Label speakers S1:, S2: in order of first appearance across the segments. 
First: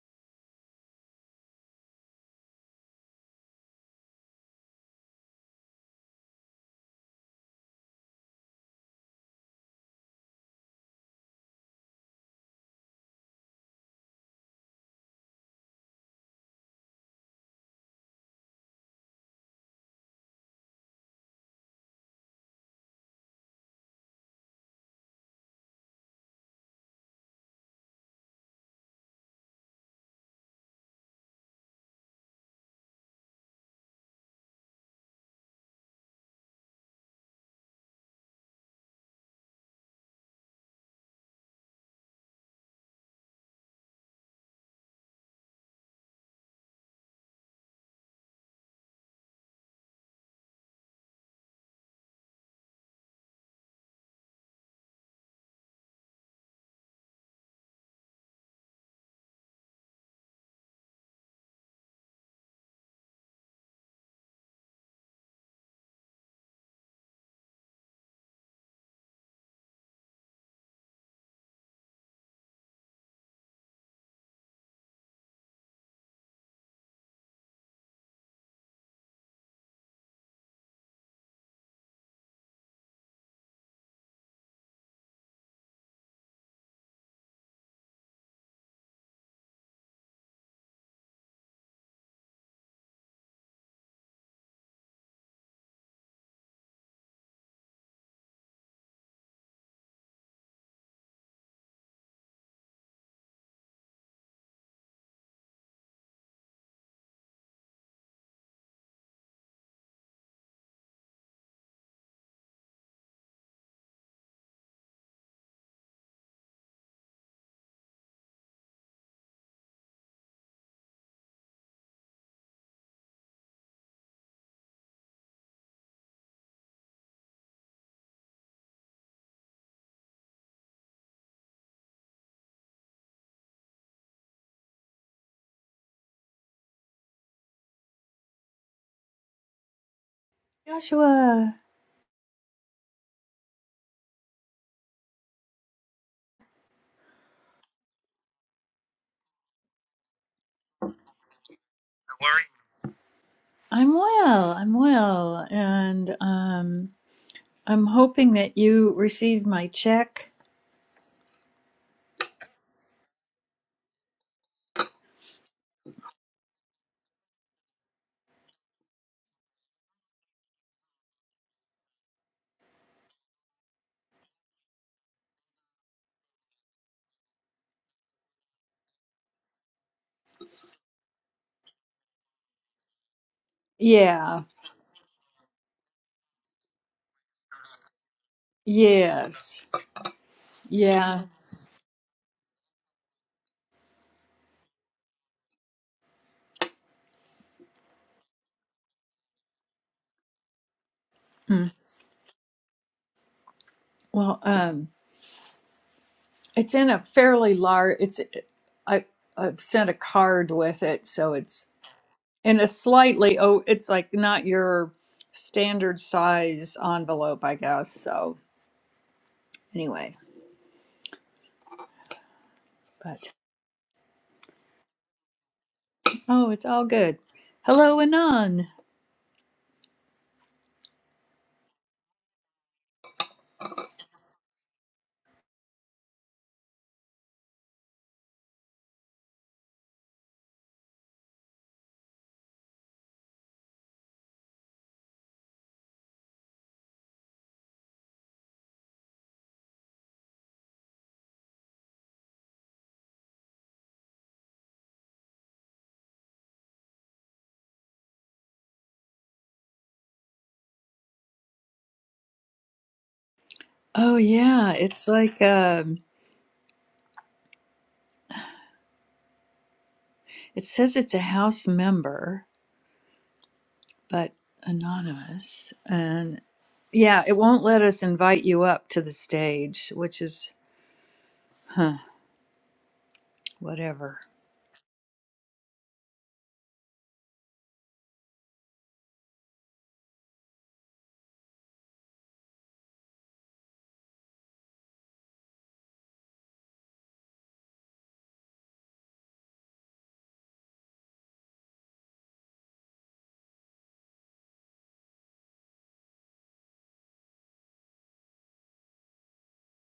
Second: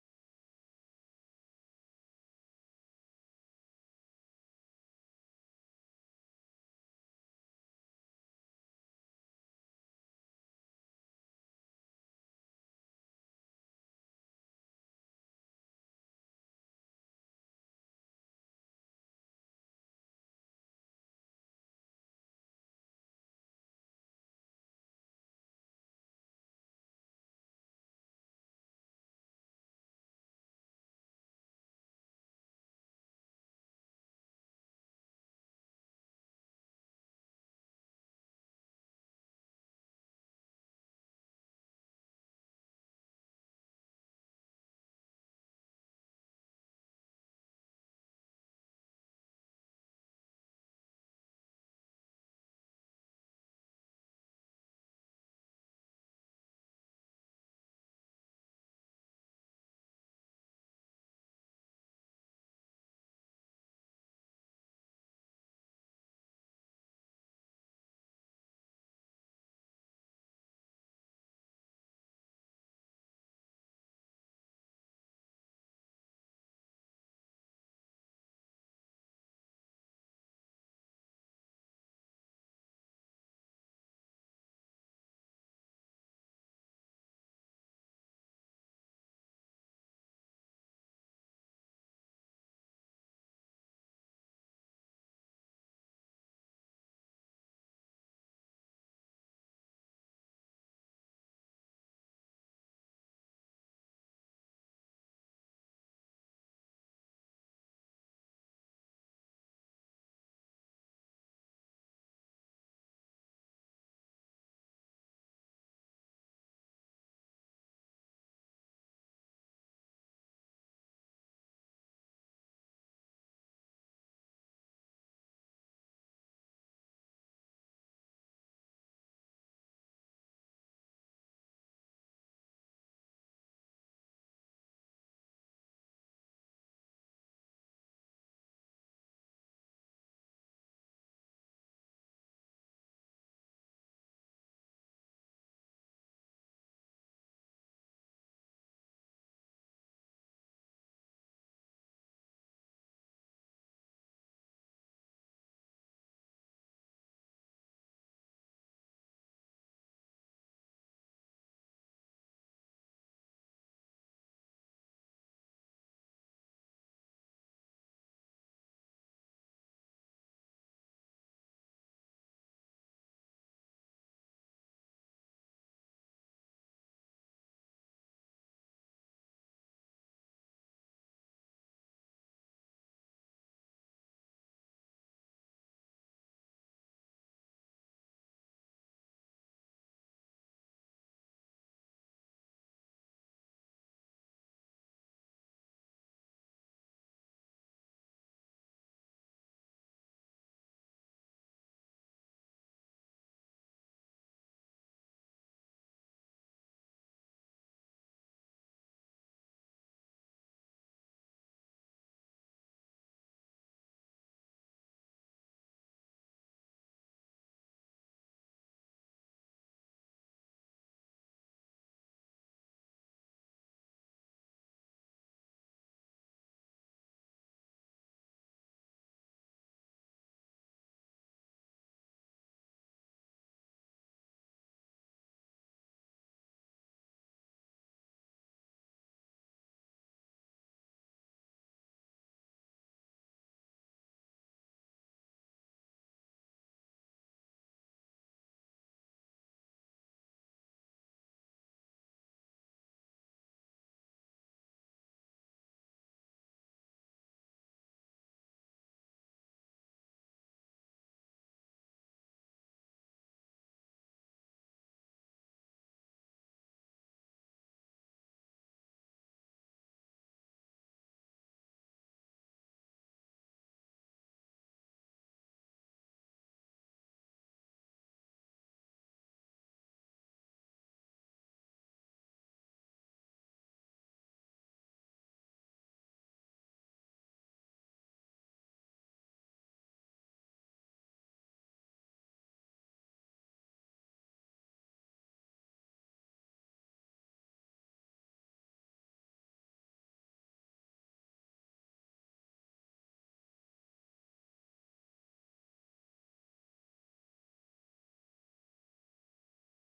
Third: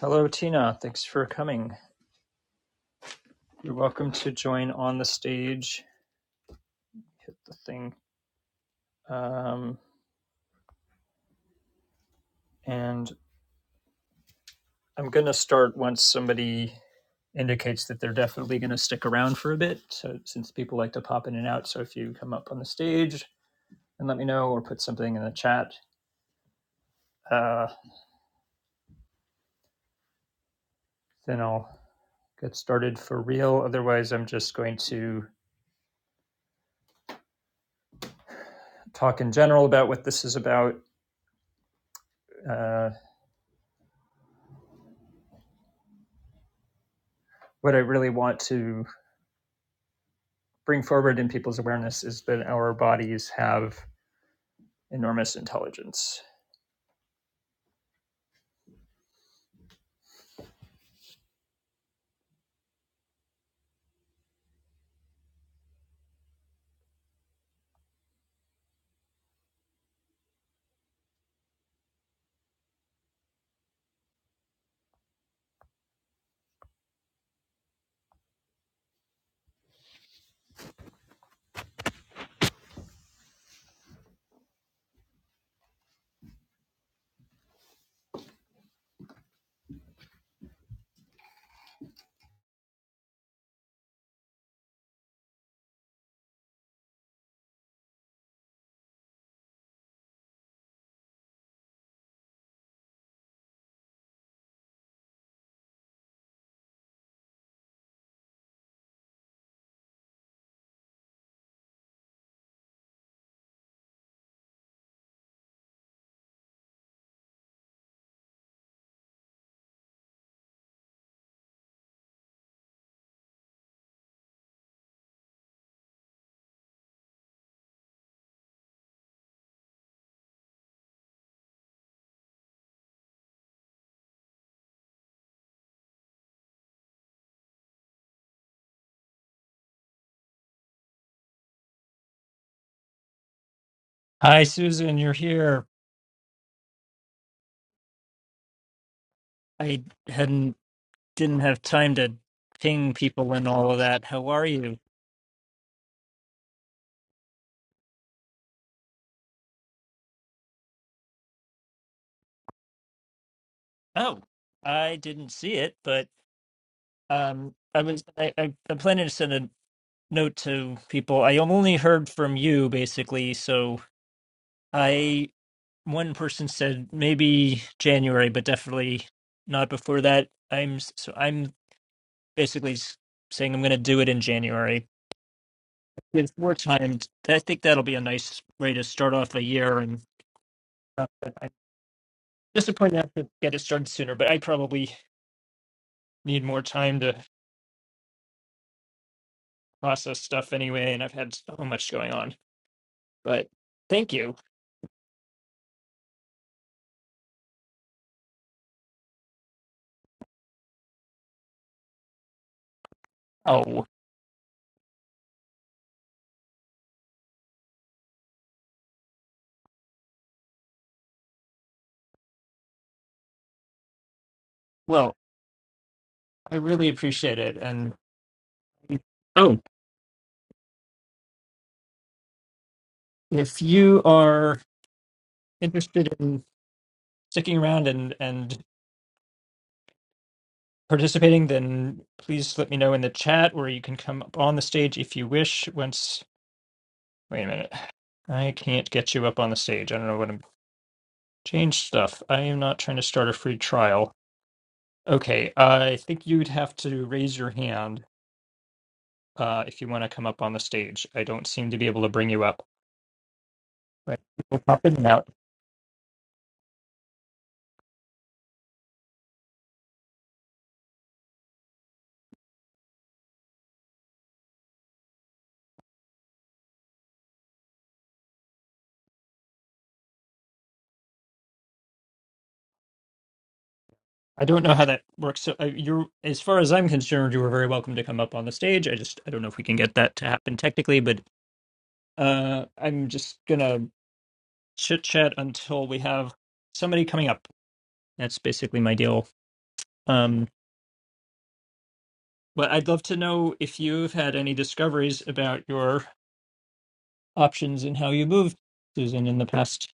S1: Hello, Tina. Thanks for coming. You're welcome to join on the stage. Hit the thing. Um, and I'm going to start once somebody indicates that they're definitely going to stick around for a bit. So, since people like to pop in and out, so if you come up on the stage and let me know or put something in the chat, uh, then I'll get started for real. Otherwise, I'm just going to talk in general about what this is about, uh, what I really want to bring forward in people's awareness is that our bodies have enormous intelligence.
S2: Joshua,
S1: Hi, Susan, you're here. I hadn't didn't have time to ping people and all of
S2: I'm
S1: that. How are
S2: well. I'm
S1: you?
S2: well. And um, I'm hoping that you received my check.
S1: Oh, I didn't see it, but um, I was I, I, I'm planning to send a note to people. I only heard from you basically, so I one person said maybe January, but definitely not before that. I'm so I'm basically s- saying I'm going to do it in
S2: Yeah.
S1: January. It's more timed. I think that'll be a nice way to start off a
S2: Yes.
S1: year. And uh,
S2: Yeah.
S1: I'm disappointed I have to get it started sooner, but I probably need more time to process stuff anyway. And I've had so
S2: Mm.
S1: much going on. But thank you.
S2: Well, um, it's in a fairly large, it's, I, I've sent a card with it. So it's in a slightly, oh,
S1: Oh,
S2: it's like not your standard size envelope, I guess. So anyway, but
S1: well,
S2: oh,
S1: I
S2: it's all
S1: really
S2: good.
S1: appreciate it. And
S2: Hello, Anon.
S1: oh, if you are interested in sticking around and and participating, then please let me know in the chat, or you can come up on the stage if you wish once Wait a minute. I can't get you up on the stage. I don't know what I'm change stuff. I am not trying to start a free trial. Okay, I think you'd have to raise your hand uh, if you want to come up on the stage. I don't seem to be able to bring you up.
S2: Oh,
S1: But people
S2: yeah.
S1: pop in and
S2: It's
S1: out.
S2: like, um, It says it's a House member, but anonymous. And yeah, it won't let us invite you up to the stage, which is, huh, whatever.
S1: I don't know how that works. So uh, you're, as far as I'm concerned, you are very welcome to come up on the stage. I just I don't know if we can get that to happen technically, but uh, I'm just gonna chit chat until we have somebody coming up. That's basically my deal. Um. But I'd love to know if you've had any discoveries about your options and how you moved, Susan, in the past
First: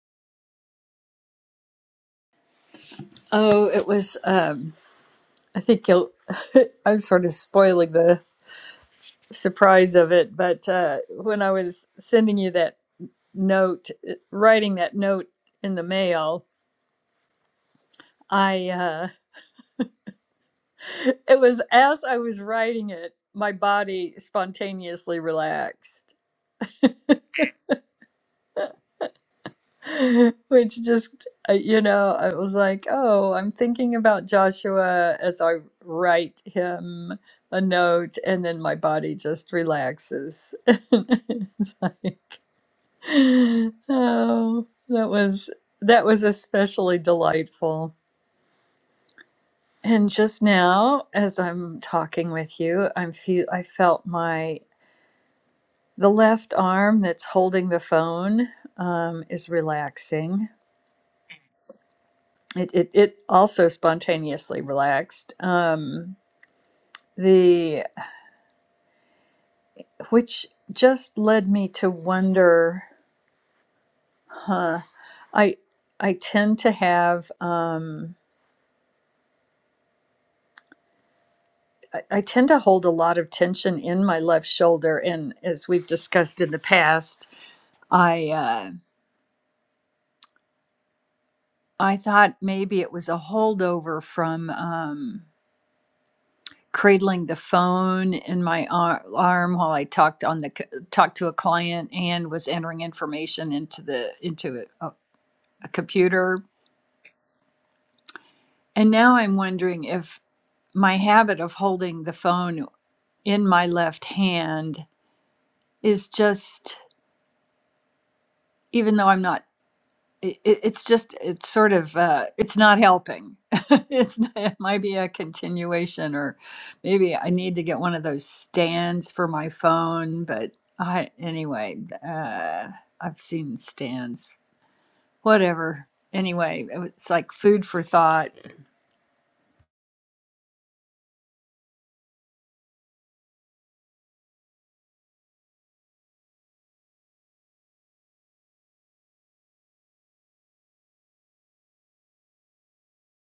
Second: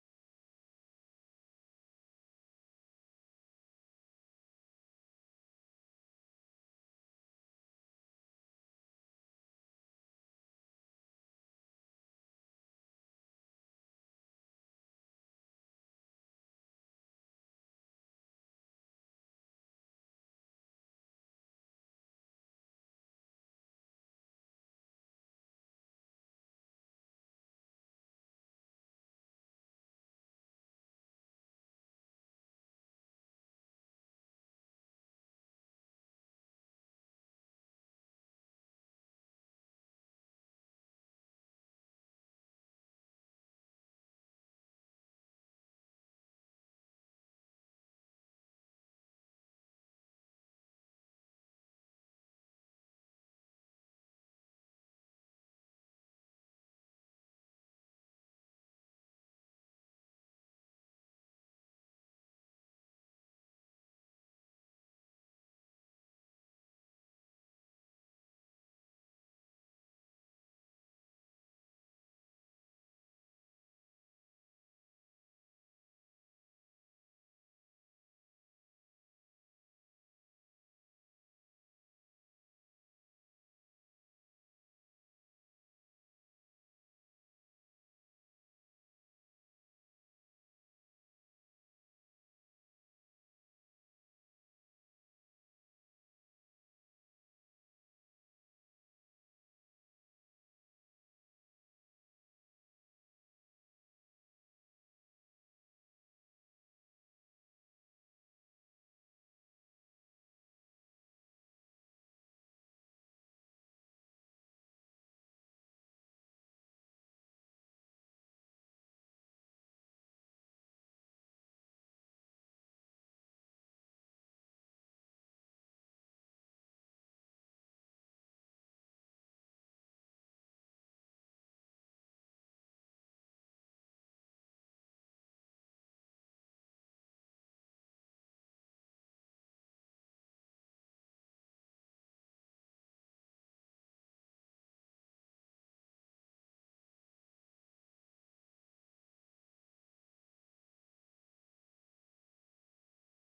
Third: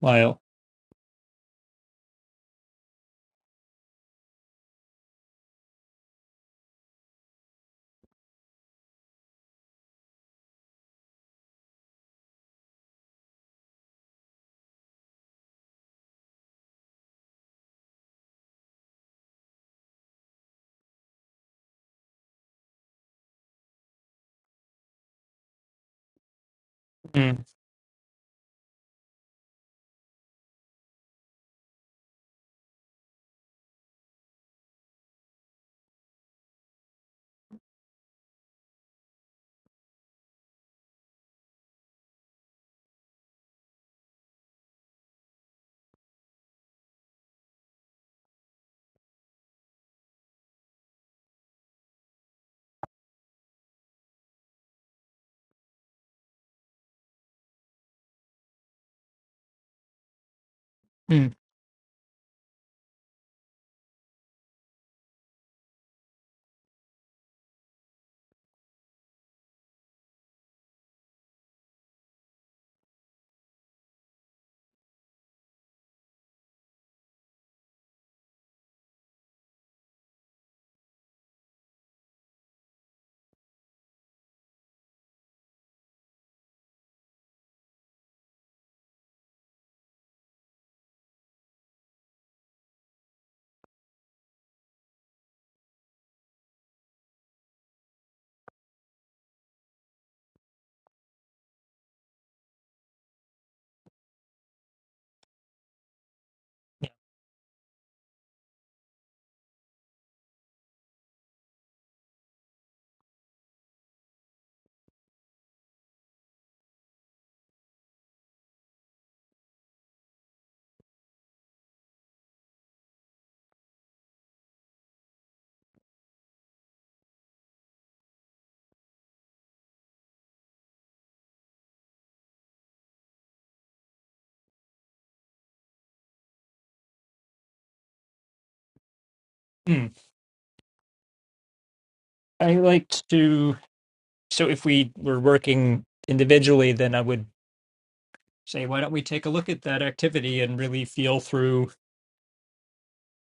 S1: while.
S2: Oh, it was, um, I think you'll, I'm sort of spoiling the surprise of it, but uh, when I was sending you that note, writing that note in the mail, I, uh, it was as I was writing it, my body spontaneously relaxed
S1: Mm,
S2: Which just, uh, you know, I was like, oh, I'm thinking about Joshua as I write him a note, and then my body just relaxes. It's like, oh, that was that was especially delightful. And just now, as I'm talking with you, I'm feel I felt my the left arm that's holding the phone um, is relaxing
S1: mm,
S2: It it, it also spontaneously relaxed. Um, the which just led me to wonder. Huh, I I tend to have. Um, I I tend to hold a lot of tension in my left shoulder, and as we've discussed in the past, I uh, I thought maybe it was a holdover from. Um, cradling the phone in my ar- arm while I talked on the c- talked to a client and was entering information into the into a, a, a computer.
S1: yeah,
S2: And now I'm wondering if my habit of holding the phone in my left hand is just even though I'm not it, it- it's just it's sort of uh, it's not helping it's not, it might be a continuation or maybe i need to get one of those stands for my phone but i anyway uh, i've seen stands whatever anyway it was- it's like food for thought
S1: mm. I like to. So if we were working individually, then I would say, why don't we take a look at that activity and really feel through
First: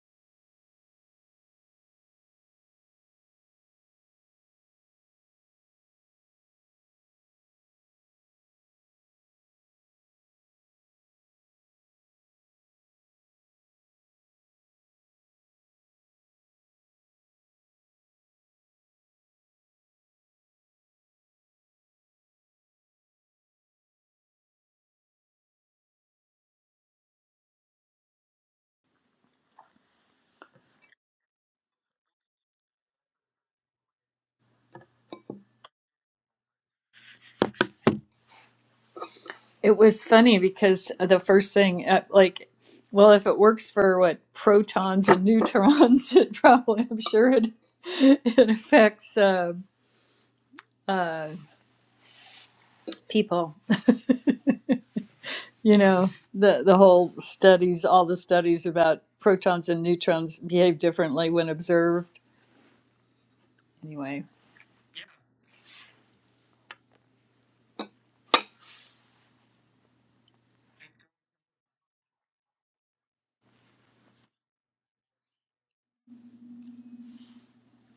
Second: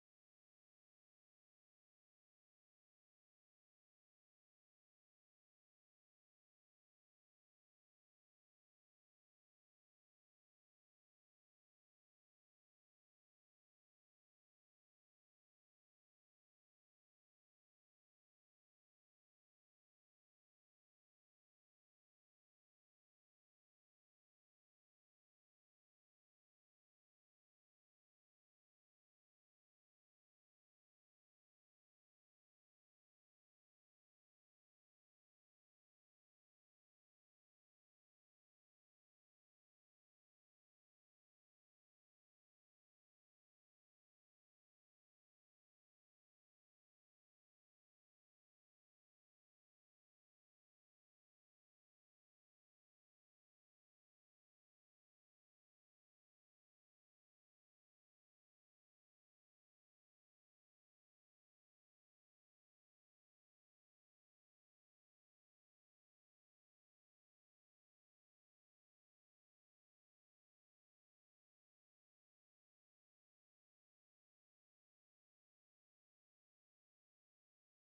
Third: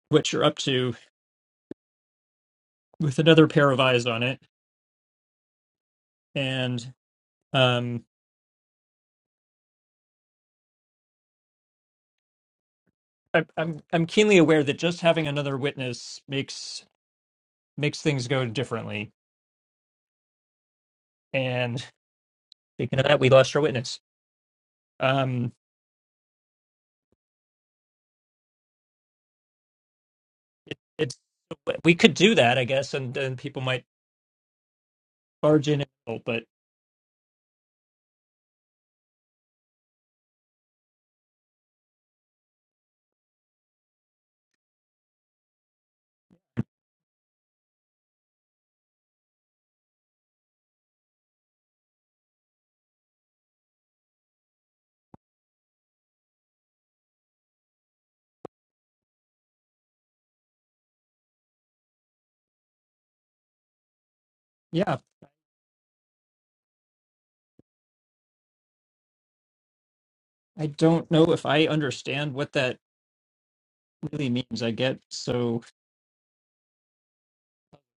S1: what you're up to with another pair of eyes on it? And um, I, I'm I'm keenly aware that just having another witness makes makes things go differently. And speaking of that, we lost our witness. Um, it, it's we could do that, I guess, and then people might barge in. and out, But
S2: it was funny because the first thing uh, like well if it works for what protons and neutrons it probably i'm sure it it affects uh, uh, people you know the the whole studies all the studies about protons and neutrons behave differently when observed anyway
S1: yeah, I don't know if I understand what that really means. I get so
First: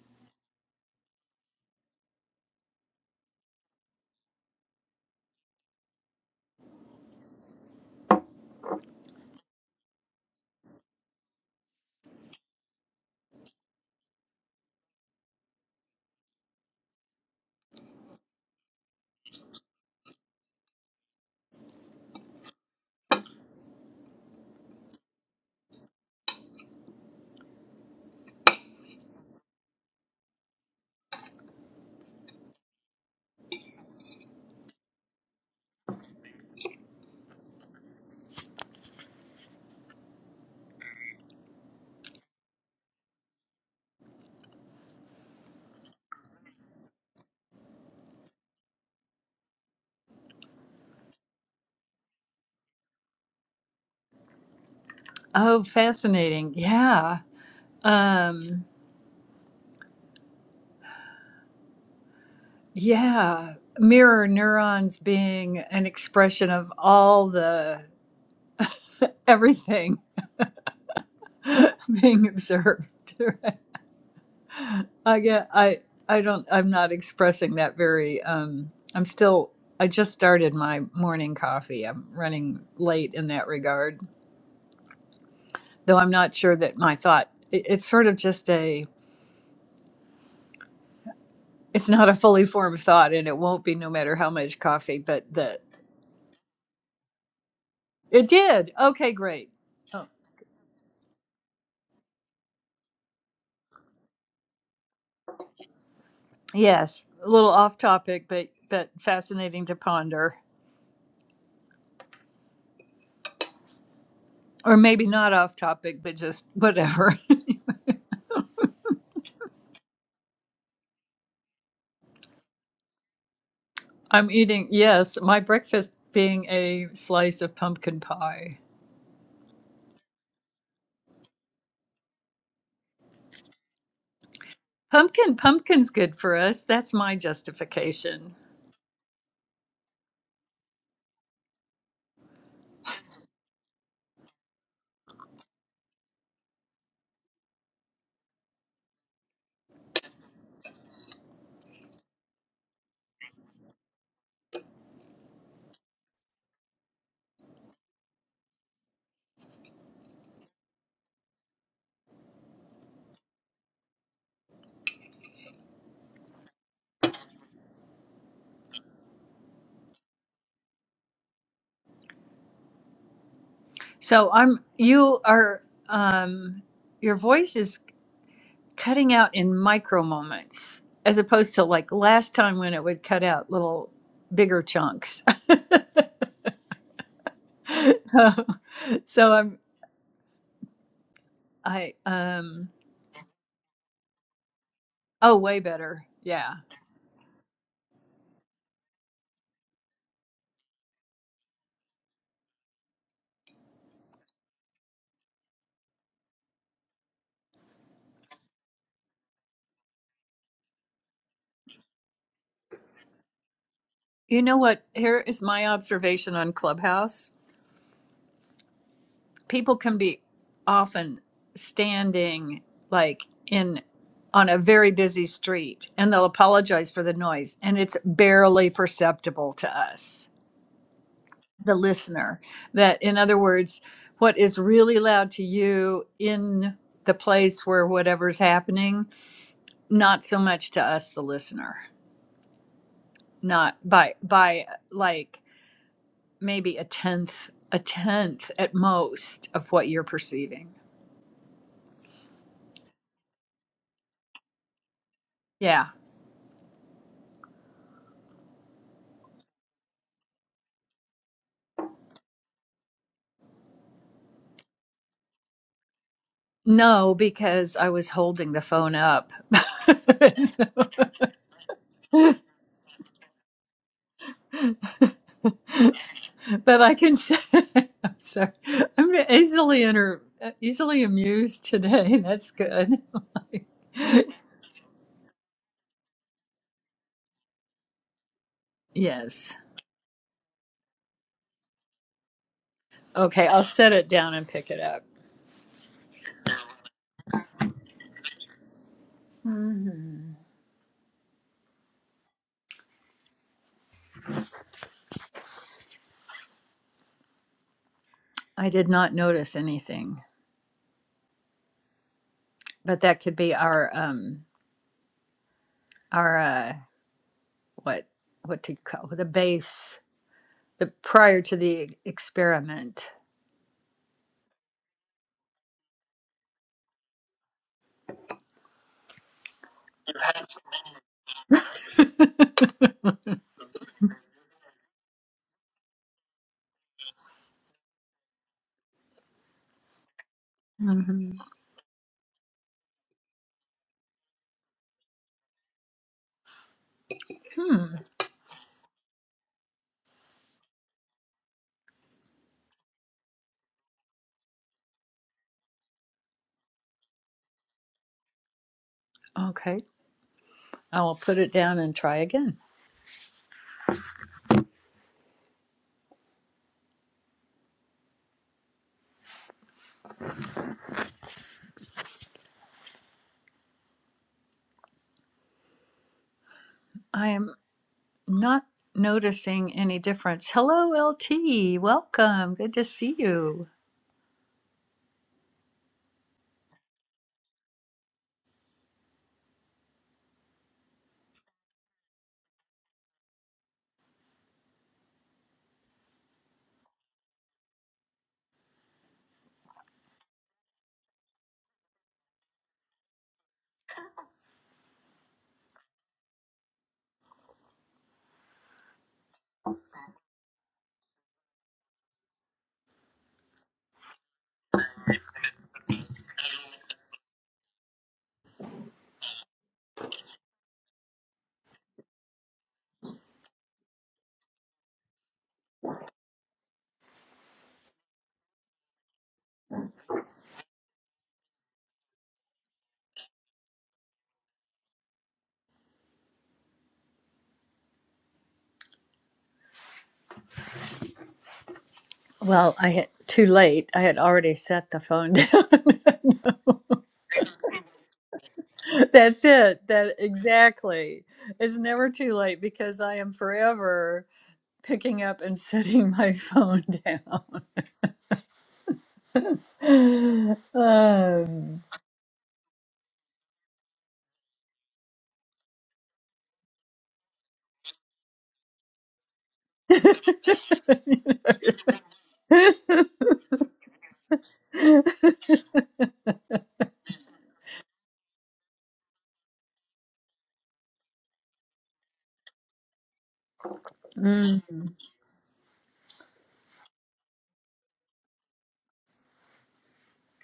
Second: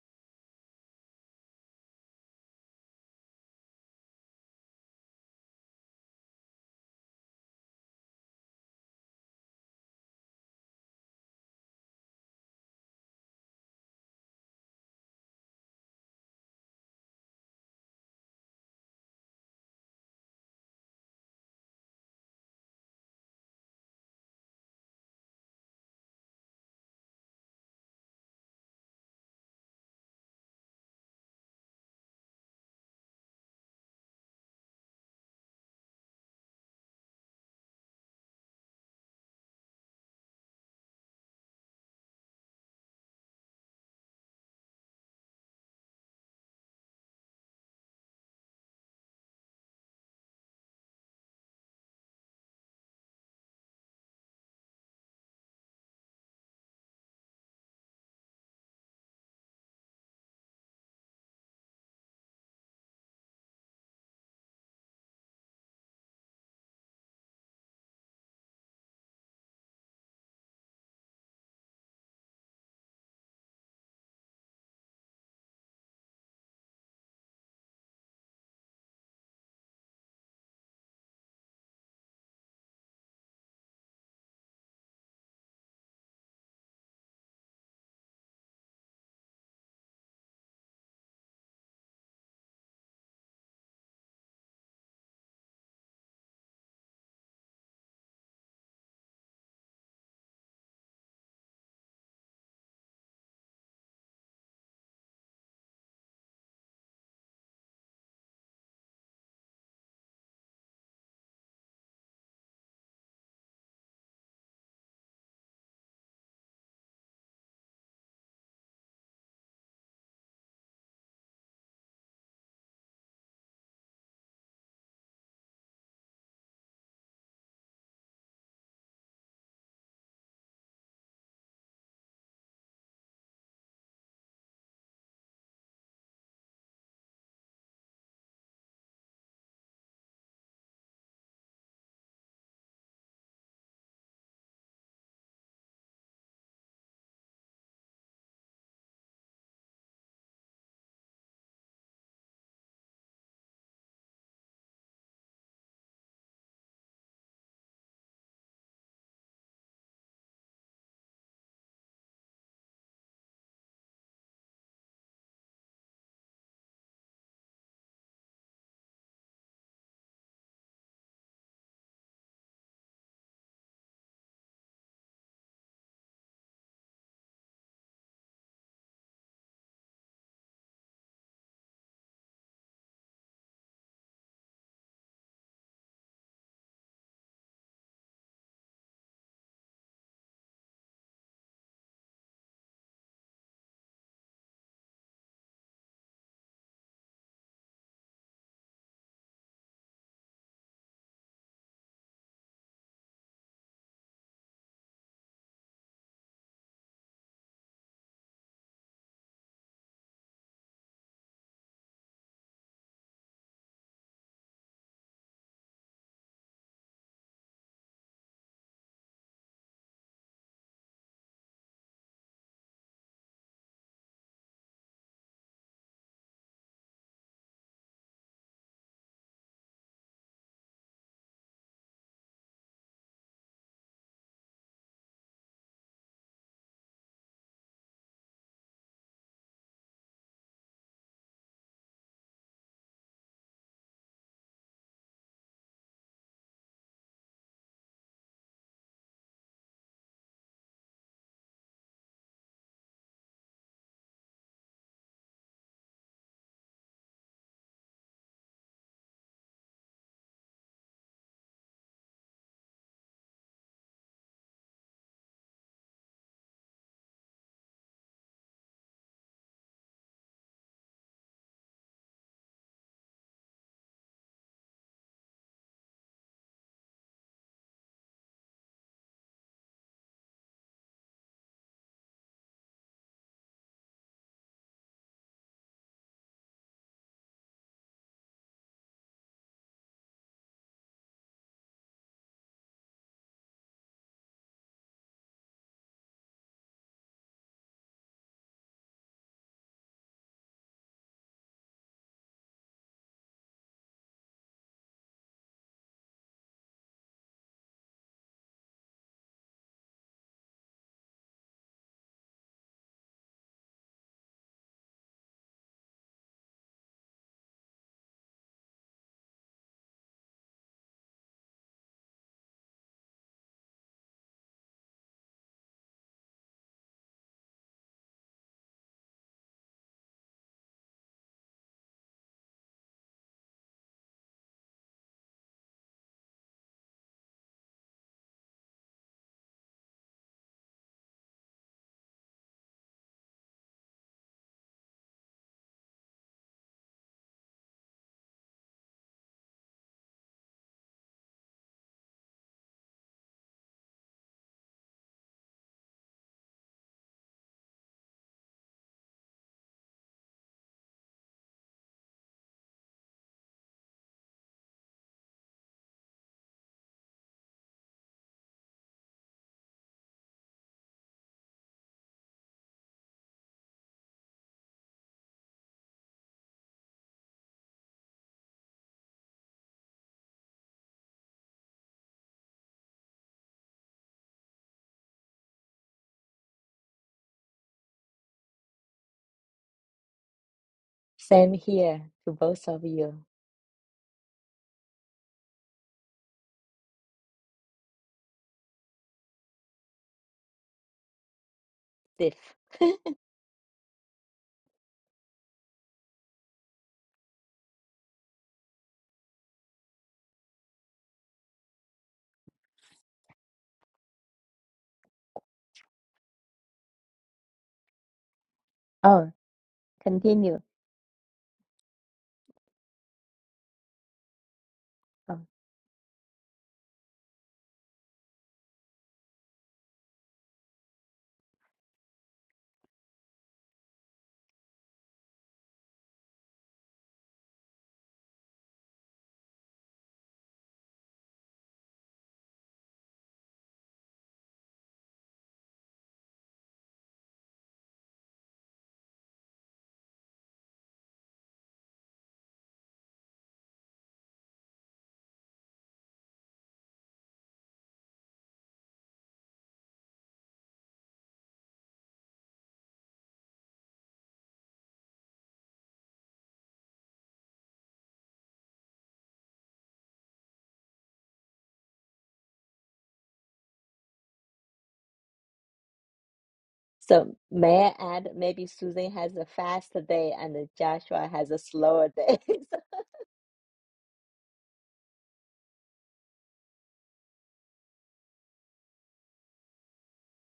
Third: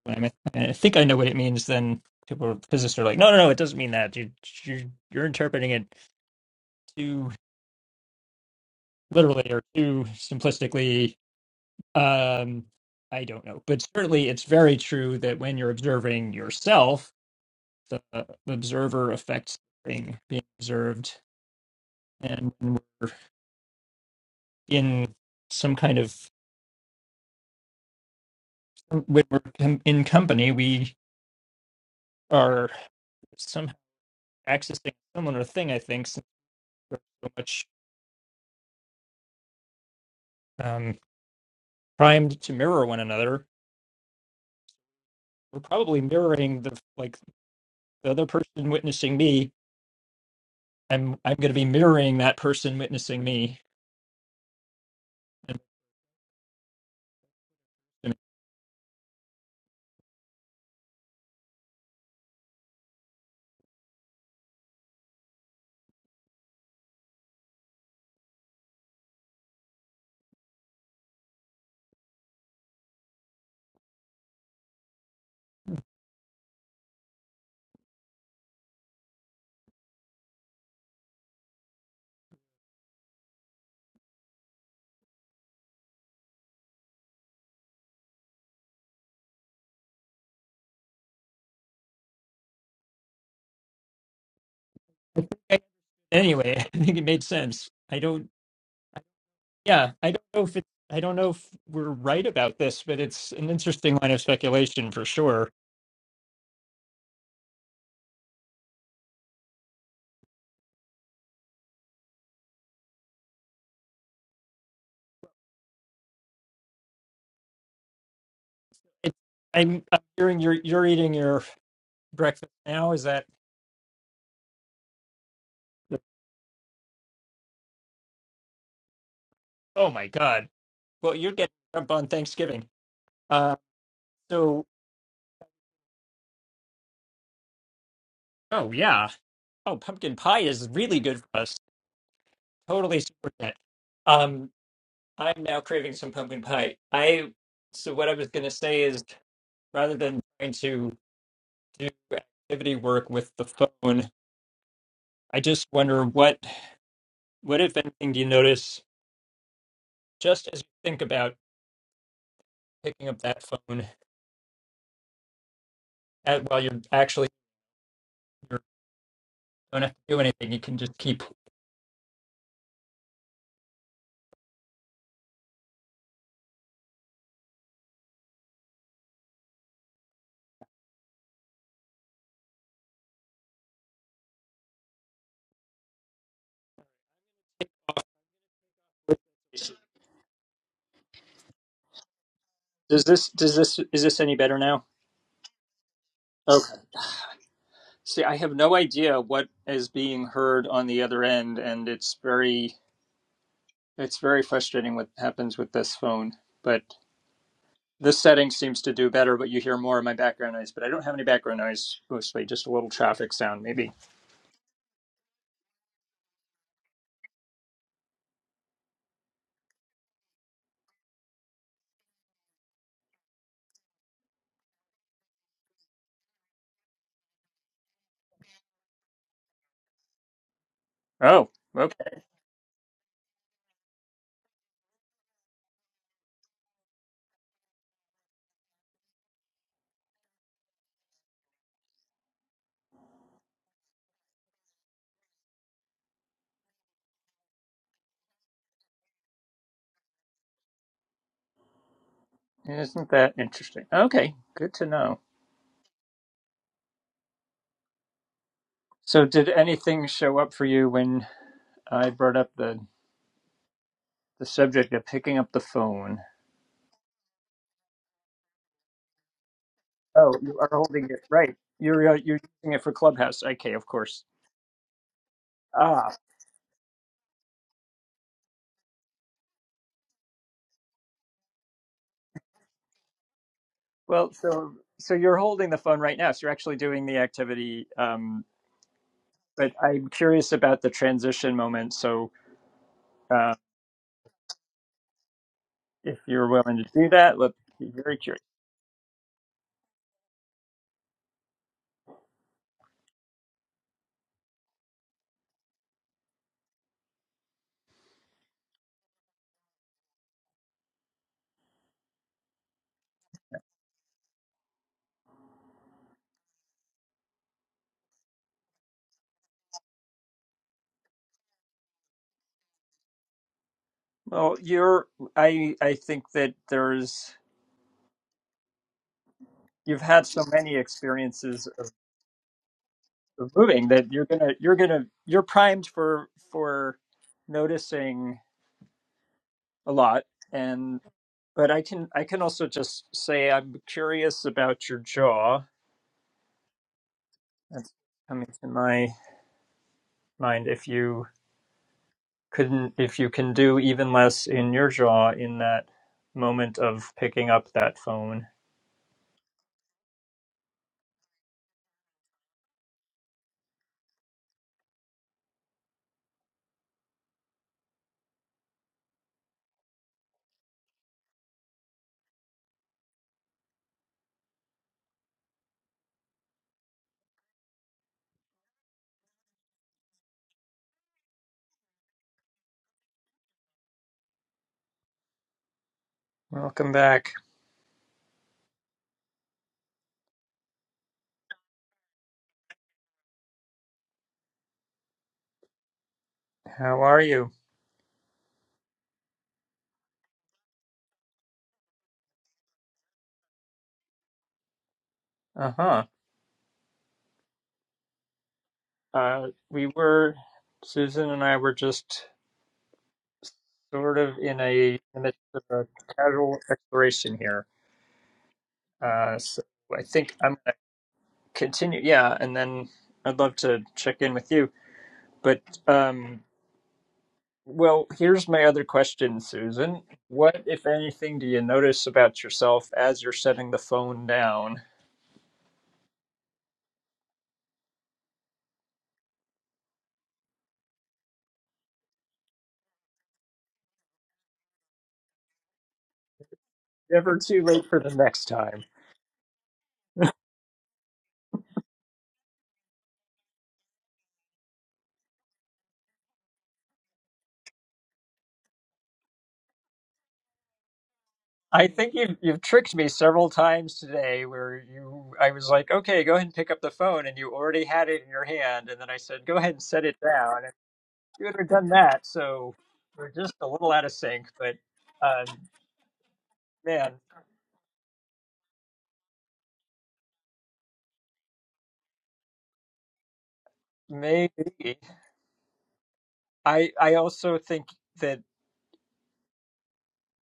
S1: when i I think I know what it means. Then people, physicists, are like, no, no, no, it doesn't mean that. You, you you're interpreting it too literally or too simplistically. Um, I don't know, but certainly it's very true that when you're observing yourself, the observer affects the thing being observed, and when we're in some kind of when we're com- in company, we are somehow accessing a similar thing. I think since we're so much um, primed to mirror one another, we're probably mirroring the like the other person witnessing me. I'm I'm going to be mirroring that person witnessing me. And,
S2: oh fascinating yeah
S1: and
S2: um yeah mirror neurons being an expression of all the everything being observed i get i i don't i'm not expressing that very um i'm still i just started my morning coffee i'm running late in that regard though I'm not sure that my thought, it, it's sort of just a, it's not a fully formed thought and it won't be no matter how much coffee,
S1: I-
S2: but
S1: think
S2: the,
S1: I- anyway, I think it made sense. I
S2: it
S1: don't.
S2: did. Okay, great.
S1: Yeah,
S2: Oh.
S1: I don't know if it. I don't know if we're right about this, but it's an interesting line of speculation for sure.
S2: Yes, a little off topic, but, but fascinating to ponder. Or maybe not off topic, but just whatever.
S1: It, I'm, I'm hearing you're you're eating your breakfast now. Is that?
S2: I'm eating, yes, my breakfast being a slice of pumpkin pie.
S1: Oh my God! Well, you're getting up on Thanksgiving. Uh, so
S2: Pumpkin, pumpkin's good for us. That's my justification.
S1: oh yeah. Oh, pumpkin pie is really good for us. Totally support that. Um, I'm now craving some pumpkin pie. I so what I was gonna say is rather than trying to do activity work with the phone, I just wonder what what if anything do you notice just as you think about picking up that phone at, while you're actually don't have to do anything. You can just keep.
S2: So I'm, you are, um, your voice is cutting out in micro moments as opposed to like last time when it would cut out little bigger chunks so, so i'm i um
S1: Does this does this is this any better now?
S2: oh way better yeah
S1: Okay. See, I have no idea what is being heard on the other end, and it's very it's very frustrating what happens with this phone. But this setting seems to do better, but you hear more of my background noise. But I don't have any background noise, mostly just a little traffic sound, maybe.
S2: you know what here is my observation on clubhouse people can be often standing like in on a very busy street and they'll apologize for the noise and it's barely perceptible to us
S1: Oh,
S2: the
S1: okay.
S2: listener. That, in other words, what is really loud to you in the place where whatever's happening, not so much to us, the listener, not by, by like maybe a tenth, a tenth at most of what you're perceiving.
S1: Isn't that interesting? Okay, good to know.
S2: Yeah.
S1: So, did anything show up for you when I brought up the the subject of picking up the phone?
S2: No, because I was holding the phone up.
S1: Oh, you are holding it right. You're uh, you're
S2: but
S1: using it for Clubhouse. Okay, of course. Ah,
S2: I can say, I'm sorry, I'm easily inter, easily amused today. That's good.
S1: well, so so you're holding the phone right now. So you're actually doing the activity. Um,
S2: Yes.
S1: but I'm curious about the transition moment. So
S2: Okay,
S1: uh,
S2: I'll set it down and pick it up.
S1: if you're willing to do that, let be very curious.
S2: hmm I did not notice anything, but that could be our um our uh what what to call the base the prior to the experiment.
S1: Well, you're. I I think that there's. You've had so many experiences of,
S2: hmm
S1: of moving that you're gonna you're gonna you're primed for for noticing a lot and but i can i can also just say i'm curious about your jaw that's
S2: Hmm.
S1: coming to my mind if you couldn't if you can do even less in your jaw in that moment of picking up that phone
S2: Okay. I will put it down and try again. I am not noticing any difference. Hello, LT. Welcome. Good to see you.
S1: welcome back
S3: Same here to both of you,
S1: how are you
S3: Steve.
S1: uh-huh uh we were susan and i were just sort of in a in the midst of a casual exploration here
S3: Oh,
S1: uh so i think i'm
S3: continue.
S1: continue yeah and then i'd love to check in with you
S3: Oh.
S1: but um well here's my other question susan what if anything do you notice about yourself as you're setting the phone down
S2: Well, I had too late. I had already set the phone down.
S1: never too late for the next time
S2: That's it. That exactly. It's never too late because I am forever picking up and setting my phone down. Um,
S1: i think you've, you've tricked me several times today where you i was like okay go ahead and pick up the phone and you already had it in your hand and then i said go ahead and set it down and you would have done that so we're just a little out of sync but um man
S3: So may I add, maybe Susan has a fast day and Joshua has a slower day. So-
S2: Mm.
S1: maybe I I also think that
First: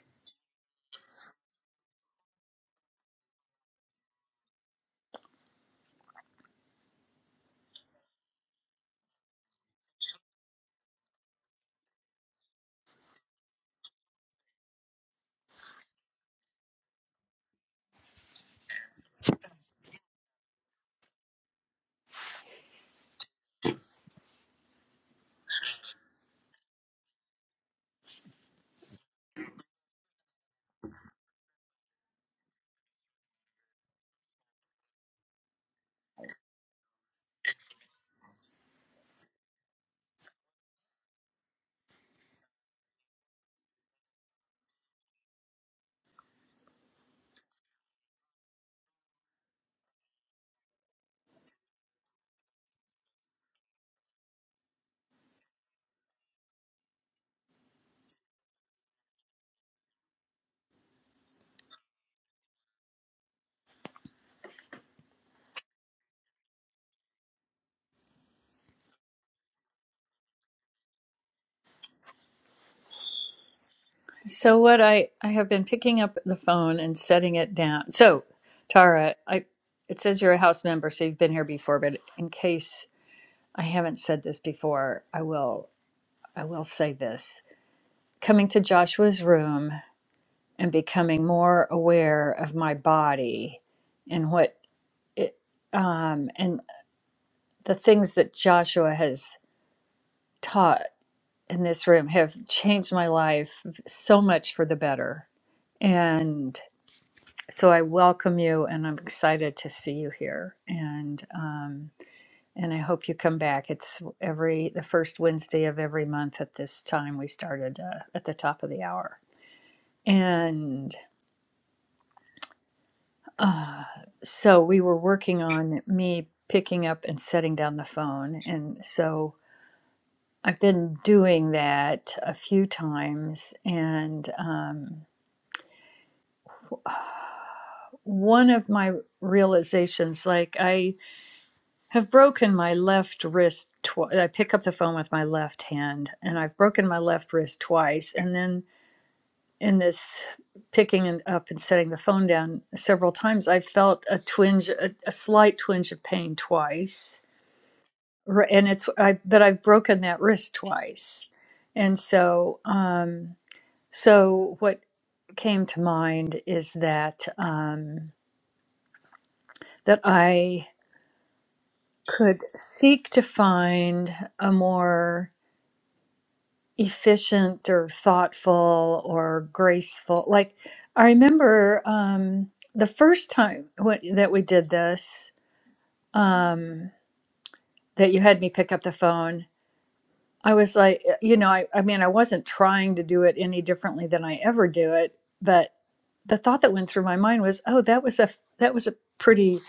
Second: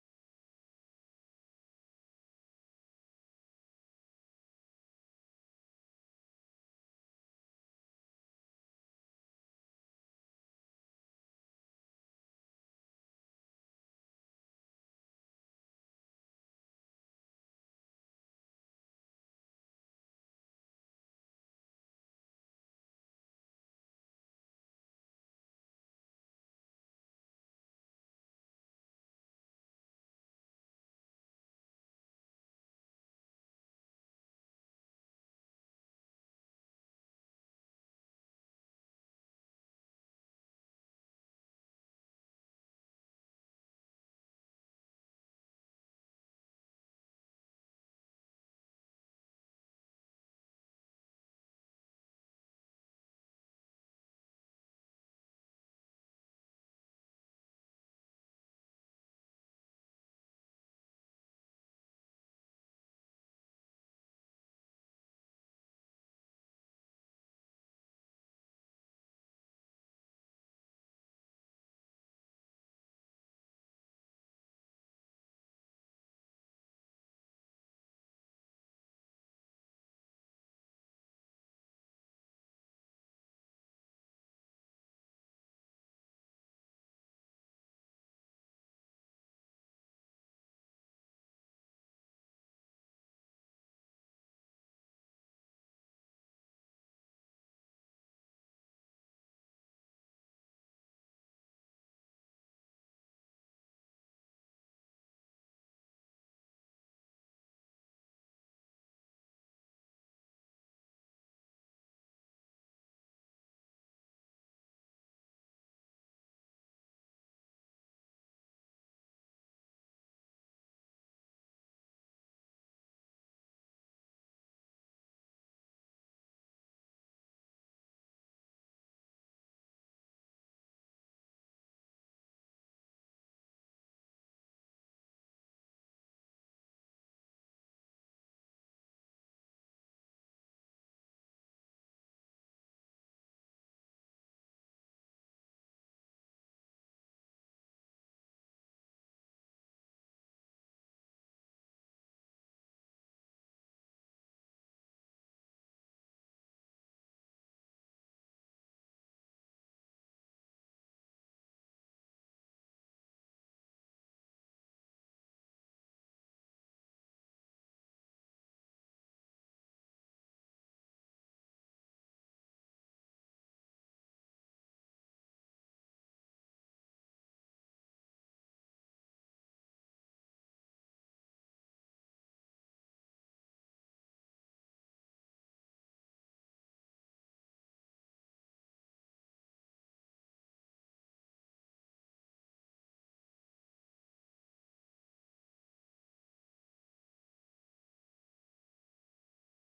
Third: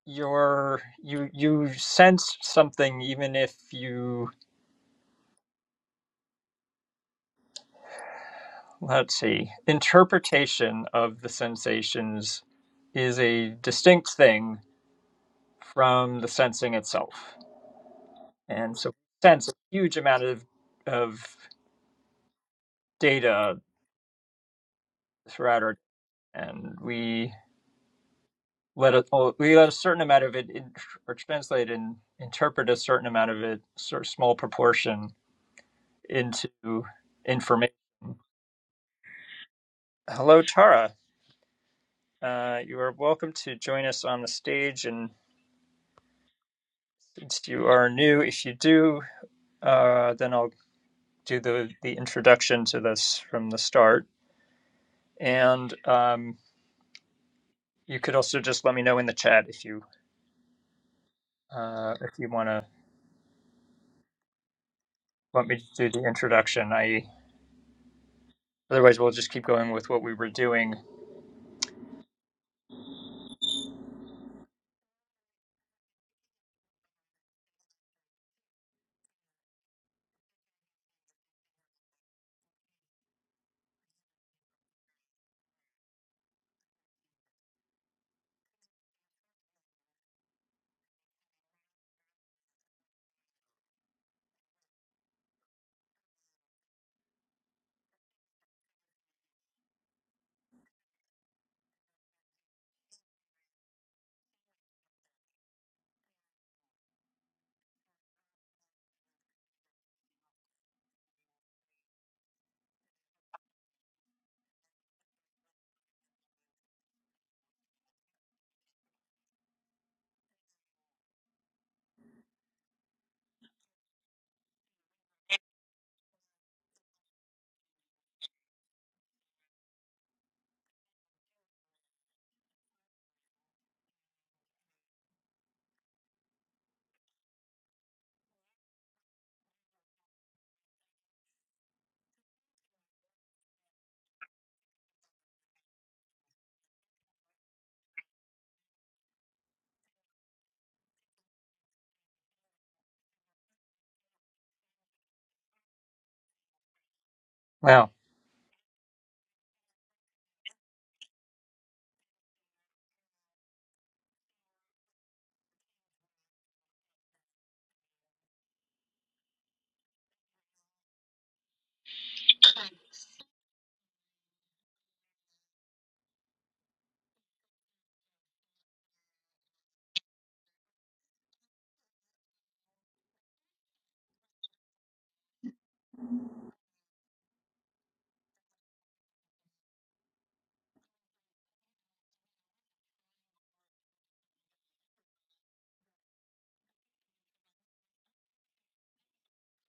S1: your you you sense something even if you let's see interpretation of the sensations is a distinct thing from the sensing itself and so we sense a huge amount of of data throughout our and we let a, well, we let a certain amount of it in, or translate and interpret a certain amount of it sort of small proportion into information Hello, Tara. Uh, you are welcome to join us on the stage. And since you are new, if you do, uh, then I'll do the, the introduction to this from the start. And um, you could also just let me know in the chat if you uh, if you want to want me to do the introduction. I otherwise we'll just keep going with what we were doing.
S2: So what I I have been picking up the phone and setting it down. So, Tara, I it says you're a house member, so you've been here before, but in case I haven't said this before, I will I will say this. Coming to Joshua's room and becoming more aware of my body and what it um, and the things that Joshua has taught in this room have changed my life so much for the better. And so I welcome you, and I'm excited to see you here. And um, and I hope you come back. It's every the first Wednesday of every month at this time. We started uh, at the top of the hour, and Uh, so we were working on me picking up and setting down the phone. And so I've been doing that a few times. And um, one of my realizations, like I have broken my left wrist twice. I pick up the phone with my left hand and I've broken my left wrist twice. And then in this picking and up and setting the phone down several times i felt a twinge a, a slight twinge of pain twice
S1: Wow.
S2: and it's i but i've broken that wrist twice and so um so what came to mind is that um that i could seek to find a more efficient or thoughtful or graceful. Like I remember um, the first time when, that we did this, um, that you had me pick up the phone. I was like, eh, you know, I, I mean, I wasn't trying to do it any differently than I ever do it, but the thought that went through my mind was, oh, that was a that was a pretty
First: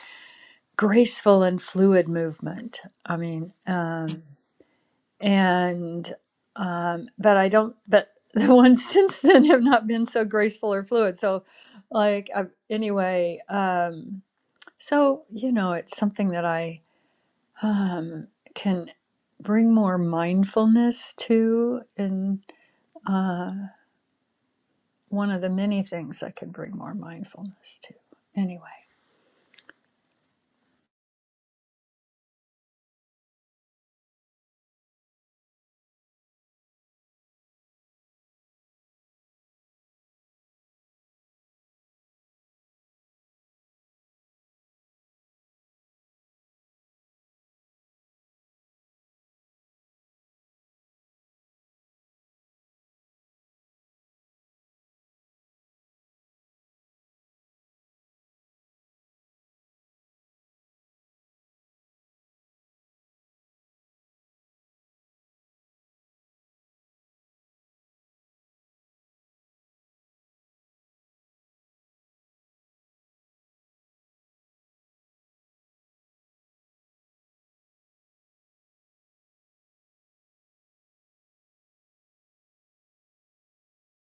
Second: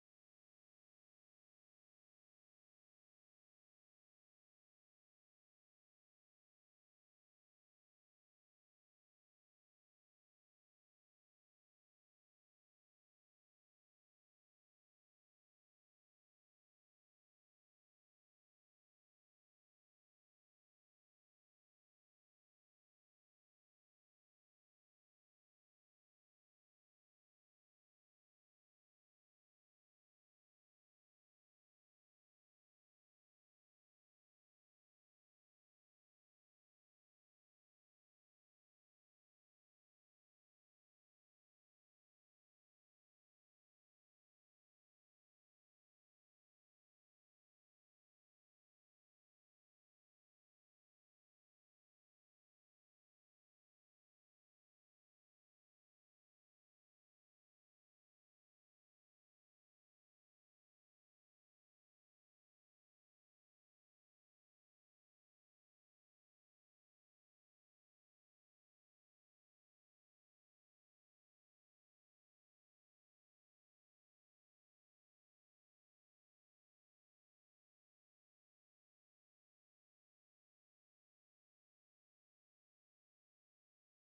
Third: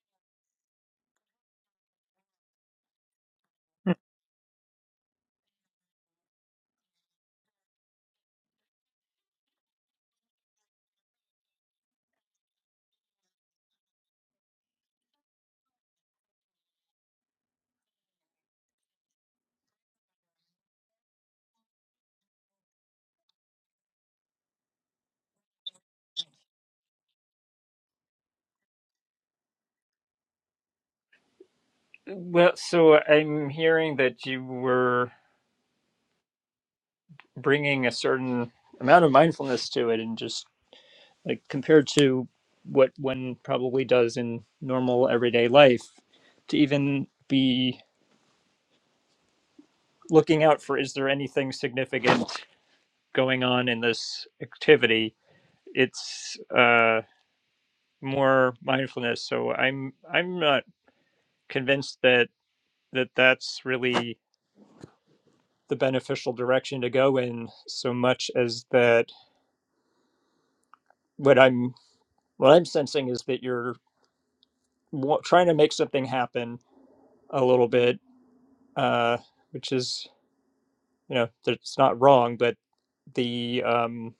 S2: graceful and fluid movement. I mean, um, and um, but I don't. But the ones since then have not been so graceful or fluid. So, like i anyway, um, so you know, it's something that I um, can bring more mindfulness to, and uh, one of the many things I can bring more mindfulness to. Anyway,
S1: Well, so I'm hearing that you were bringing a certain amount of mindfulness to it, and just like compared to what one probably does in normal everyday life to even be looking out for is there anything significant going on in this activity it's uh more mindfulness so i'm i'm not convinced that that that's really the beneficial direction to go in so much as that what i'm what i'm sensing is that you're wa- trying to make something happen a little bit uh which is you know it's not wrong but the um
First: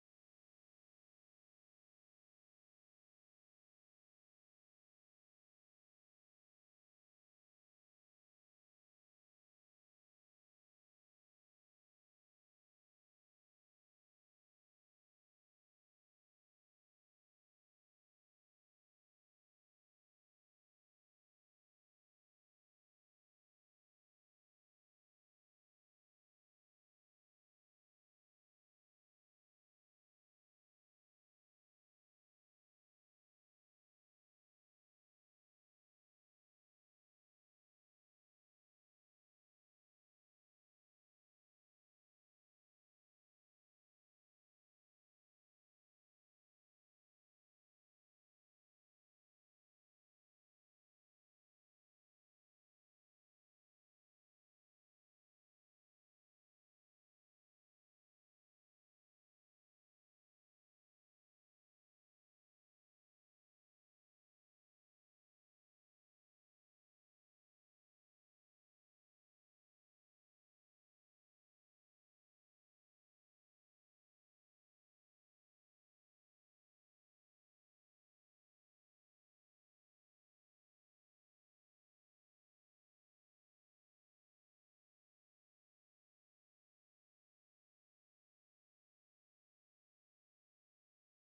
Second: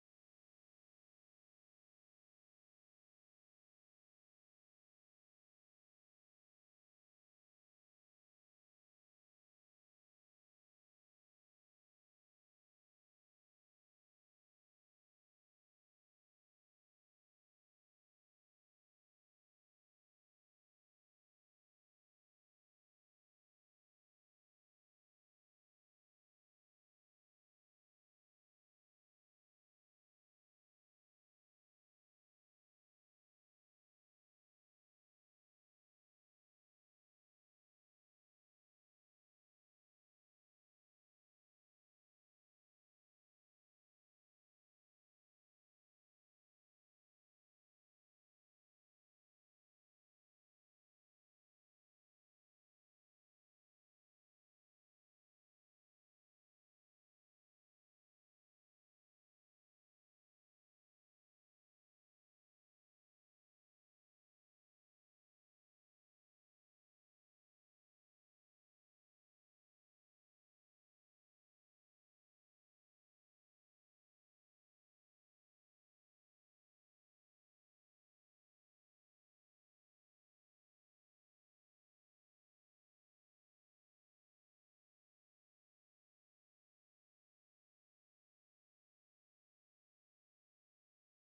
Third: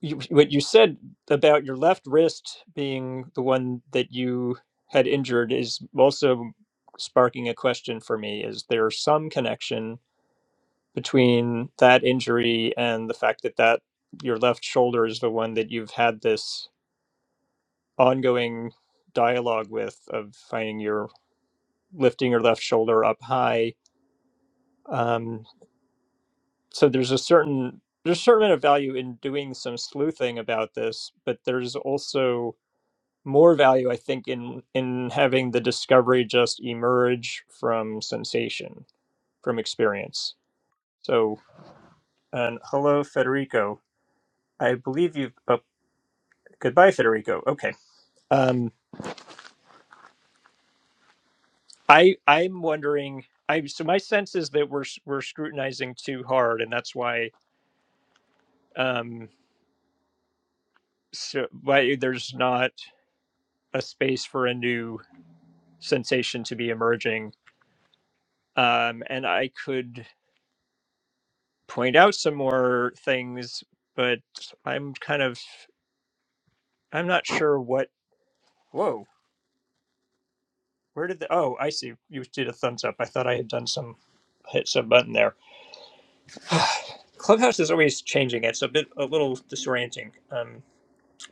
S1: you, what you said about your left wrist being the one that you had injured is also sparking a question for me is there some connection between that injury and the fact that that your left shoulder is the one that you've had this ongoing dialogue with of finding your lifting your left shoulder up high Um, so there's a certain there's a certain amount of value in doing some sleuthing about this, but there's also more value, I think, in in having the discovery just emerge from sensation, from experience. So, and hello, Federico. I believe you've. Oh, goodbye, Federico. Okay. Um, I I'm wondering. I so my sense is that we're s- we're scrutinizing too hard, and that's why um so why there's not a space for a new sensation to be emerging. Um, and I could point out some more things, but I'm kind of I'm not sure what. Whoa, where did the? Oh, I see. You did a thumbs up. I thought I had done some hit some button there. Clubhouse is always changing. It's a bit a little disorienting. Um,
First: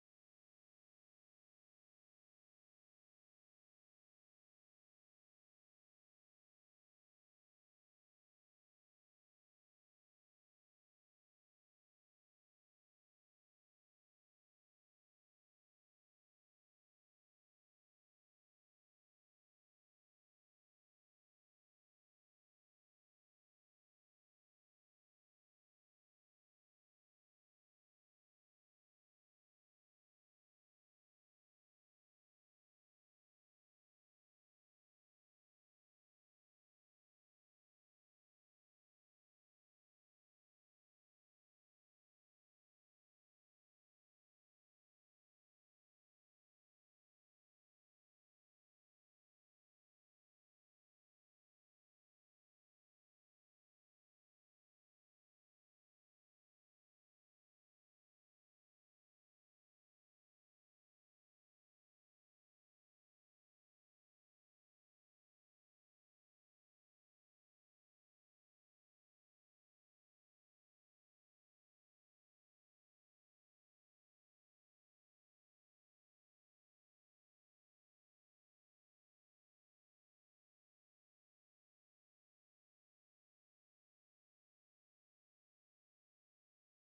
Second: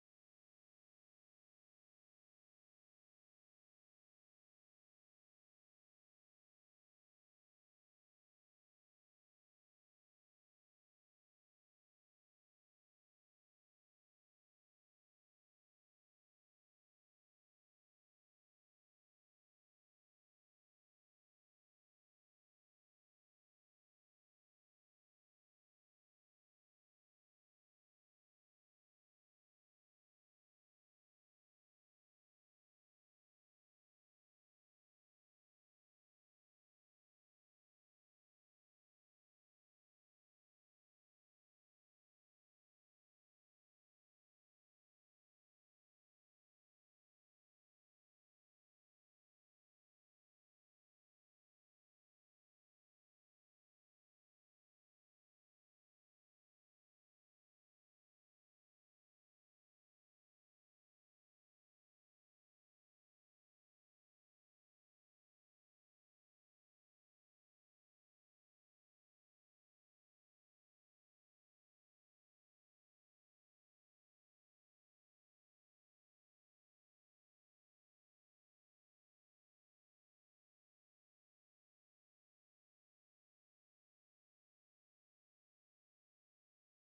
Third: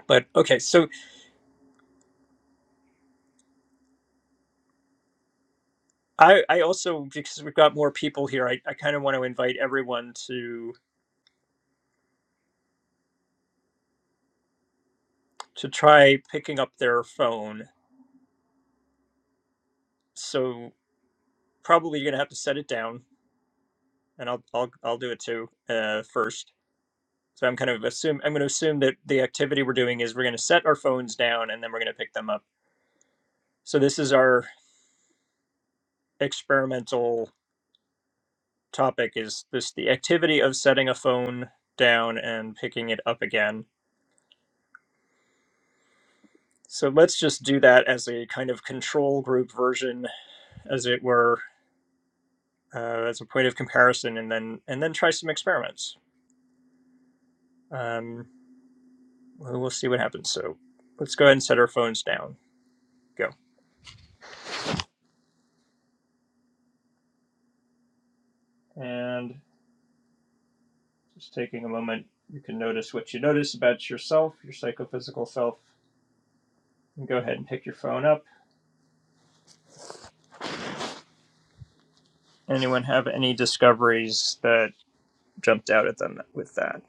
S1: but okay, so I, I also because we've got more people here, I, I kind of want to invite everyone to to try picking up their phone. So probably you're gonna have to set it down and I'll I'll I'll do it too uh, first. So I'm kind of assume I'm going to assume that the activity we're doing is we're going to set our phones down and then we're going to pick them up. So this is our experimental topic is this the activity of setting a phone down and picking it up again. So let's just do that as a kind of control group version, as it were, uh, as a point of comparison, and then and then try some experiments. Um, we'll we'll see what happens. So let's go ahead and set our phones down. Go and Just taking a moment, you can notice what you notice about yourself, your psychophysical self. And go ahead and pick your phone up. Anyone have any discoveries that jumped out at them with that?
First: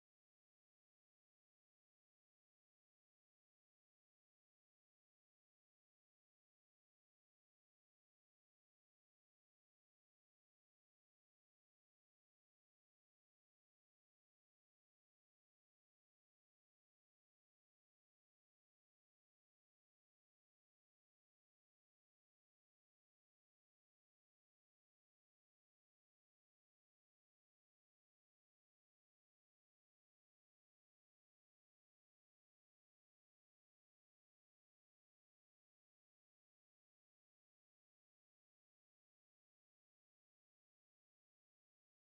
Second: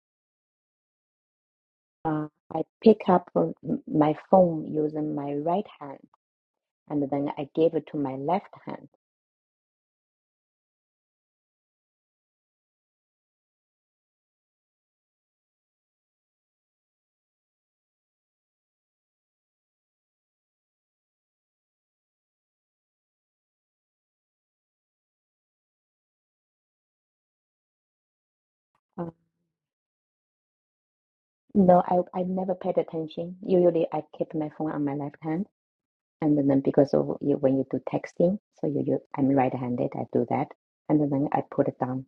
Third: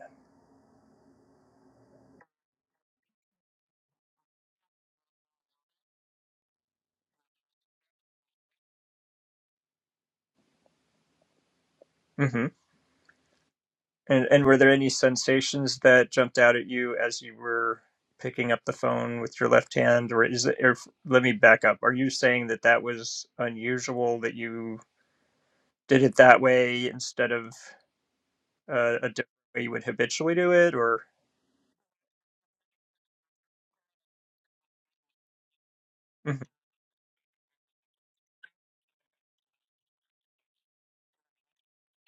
S3: Uh, I pick up uh, m- my phone using my right hand, and then I give it to my left hand.
S1: hmm And and were there any sensations that jumped out at you as you were picking up the phone with your left hand, or is it? Or, let me back up. Are you saying that that was unusual that you did it that way instead of uh, a
S3: Uh,
S1: different way you would habitually do it, or?
S3: no, I I never paid attention. Usually, I keep my phone on my left hand, and then because of you, when you do texting, so you, you I'm right-handed, I do that, and then I put it down.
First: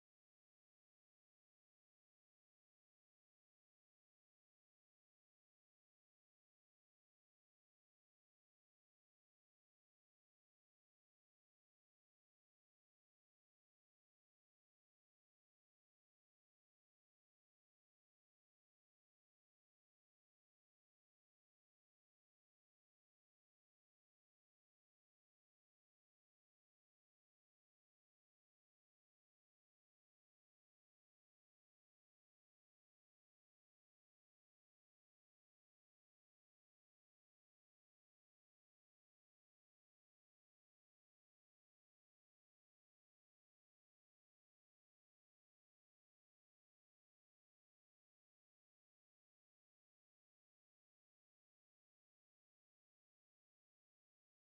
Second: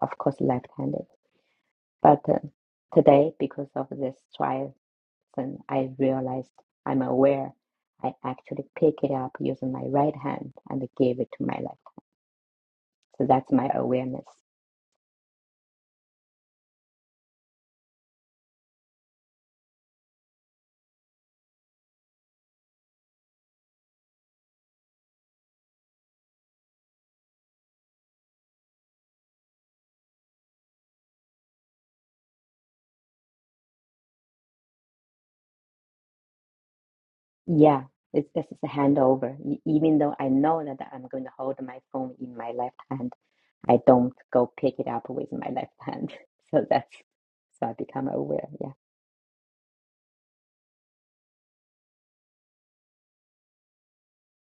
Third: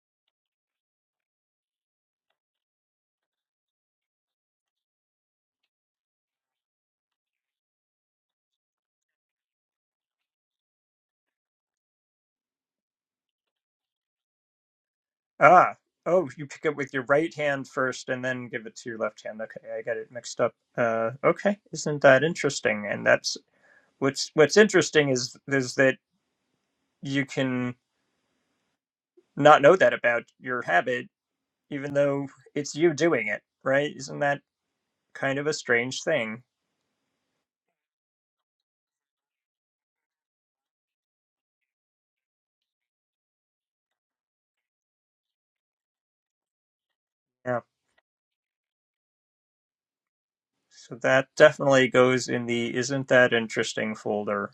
S3: Of course, left-handed. But uh, today, because of this trial, then I realized I'm aware. I actually pick it up using my right hand and give it to my left. So that's my awareness.
S1: Ah, oh, you pick it with your right hand first and then give it to your left hand. Okay, I got it mixed up. Uh, okay, isn't that interesting? And that's what's what's interesting is is that you can not know that about your habit, even though it's you doing it, right? Isn't that kind of a strange thing?
S3: Yeah, it's this is a handover. E- Even though I know that I'm going to hold my phone in my left hand, I don't go pick it up with my left hand. So that's
S1: Yeah.
S3: so I become aware. Yeah,
S1: So that definitely goes in the isn't that interesting folder.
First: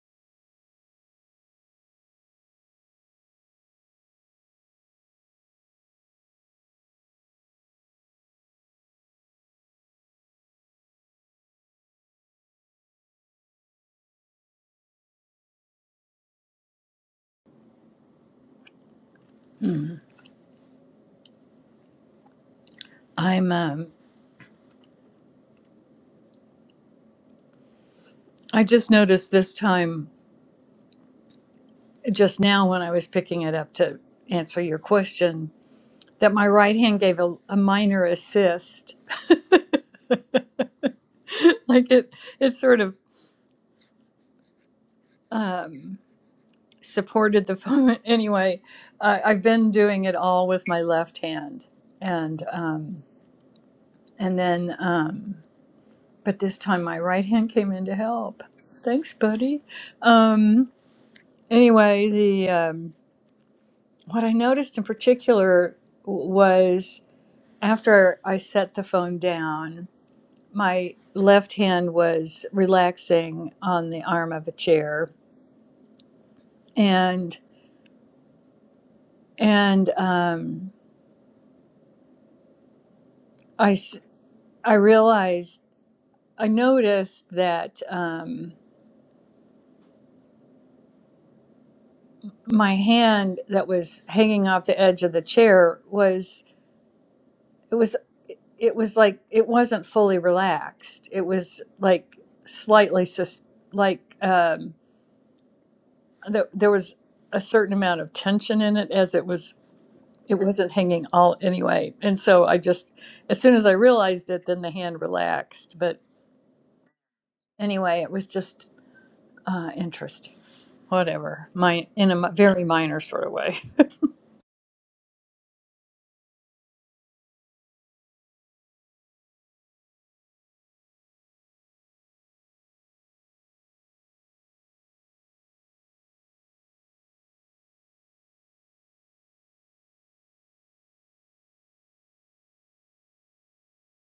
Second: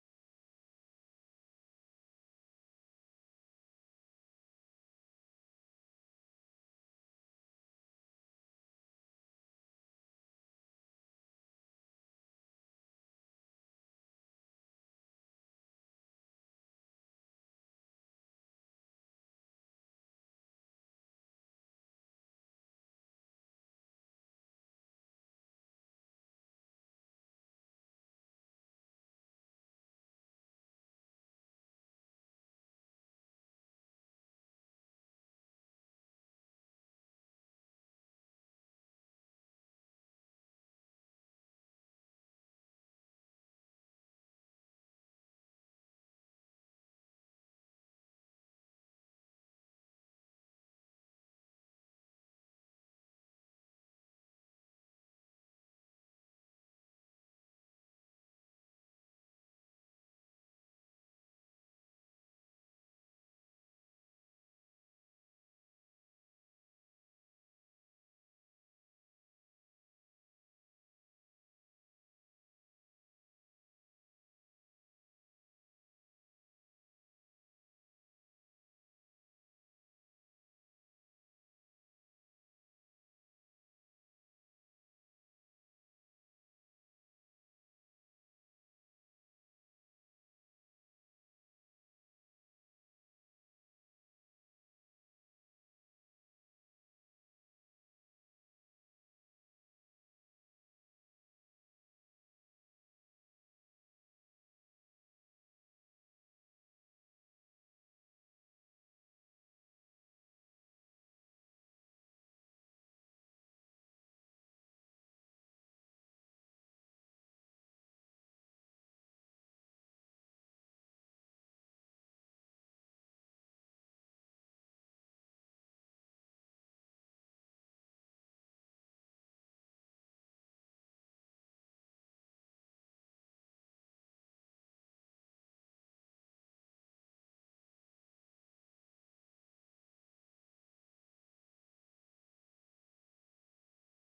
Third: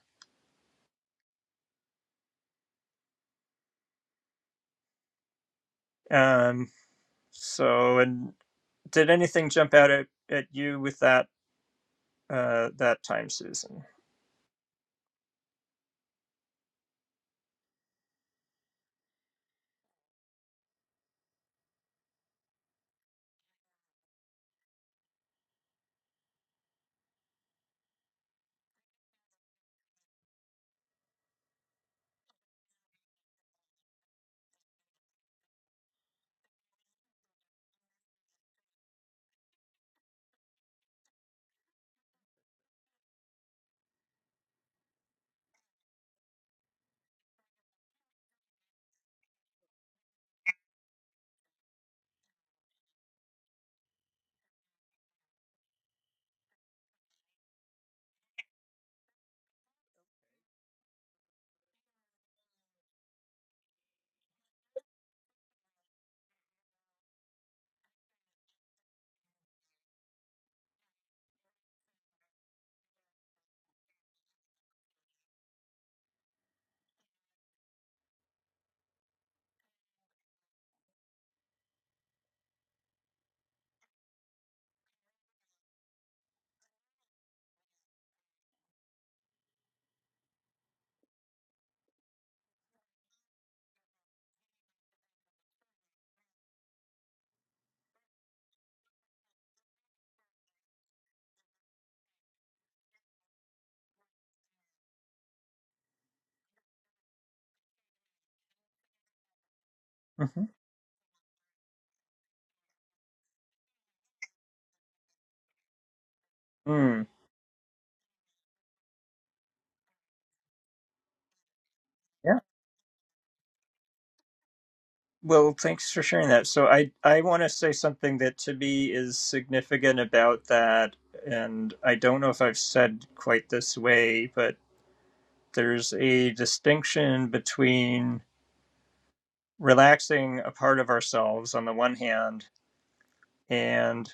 S1: Um, so and did anything jump out at, at you with that uh that time, Susan?
S2: mm. I'm. Um, I just noticed this time just now when I was picking it up to answer your question that my right hand gave a, a minor assist. like it, it sort of um, supported the phone. Anyway, I I've been doing it all with my left hand, and um, and then, um, but this time my right hand came in to help. Thanks, buddy. Um, anyway, the um, what I noticed in particular was after I set the phone down. my left hand was relaxing on the arm of a chair and and um, I I realized I noticed that um, my hand that was hanging off the edge of the chair was it was it was like it wasn't fully relaxed. It was like slightly sus- like um, there there was a certain amount of tension in it as it was it
S1: Mm-hmm.
S2: wasn't hanging all anyway. And so I just, as soon as I realized it, then the hand relaxed. But
S1: Hmm.
S2: anyway, it was just uh, interesting. Whatever, my in a mi-
S1: yeah.
S2: very minor sort of way.
S1: Well, thanks for sharing that. So I I want to say something that to me is significant about that, and I don't know if I've said quite this way, but there's a distinction between relaxing a part of ourselves on the one hand and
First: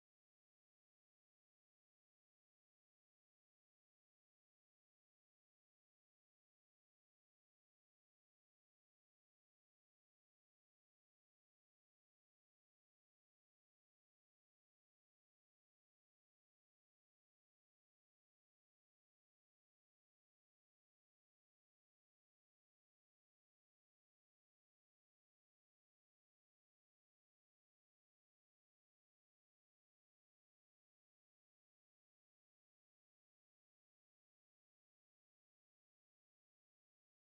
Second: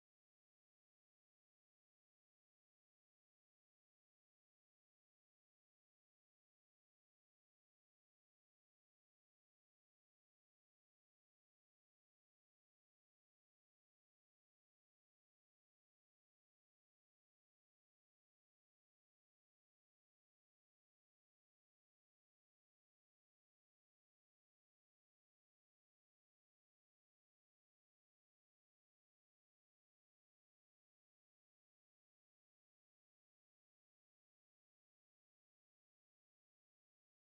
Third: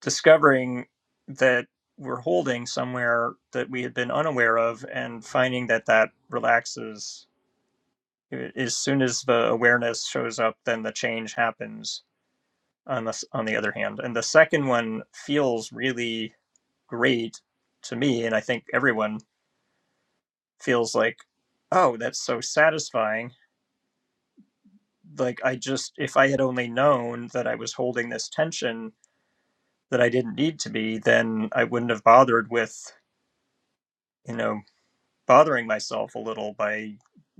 S1: discovering that we're holding somewhere that we had been unaware of and finding that that relaxes as soon as the awareness shows up then the change happens on this on the other hand and the second one feels really great to me and i think everyone feels like oh that's so satisfying like i just if i had only known that i was holding this tension that i didn't need to be then i wouldn't have bothered with you know bothering myself a little by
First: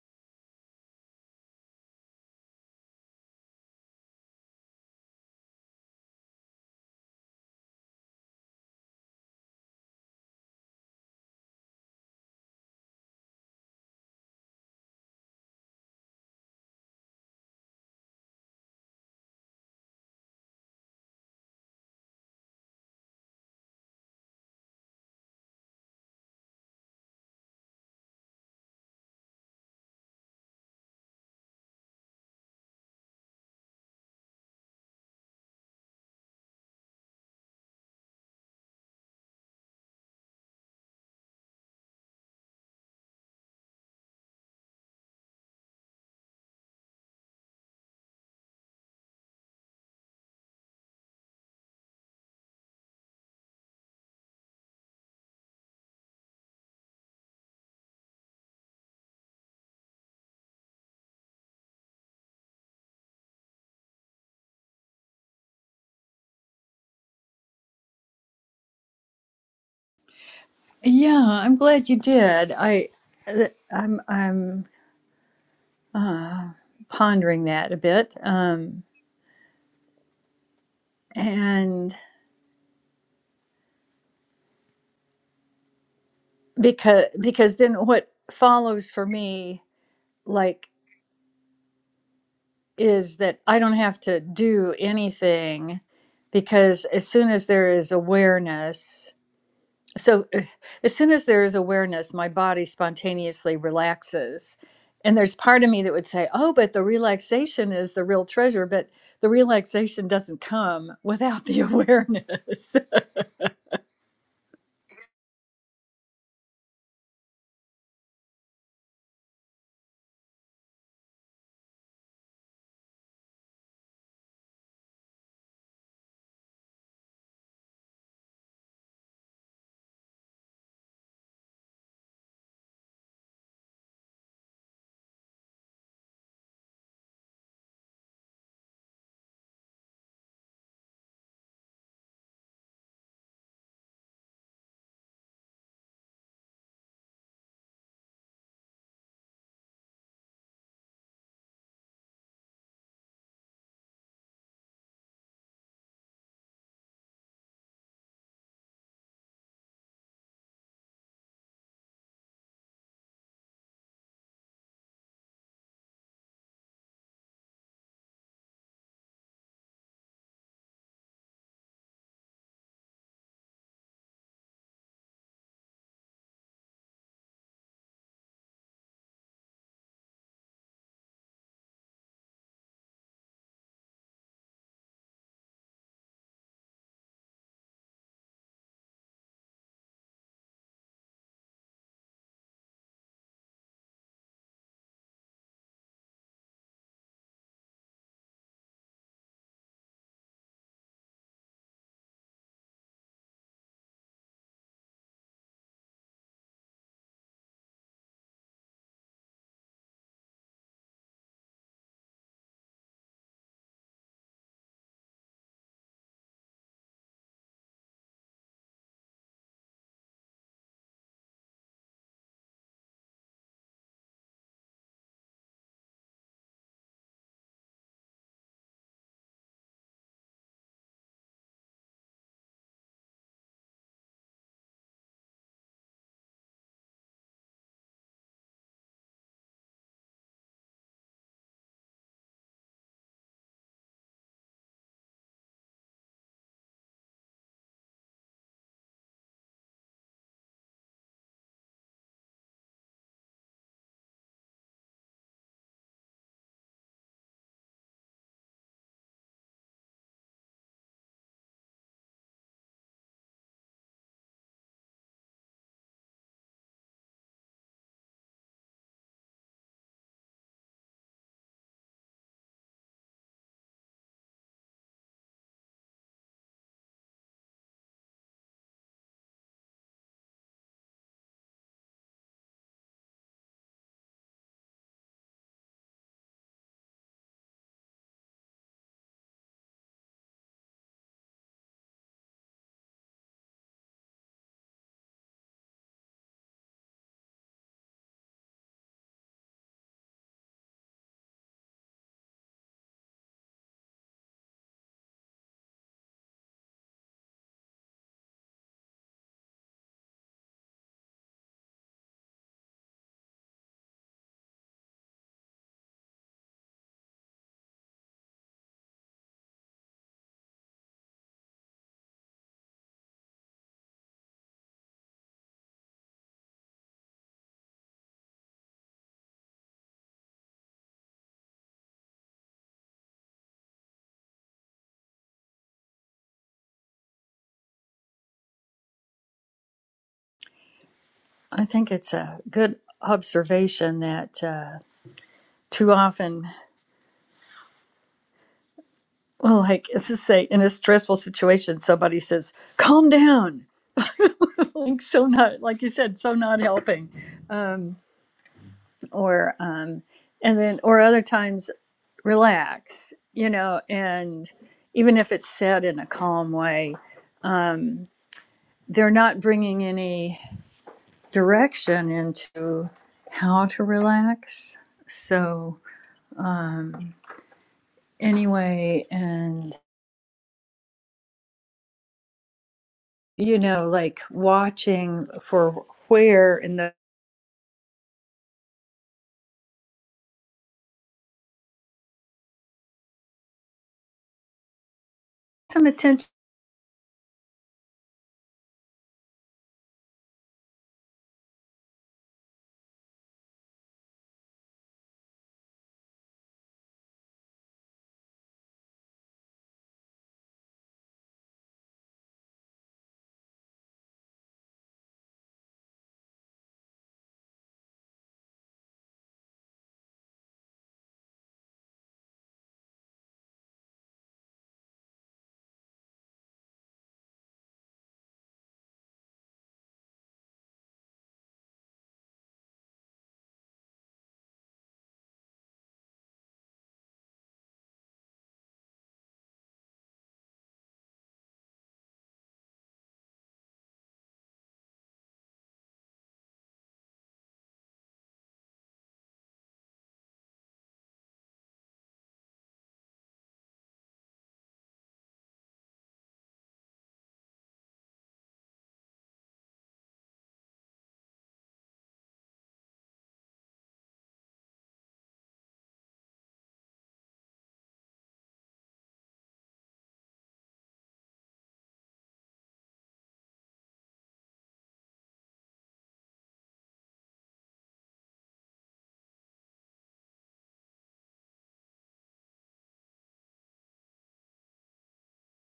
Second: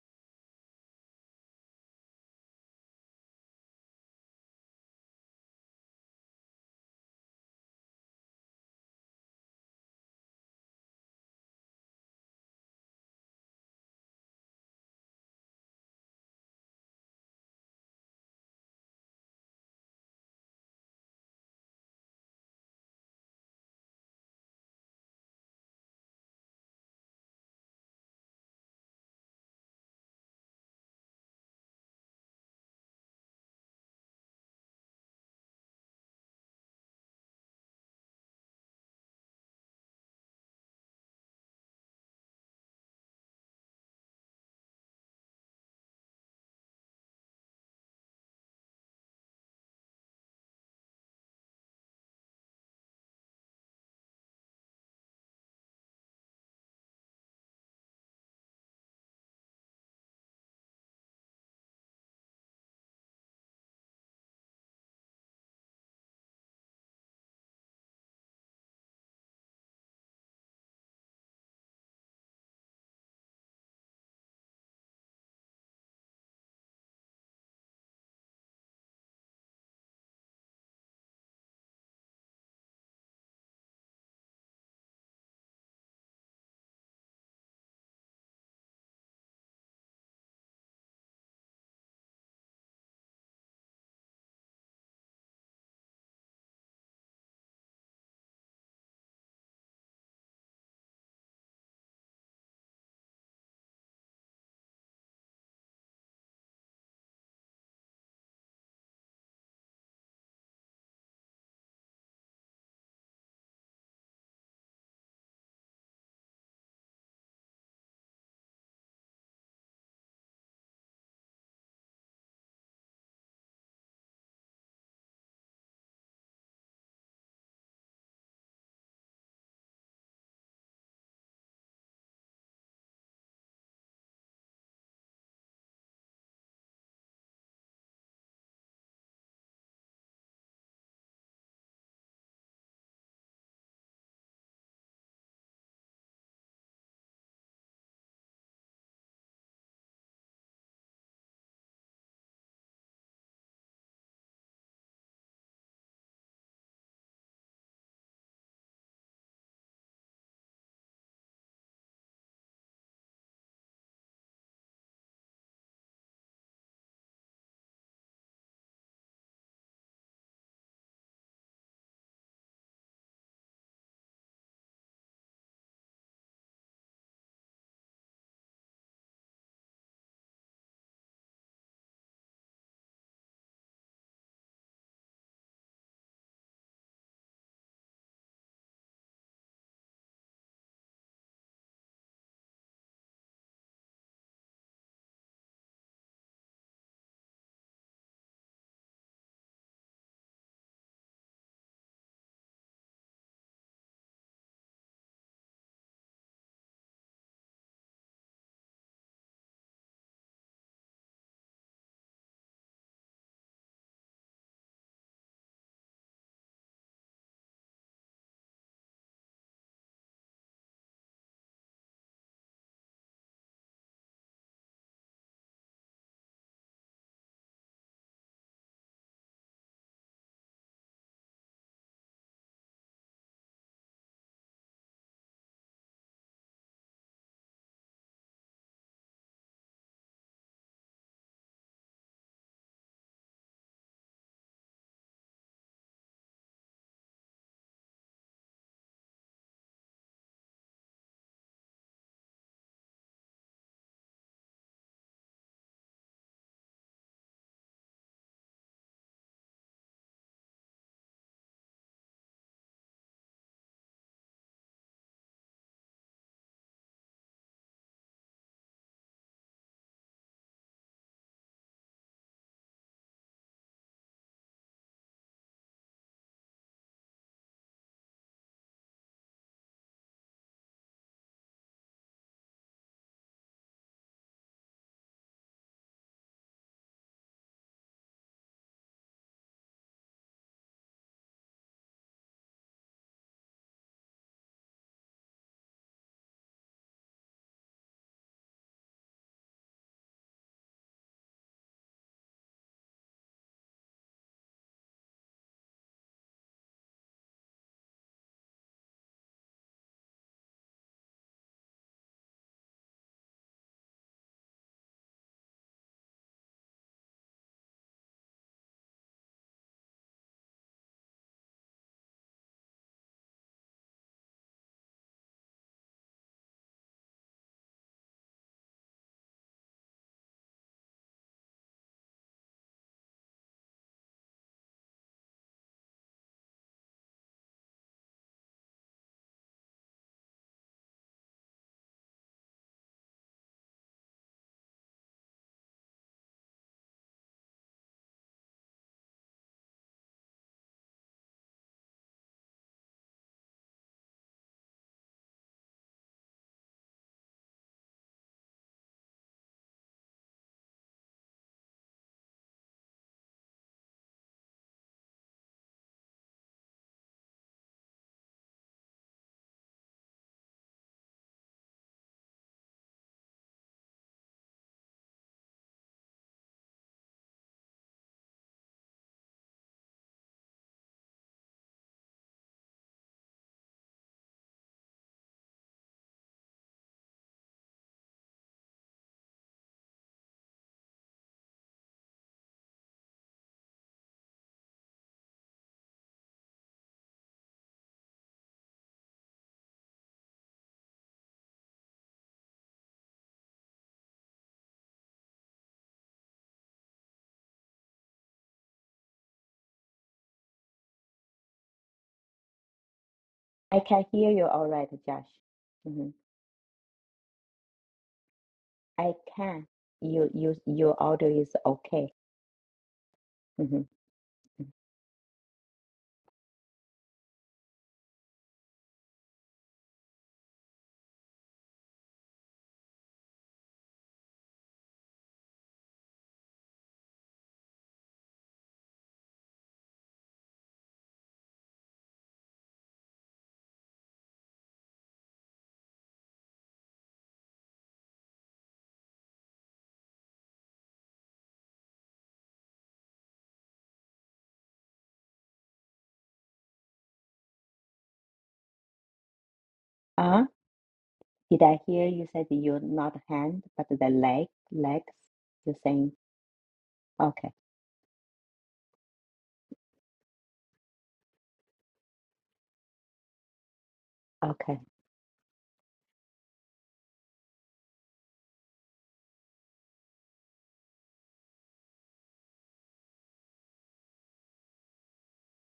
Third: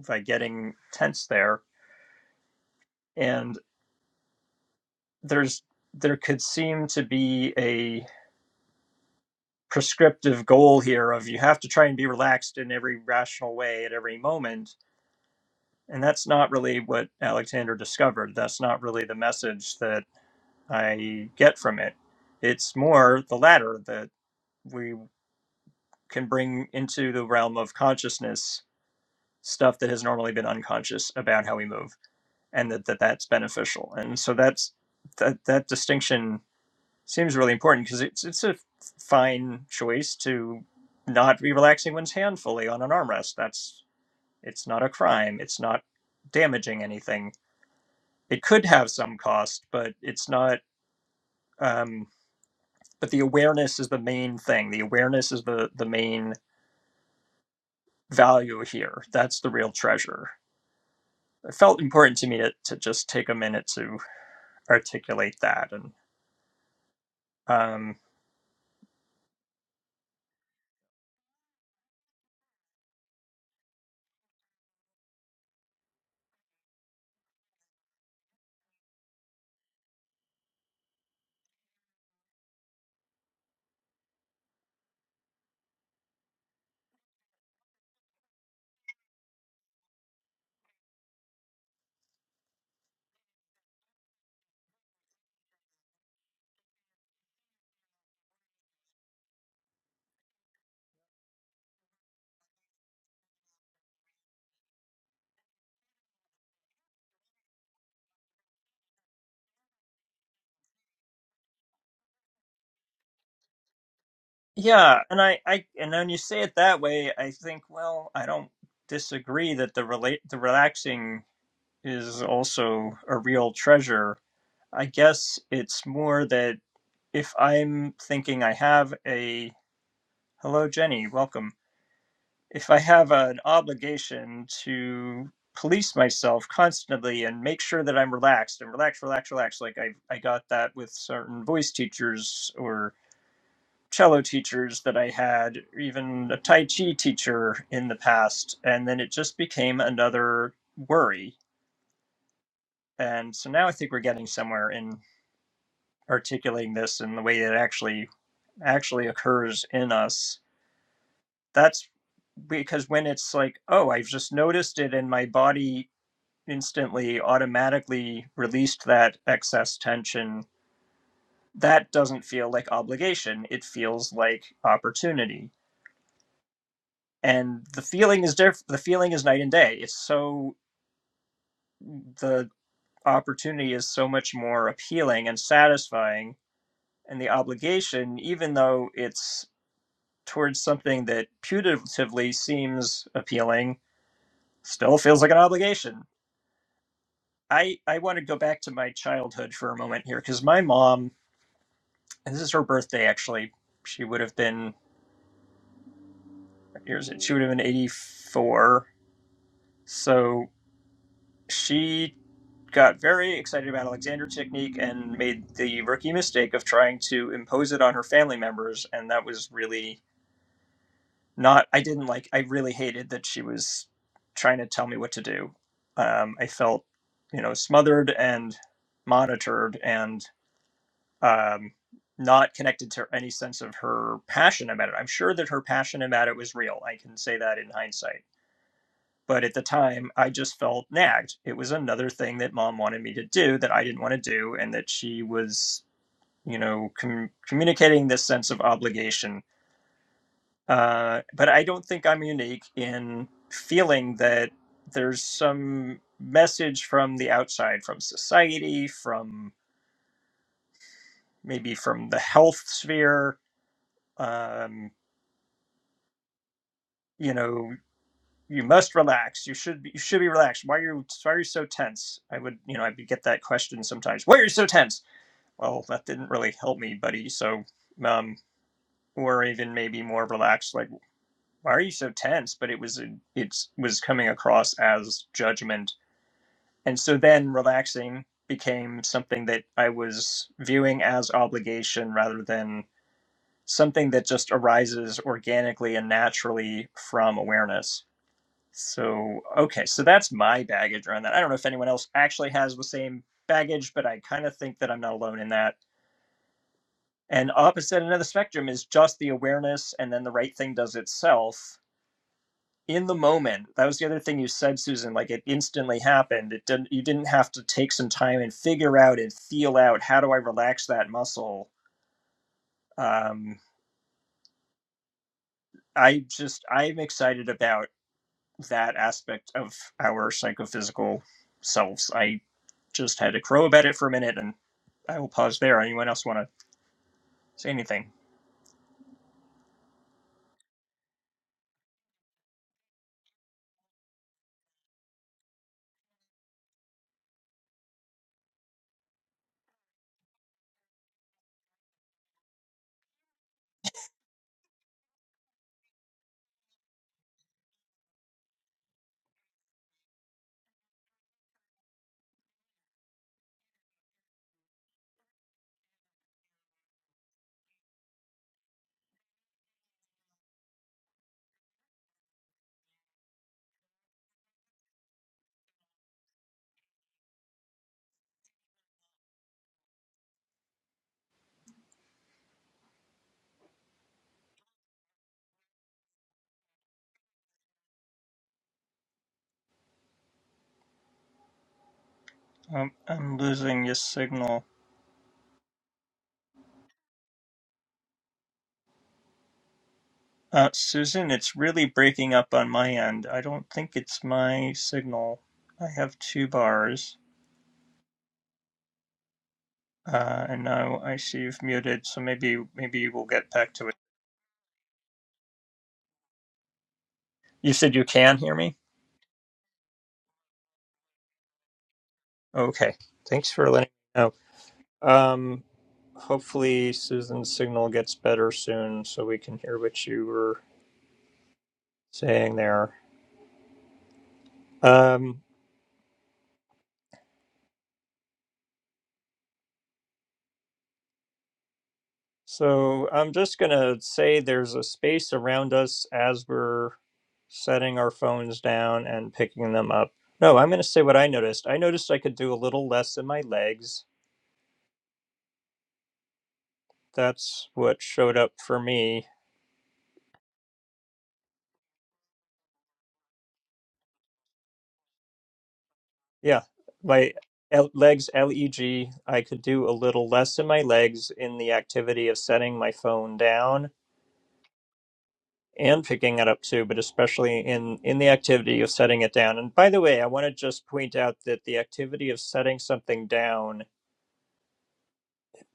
S1: by getting tense there and there's there could seem to be a prescriptive goal here of you have to try and be relaxed in every rational way at every moment and that's not really what alexander discovered that's not really the message that i get from it it's more the latter that we can bring into the realm of consciousness stuff that has normally been unconscious about how we move and that, that that's beneficial and so that's that that distinction Seems really important because it's it's a fine choice to not be relaxing one's hand fully on an armrest. That's it's not a crime. It's not damaging anything. It could have some cost, but it's not. Um, but the awareness is the main thing. The awareness is the the main value here. That's the real treasure. It felt important to me to, to just take a minute to articulate that and um,
S2: Yeah, I'm glad you did. I, I'm, I'm uh, pondering that a bit, um, and because because then what follows for me, like. is that I don't have to do anything because as soon as there is awareness, so uh, as soon as there is awareness, my body spontaneously relaxes. And there's part of me that would say, oh, but the relaxation is the real treasure, but the relaxation doesn't come without the awareness.
S1: Yeah, and I, I, and when you say it that way, I think, well, I don't disagree that the relate, the relaxing is also a real treasure. I guess it's more that if I'm thinking I have a, hello, Jenny, welcome. If I have an obligation to police myself constantly and make sure that I'm relaxed and relax, relax, relax, like I, I got that with certain voice teachers or cello teachers that I had, or even a Tai Chi teacher in the past. And then it just became another worry. And so now I think we're getting somewhere in articulating this in the way it actually actually occurs in us. That's because when it's like, oh, I've just noticed it and my body instantly automatically released that excess tension, that doesn't feel like obligation. It feels like opportunity and the feeling is diff- the feeling is night and day it's so the opportunity is so much more appealing and satisfying and the obligation even though it's towards something that putatively seems appealing still feels like an obligation i i want to go back to my childhood for a moment here because my mom and this is her birthday actually she would have been what year is it? she would have been 84 so she got very excited about Alexander's technique and made the rookie mistake of trying to impose it on her family members. And that was really not, I didn't like, I really hated that she was trying to tell me what to do. Um, I felt, you know, smothered and monitored and um, not connected to any sense of her passion about it. I'm sure that her passion about it was real. I can say that in hindsight but at the time, I just felt nagged. It was another thing that mom wanted me to do that I didn't want to do, and that she was, you know, com- communicating this sense of obligation. Uh, but I don't think I'm unique in feeling that there's some message from the outside, from society, from maybe from the health sphere. Um, you know, you must relax. You should be, you should be relaxed. Why are you why are you so tense? I would you know I would get that question sometimes. Why are you so tense? well, that didn't really help me, buddy. So, um, or even maybe more relaxed, like, why are you so tense? But it was a, it was coming across as judgment, and so then relaxing became something that I was viewing as obligation rather than something that just arises organically and naturally from awareness. So, okay, so that's my baggage around that. I don't know if anyone else actually has the same baggage, but I kind of think that I'm not alone in that And opposite end of the spectrum is just the awareness, and then the right thing does itself in the moment. That was the other thing you said, Susan. Like it instantly happened. It didn't. You didn't have to take some time and figure out and feel out how do I relax that muscle. Um, I just I'm excited about that aspect of our psychophysical selves. I just had to crow about it for a minute, and I will pause there. Anyone else want to say anything?
S2: I think it's a good observation that uh, too often, well, like, let's just say in a stressful situation, somebody says, calm down like so not like you said so not helping um or um and then or other times relax you know and even if it's said in a calm way um they're not bringing any direction into how to relax so um anyway and you know like watching for where in the
S1: Um, I'm losing your signal.
S2: some attention
S1: Uh, Susan, it's really breaking up on my end. I don't think it's my signal. I have two bars, uh, and now I see you've muted, so maybe maybe we'll get back
S3: I
S1: to it.
S3: can hear you all right, Josh. hmm
S1: You said you can hear me?
S3: I can. You you your audio is okay.
S1: Okay. Thanks for
S3: Mm-hmm. Mm-hmm.
S1: letting me know. Um, hopefully Susan's signal gets better soon, so we can hear what you were saying there. Um, So I'm just going to say there's a space around us as we're setting our phones down and picking them up. No, I'm going to say what I noticed. I noticed I could do a little less in my legs. That's what showed up for me.
S3: Ah, did I hear you said you're not hand, but the leg, legs? You're saying,
S1: Yeah, my
S3: okay,
S1: L- legs, L E G, I could do a little less in my legs in the activity of setting my phone down
S3: okay.
S1: and picking it up too, but especially in in the activity of setting it down. And by the way, I want to just point out that the activity of setting something down,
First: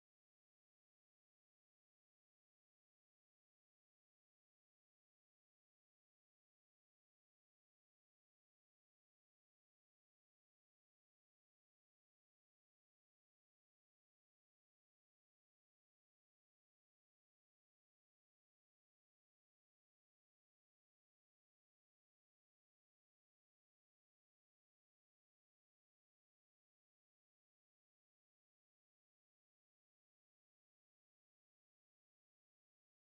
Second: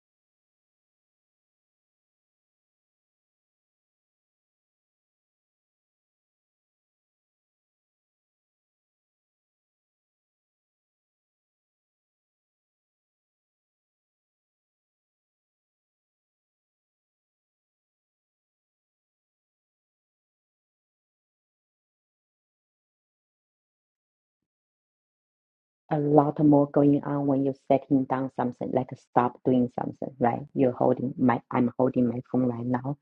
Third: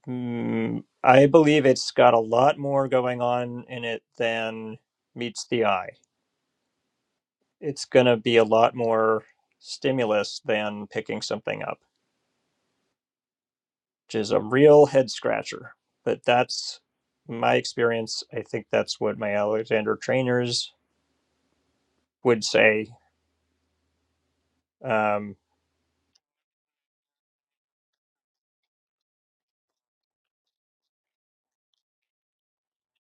S1: mm, I believe it's got a lot more going on in it than meets the eye. It's going to be a lot more stimulus than picking something up, which is a real head scratcher. But that's my experience. I think that's what my Alexander trainers would say Um,
S3: A lot more going on when you're setting down something, like stop doing something, right? You're holding my, I'm holding my phone right now.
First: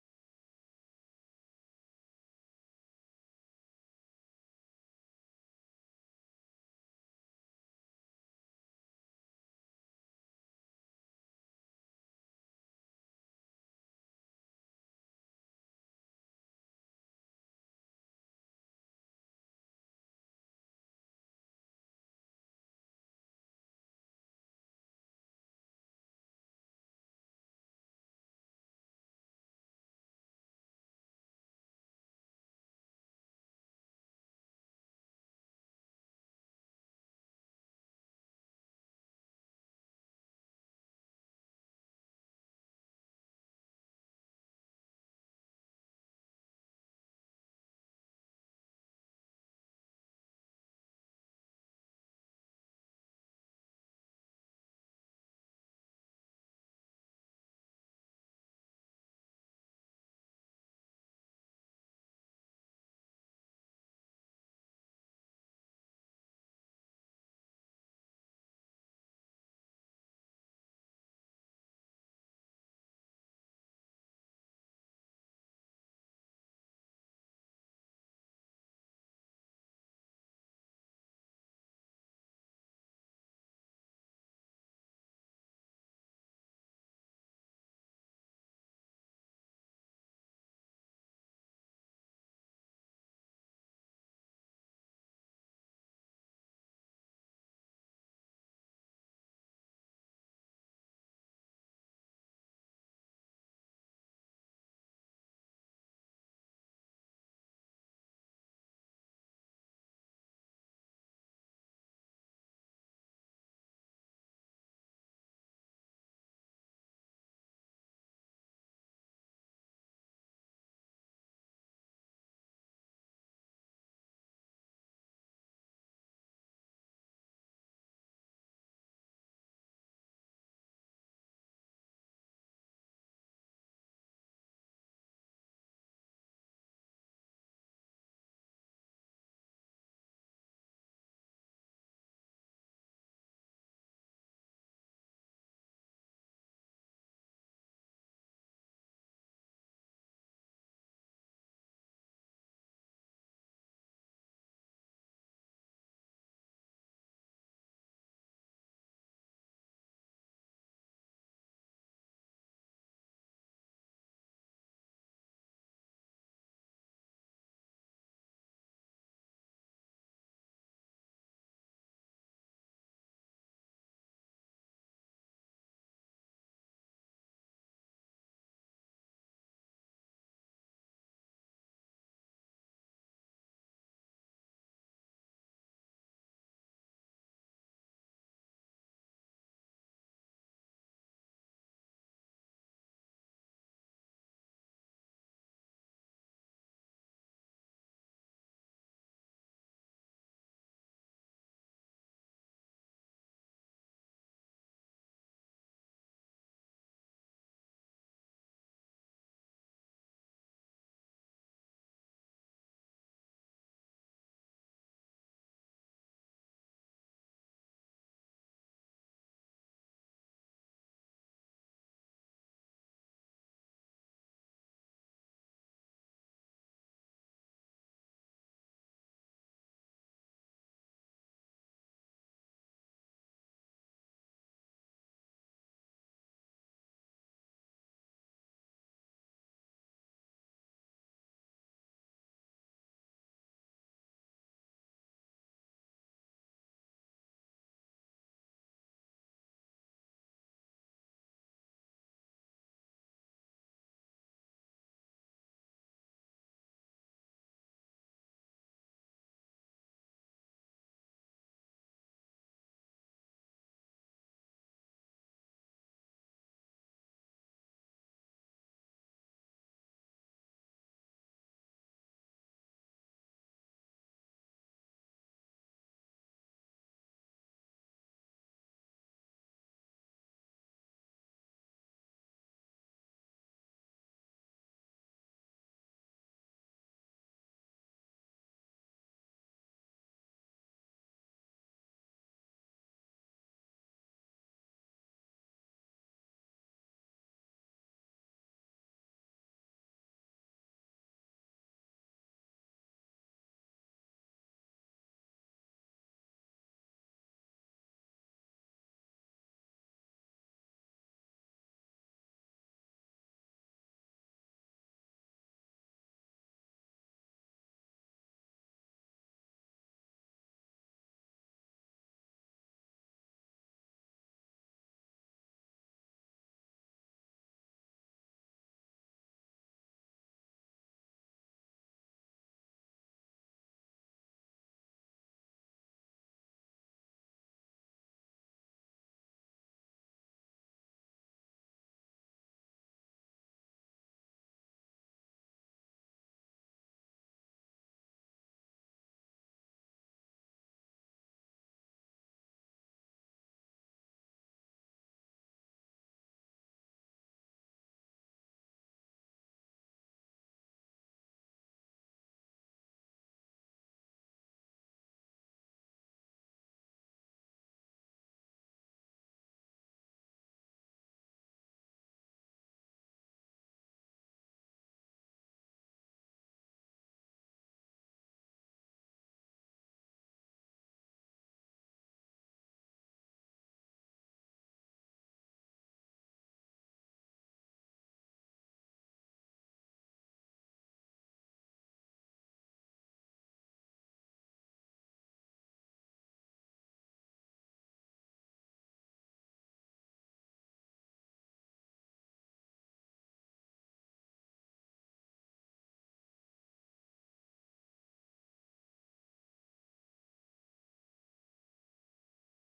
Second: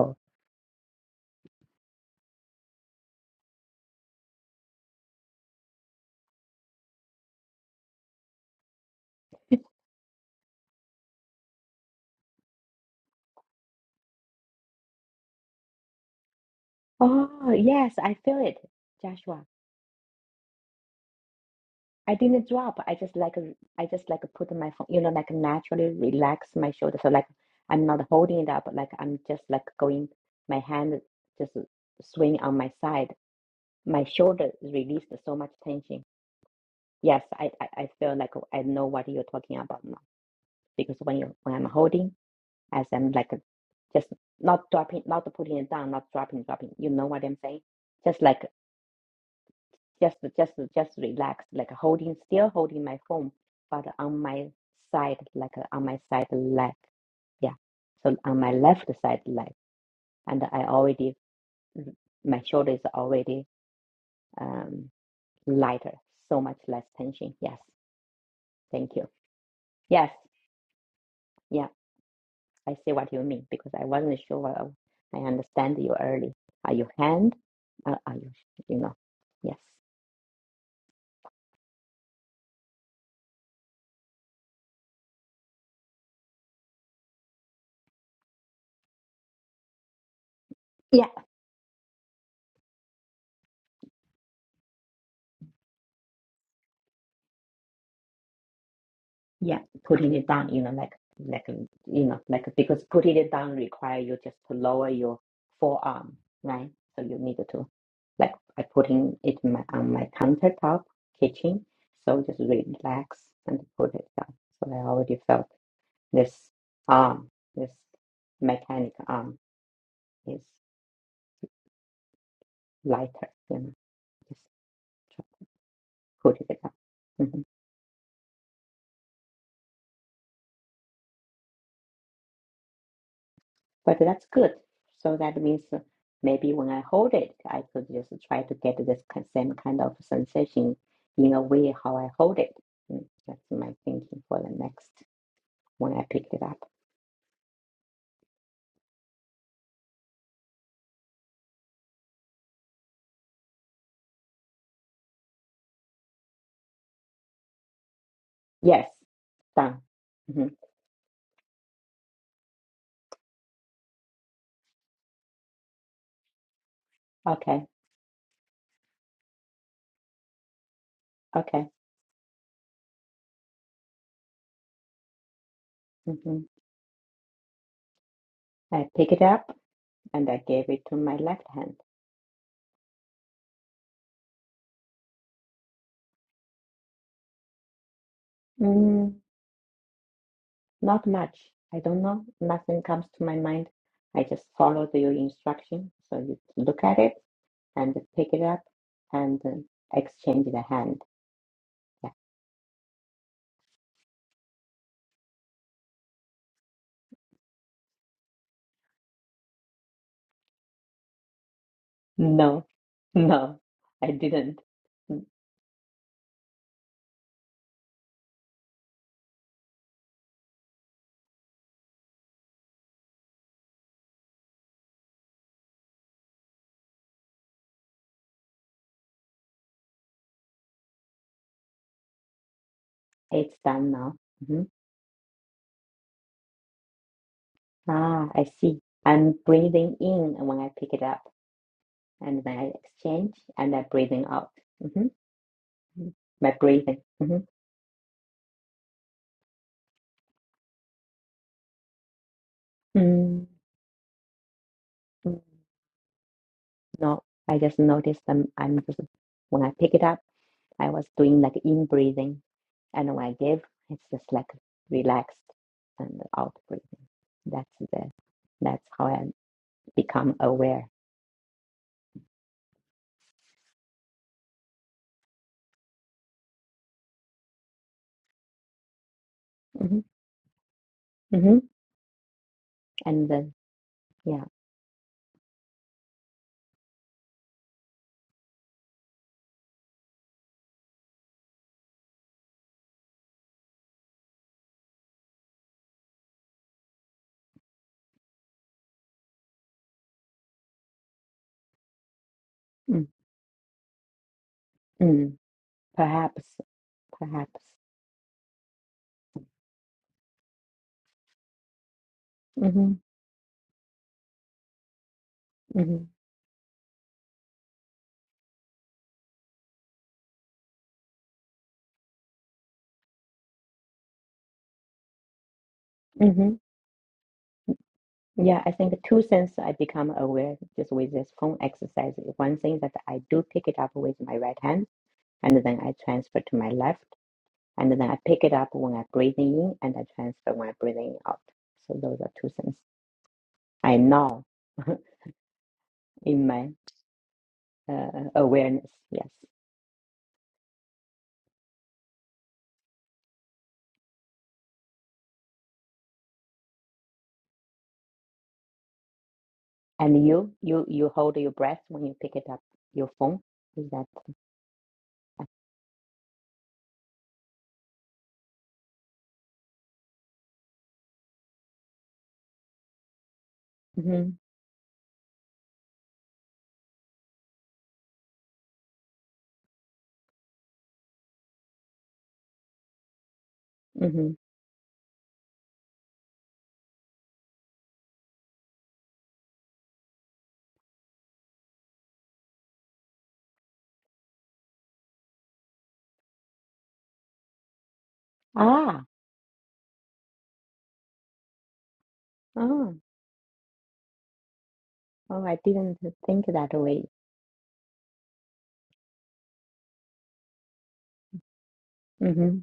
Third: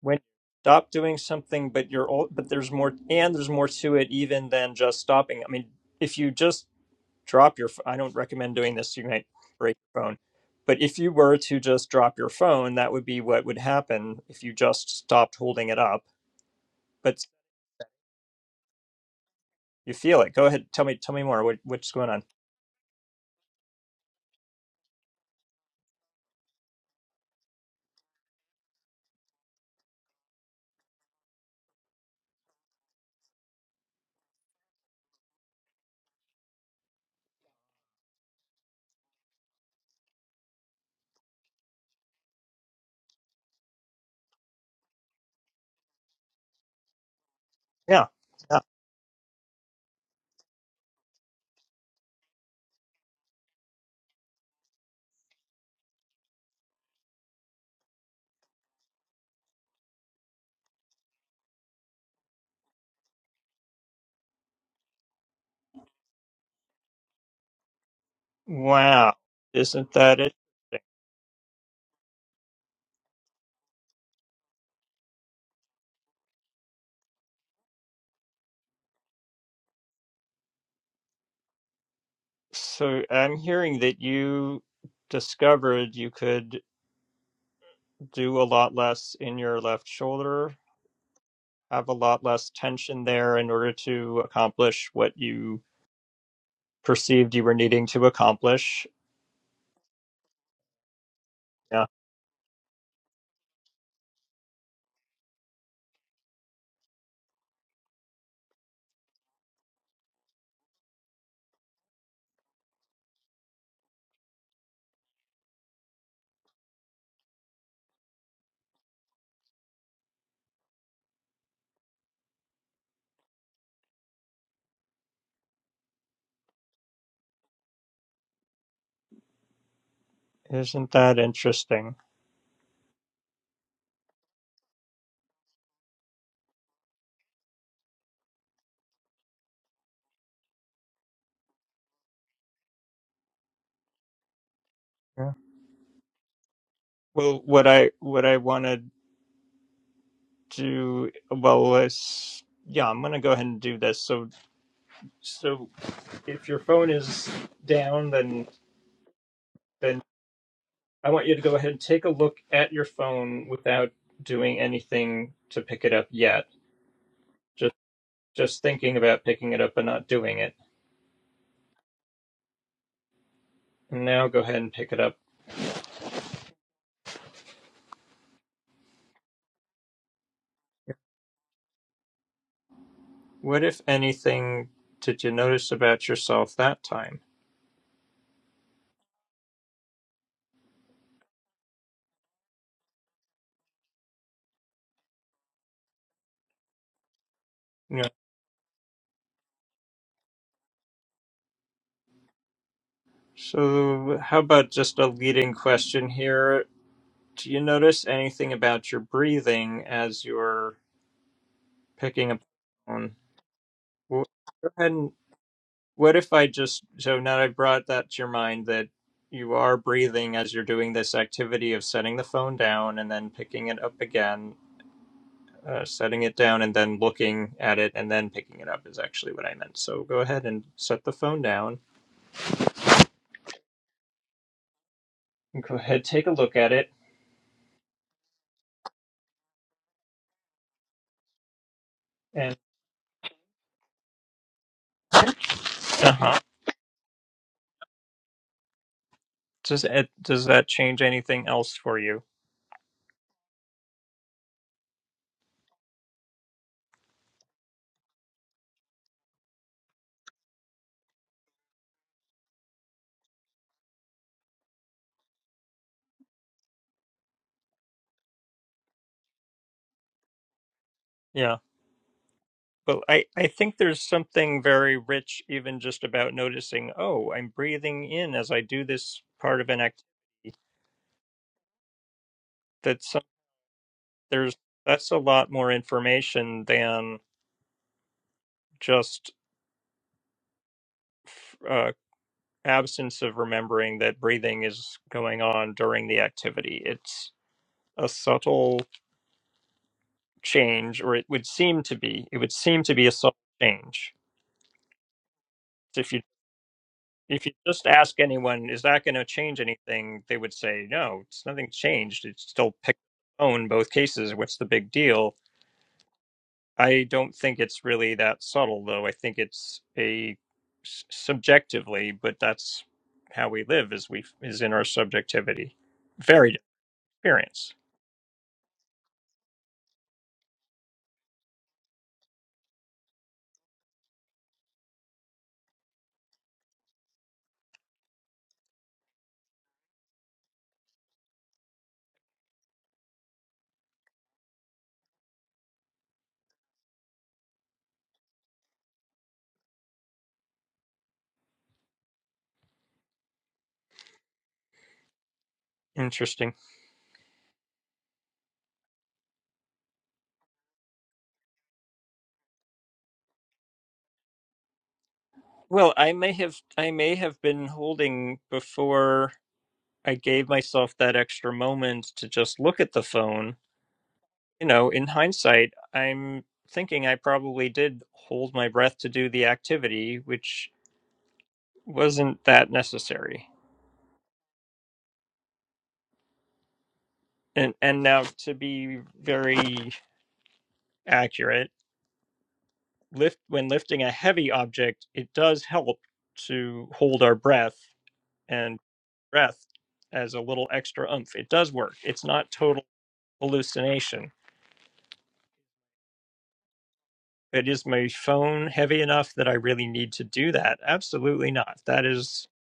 S1: when you stop doing something but you're old but there's more and there's more to it even than just stopping i mean if you just drop your ph- i don't recommend doing this you might break your phone but if you were to just drop your phone that would be what would happen if you just stopped holding it up but
S3: oh, yes, I feel it, Joshua.
S1: you feel it go ahead tell me tell me more what, what's going
S3: I
S1: on
S3: didn't drop. I just like, I just like put my phone, you know, like naturally relax my shoulder. So like, I'm not holding it up, like I'm just like going, my hand just swing on my side my shoulder released so much tension. Yes, I, I, I feel like I know what you're talking about now because when you when I'm holding, as I'm like just not dropping, not putting it down, not dropping, dropping. You know what I'm saying?
S1: yeah,
S3: Just like
S1: yeah.
S3: just just just relax, like holding, still holding my phone, but on my side, like on my side leg. Yeah, so on my left side leg, and I already my shoulder is already um lighter, so much less tension. Yes. Thank you.
S1: wow isn't
S3: Yes,
S1: that it
S3: yeah, I see what you mean because I wasn't sure I understand you early. Are you hand? Uh, are you, you know, yes.
S1: so i'm hearing that you discovered you could do a lot less in your left shoulder
S3: Yeah,
S1: have a lot less tension there in order to accomplish what you perceived you were needing to accomplish.
S3: yeah, putting it down, you know, like, like,
S1: Yeah.
S3: you know, like, because putting it down require you just to lower your forearm, right? So you need to, like, I putting it in my, on my countertop kitchen, so just relax and put it down. So I already felt this arm, this mechanic arm. is. lighter, you know, just try to put it up. Mhm.
S1: Isn't that interesting?
S3: But that's good. So that means uh, maybe when I hold it, I could just try to get this ki- same kind of sensation in a way how I hold it. Mm, That's my thinking for the next
S1: Yeah.
S3: when I pick it up.
S1: Well, what I what I want to do well is yeah, I'm going to go ahead and do this. So so if your phone is down then
S3: Yes, done.
S1: then
S3: hmm
S1: I want you to go ahead and take a look at your phone without doing anything to pick it up yet.
S3: Okay,
S1: Just just thinking about picking it up and not doing it.
S3: okay.
S1: And now go ahead and pick it up
S3: hmm I pick it up and I gave it to my left hand.
S1: What, if anything, did you notice about yourself that time?
S3: Mm. Not much. I don't know. Nothing comes to my mind. I just followed your instruction. So you look at it and
S1: Yeah.
S3: pick it up and uh, exchange the hand.
S1: So, how about just a leading question here? Do you notice anything about your breathing as you're picking up the
S3: No,
S1: phone?
S3: no, I
S1: Wh-
S3: didn't.
S1: Go ahead and
S3: Mm,
S1: what if I just, so now I brought that to your mind that you are breathing as you're doing this activity of setting the phone down and then picking it up again, uh, setting it down and then looking at it and then picking it up is actually what I meant. So go ahead and set the phone down
S3: It's done now. hmm
S1: Go ahead, take a look at it,
S3: Ah, I see. I'm breathing in when I pick it up and
S1: and
S3: when I exchange and I'm breathing out. hmm
S1: uh huh.
S3: My breathing. hmm
S1: Does it, does that change anything else for you?
S3: mm mm. No, I just noticed I'm, I'm just, when I pick it up. I was doing like in breathing, and when I give, it's just like relaxed and out breathing. That's the that's how I become aware.
S1: Yeah, but I I think there's something very rich even just about noticing. Oh, I'm breathing in as I do this part of an
S3: hmm
S1: activity.
S3: hmm
S1: That's some-
S3: And then yeah,
S1: there's that's a lot more information than just f- uh, absence of remembering that breathing is going on during the activity. It's a subtle change, or it would seem to be. It would seem to be
S3: mm
S1: a subtle change
S3: mm
S1: if you.
S3: perhaps
S1: If you
S3: perhaps.
S1: just ask anyone, is that going to change anything? They would say, no, it's nothing changed. It's still
S3: hmm
S1: pick the phone, both cases. What's the big deal?
S3: hmm
S1: I don't think it's really that subtle, though. I think it's a s- subjectively, but that's how we live is we is in our subjectivity.
S3: hmm
S1: Varied experience.
S3: Yeah, I think two things I become aware just with this phone exercise. One thing that I do pick it up with my right hand, and then I transfer to my left And then I pick it up when I breathe in and I transfer when I breathe in out. So those are two things I know in my uh, awareness. Yes.
S1: Interesting.
S3: And you, you, you hold your breath when you pick it up your phone. Is that?
S1: Well, I may have I may have been holding before I gave myself that extra moment to just look at the phone
S3: hmm
S1: you know, in hindsight, I'm thinking I probably did hold my breath to do the activity, which wasn't that necessary.
S3: hmm
S1: And and now to be very accurate, lift when lifting a heavy object, it does help to hold our breath and
S3: Ah.
S1: breath as a little extra oomph. It does work. It's not total
S3: Oh.
S1: hallucination.
S3: Oh, I didn't think that way.
S1: But is my phone heavy enough that I really need to do that? Absolutely not. That is
S3: hmm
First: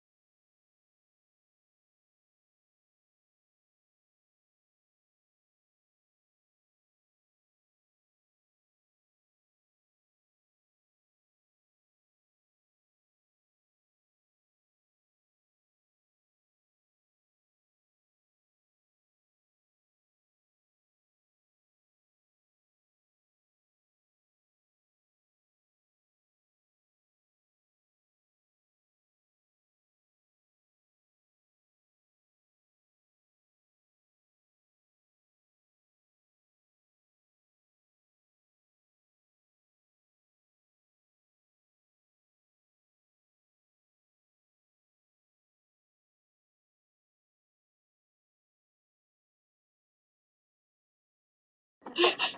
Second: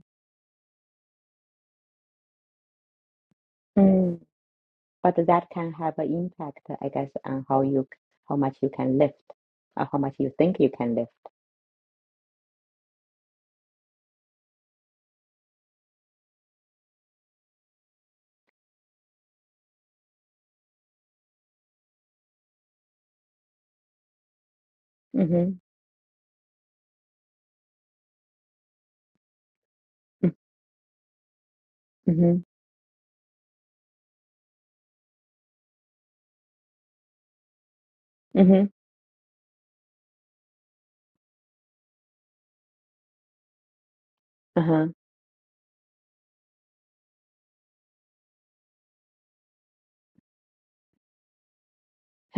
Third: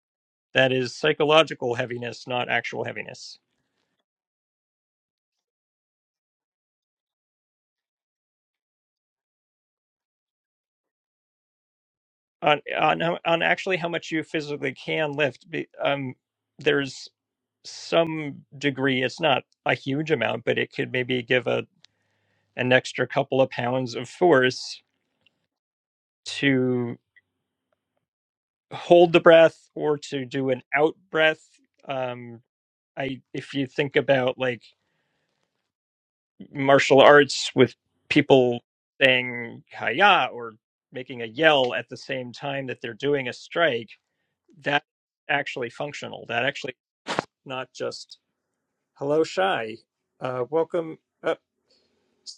S1: That is psychological heaviness, not actual heaviness.
S3: Mm. But that can have an impact, I guess, on how you, how much you can lift, or how much you think you can lift.
S1: On on on actually how much you physically can lift, be- um, there's some degree. It's not a huge amount, but it could maybe give a an extra couple of pounds of force
S3: hmm
S1: to hold the breath or to do an out breath.
S3: hmm
S1: Um, I if you think about like martial arts with people
S3: hmm
S1: saying "kaya" or making a yell at the same time that they're doing a strike that
S3: Uh-huh.
S1: actually functional. That actually not just hello shy, uh, welcome up.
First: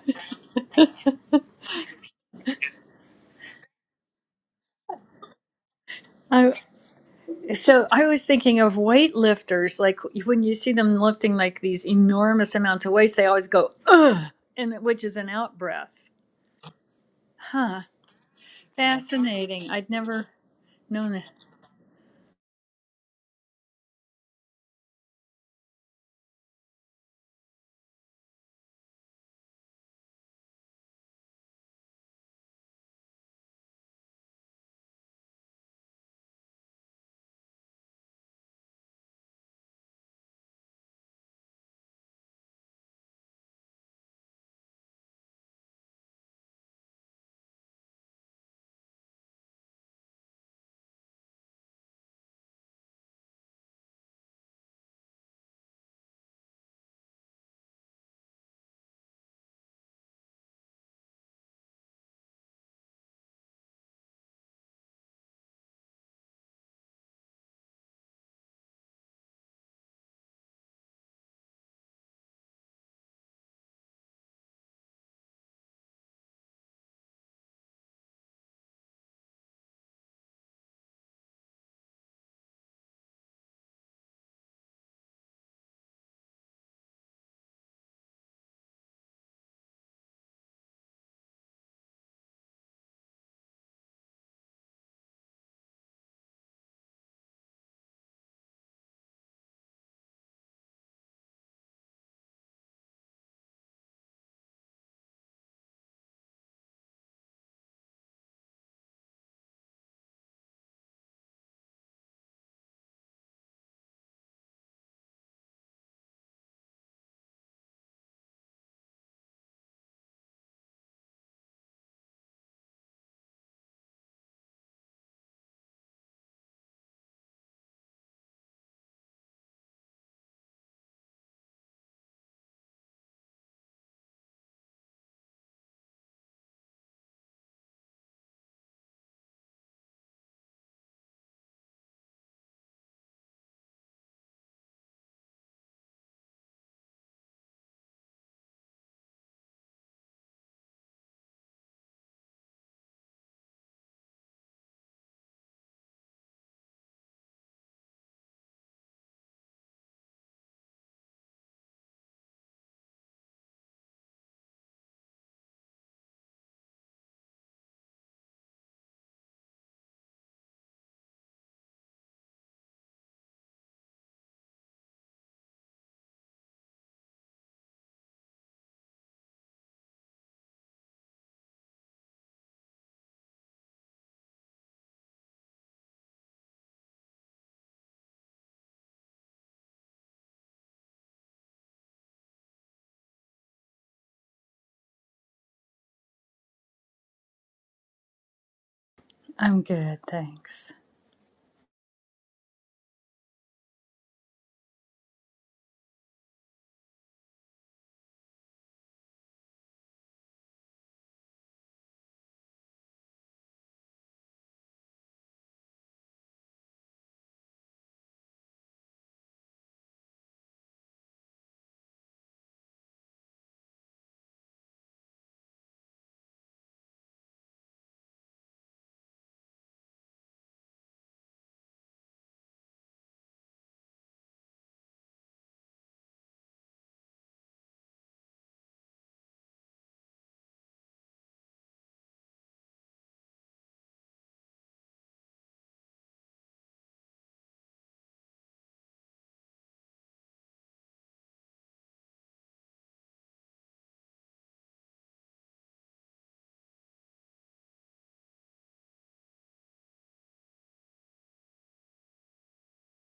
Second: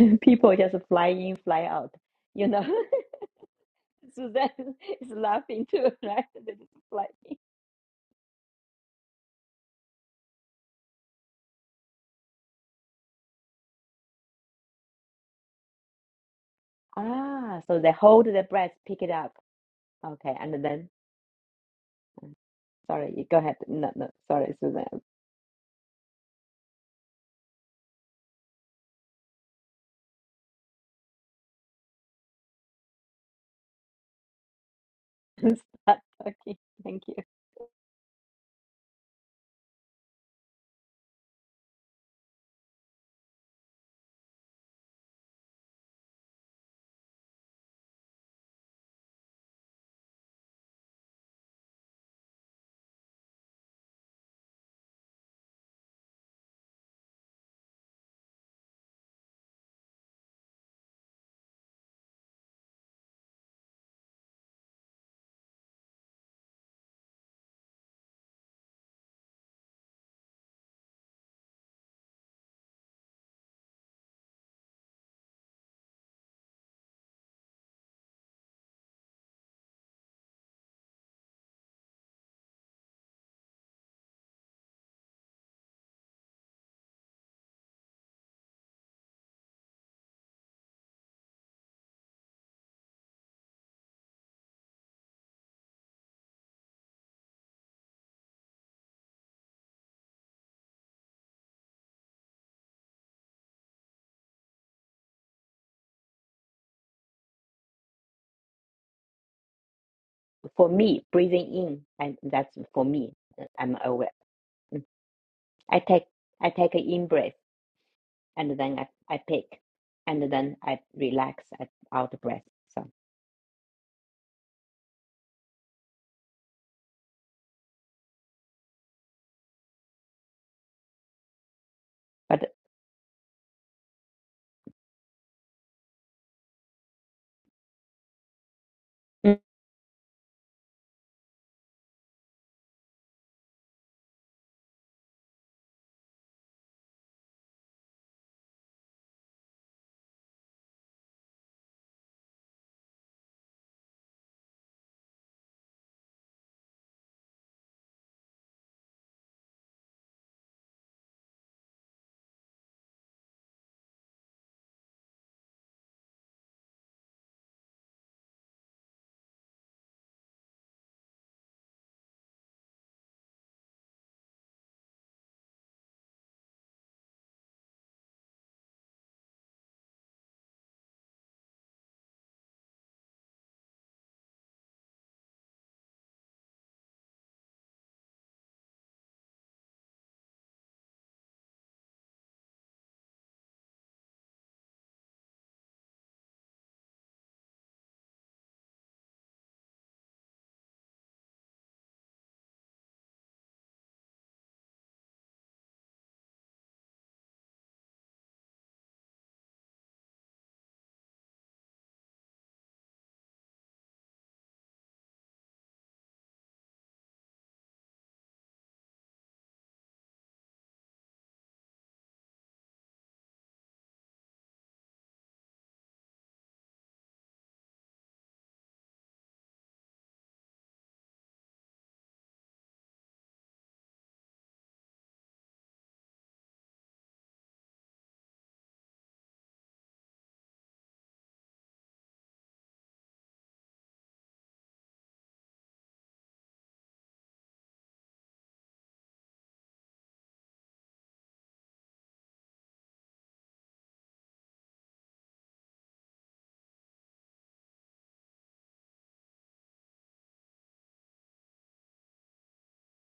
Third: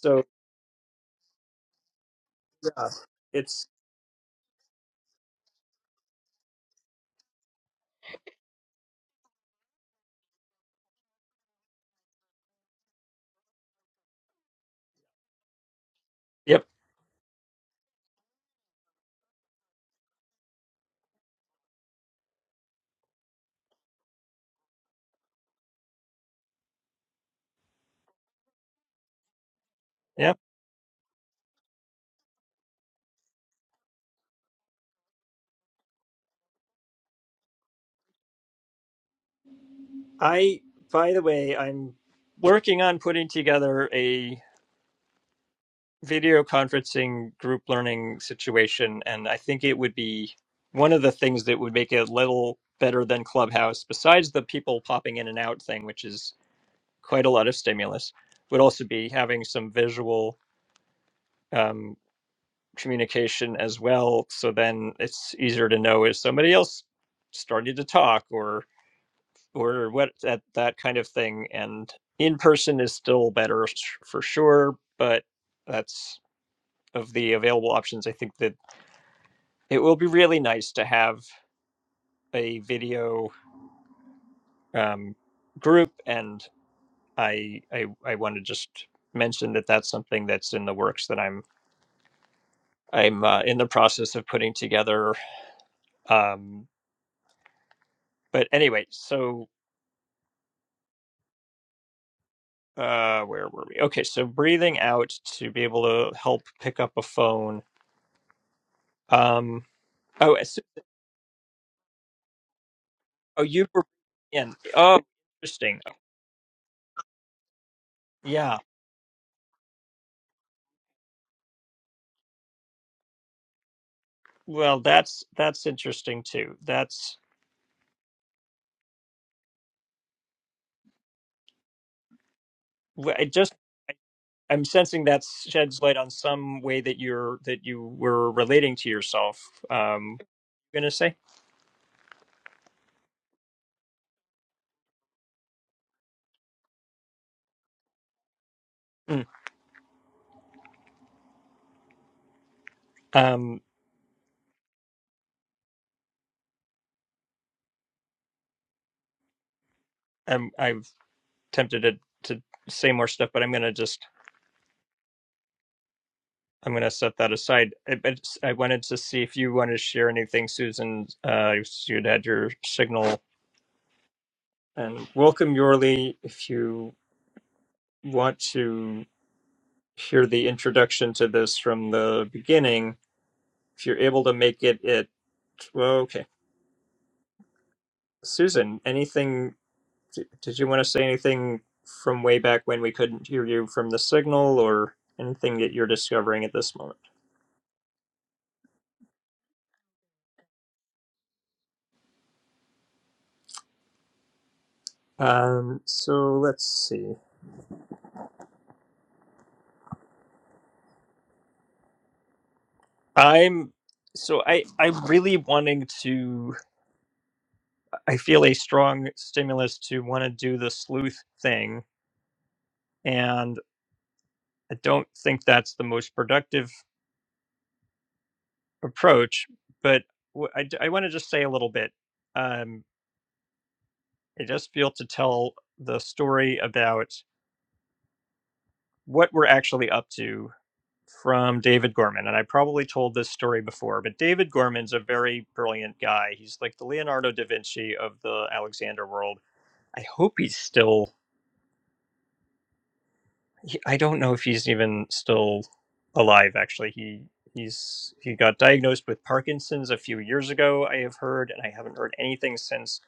S3: People just fly in, fly out. You know,
S1: yeah, it's
S3: Suzanne is laughing too, right?
S2: I,
S3: They just fly in.
S2: So I was thinking of weightlifters, like when you see them lifting like these enormous amounts of weights, they always go ugh, and which is an out breath.
S1: yep,
S3: Ah, so
S2: Huh?
S3: they hold the breath, pick it up.
S2: Fascinating. I'd never
S3: Okay, and then,
S2: known that.
S3: sorry, you go ahead. No, no, sorry, Suzanne.
S1: yep.
S3: Start talking. Thank you.
S1: I by the way, I'm working on putting together a video conferencing group learning situation, and I think it would be one of the things that would make it a little better than Clubhouse, besides the people popping in and out thing, which is quite a lot of stimulus, would also be having some visual. Um, communication as well so then it's easier to know is somebody else starting to talk or or what that that kind of thing and in person is still better for sure but that's of the available options i think that it will be really nice to have a video um, group and i i, I want to just mention that that's something that's in the works that i'm i'm uh, in the process of putting together um, but anyway so uh where were we okay so breathing out to be able to help pick up a phone um oh as-
S3: For me, breathing in, and that's for me.
S1: oh you
S3: I'm
S1: were
S3: aware.
S1: in oh interesting
S3: I take I take an in breath, and
S1: yeah
S3: then I, I pick, and then I relax at out breath. So,
S1: well that's that's interesting too that's
S3: but
S1: w- i just i'm sensing that sheds light on some way that you're that you were relating to yourself um gonna say Mm. um I'm, i'm tempted to to say more stuff but i'm gonna just I'm going to set that aside. I, but s- I wanted to see if you wanted to share anything, Susan. Uh, you'd had your signal. And welcome, Yorli. If you want to hear the introduction to this from the beginning, if you're able to make it, it well, okay. Susan, anything? d- Did you want to say anything from way back when we couldn't hear you from the signal, or anything that you're discovering at this moment?
S2: I'm good, thanks.
S1: Um, so let's see. I'm so I I'm really wanting to I feel a strong stimulus to want to do the sleuth thing and I don't think that's the most productive approach but wh- I want to just say a little bit um I just feel to tell the story about what we're actually up to from David Gorman and I probably told this story before but David Gorman's a very brilliant guy he's like the Leonardo da Vinci of the Alexander world I hope he's still. he, I don't know if he's even still alive. Actually, he he's he got diagnosed with Parkinson's a few years ago. I have heard, and I haven't heard anything since.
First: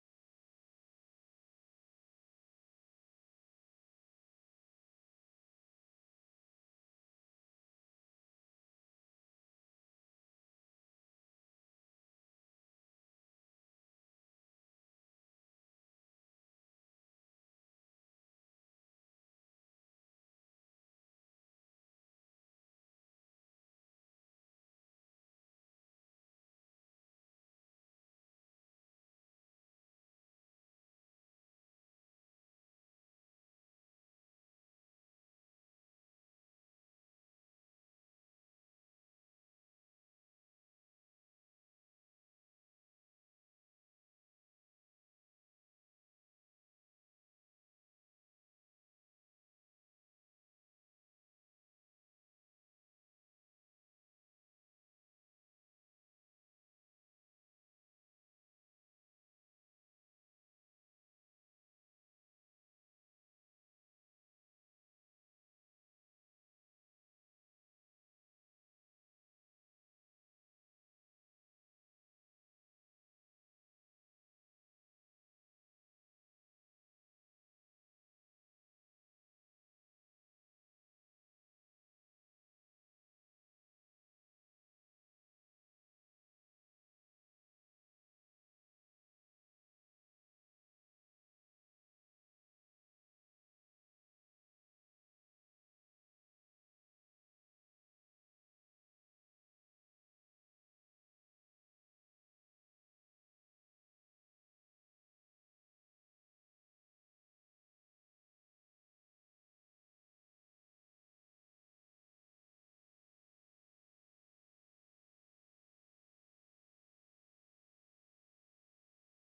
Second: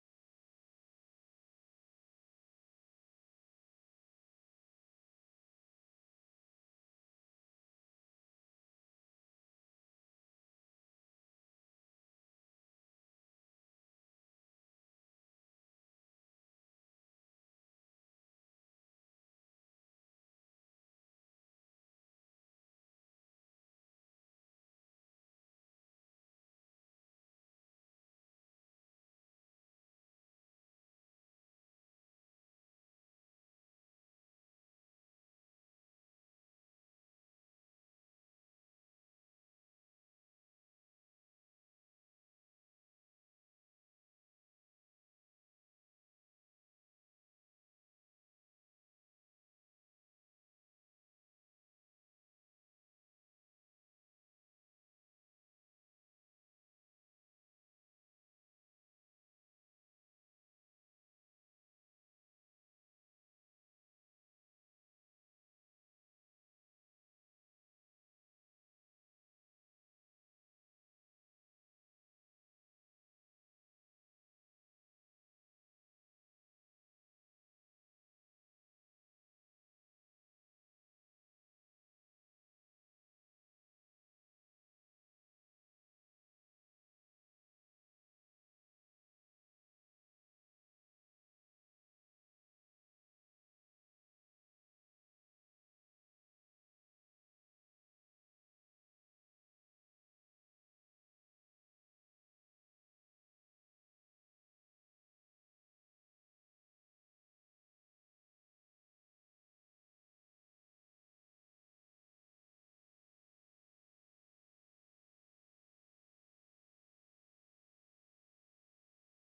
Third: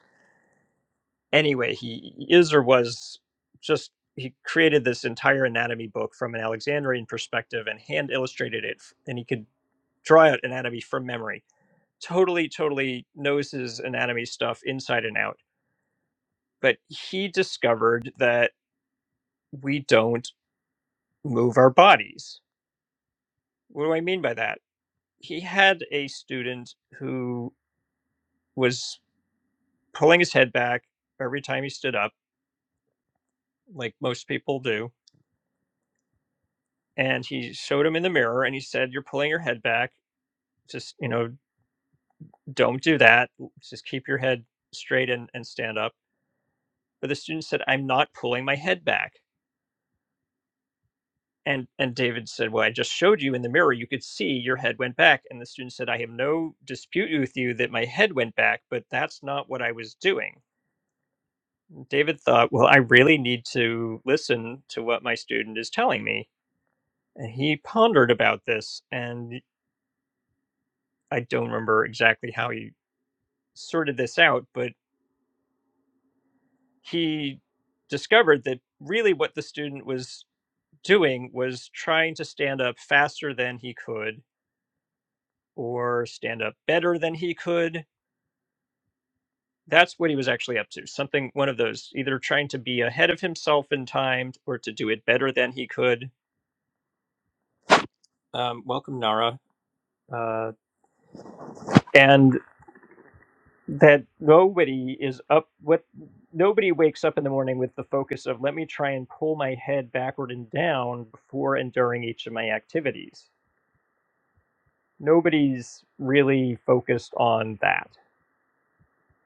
S1: Anyway, he is or was just he created this entire anatomy book from an Alexandrian perspective and hand illustrated it, and he could draw out anatomy from memory. Totally, totally knows his anatomy stuff inside and out. But he discovered that we don't move our bodies. What do I mean by that? he had a student who was pulling his head back every time he stood up, like most people do. And he showed him in the mirror and he said, You're pulling your head back. Just, you know, don't do that. Just keep your head straight and, and stand up. But the student said, I'm not pulling my head back. And and David said, Well, I just showed you in the mirror. You could see your head went back. And the student said, I have no dispute with you that my head went back, but that's not what I was doing David thought, well, I really need to listen to what my student is telling me. And he pondered about this. And I don't remember exactly how he sorted this out, but he discovered that really what the student was doing was trying to stand up faster than he could or stand up better than he could. That's what he was actually up to. Something, one of those, either trying to be ahead of himself in time or to do it better than he could. Um, welcome, Nara. Uh, and that nobody is up with nobody wakes up in the morning with the focus of let me try and pull my head backward and down before and during each of my activities nobody's really focused on that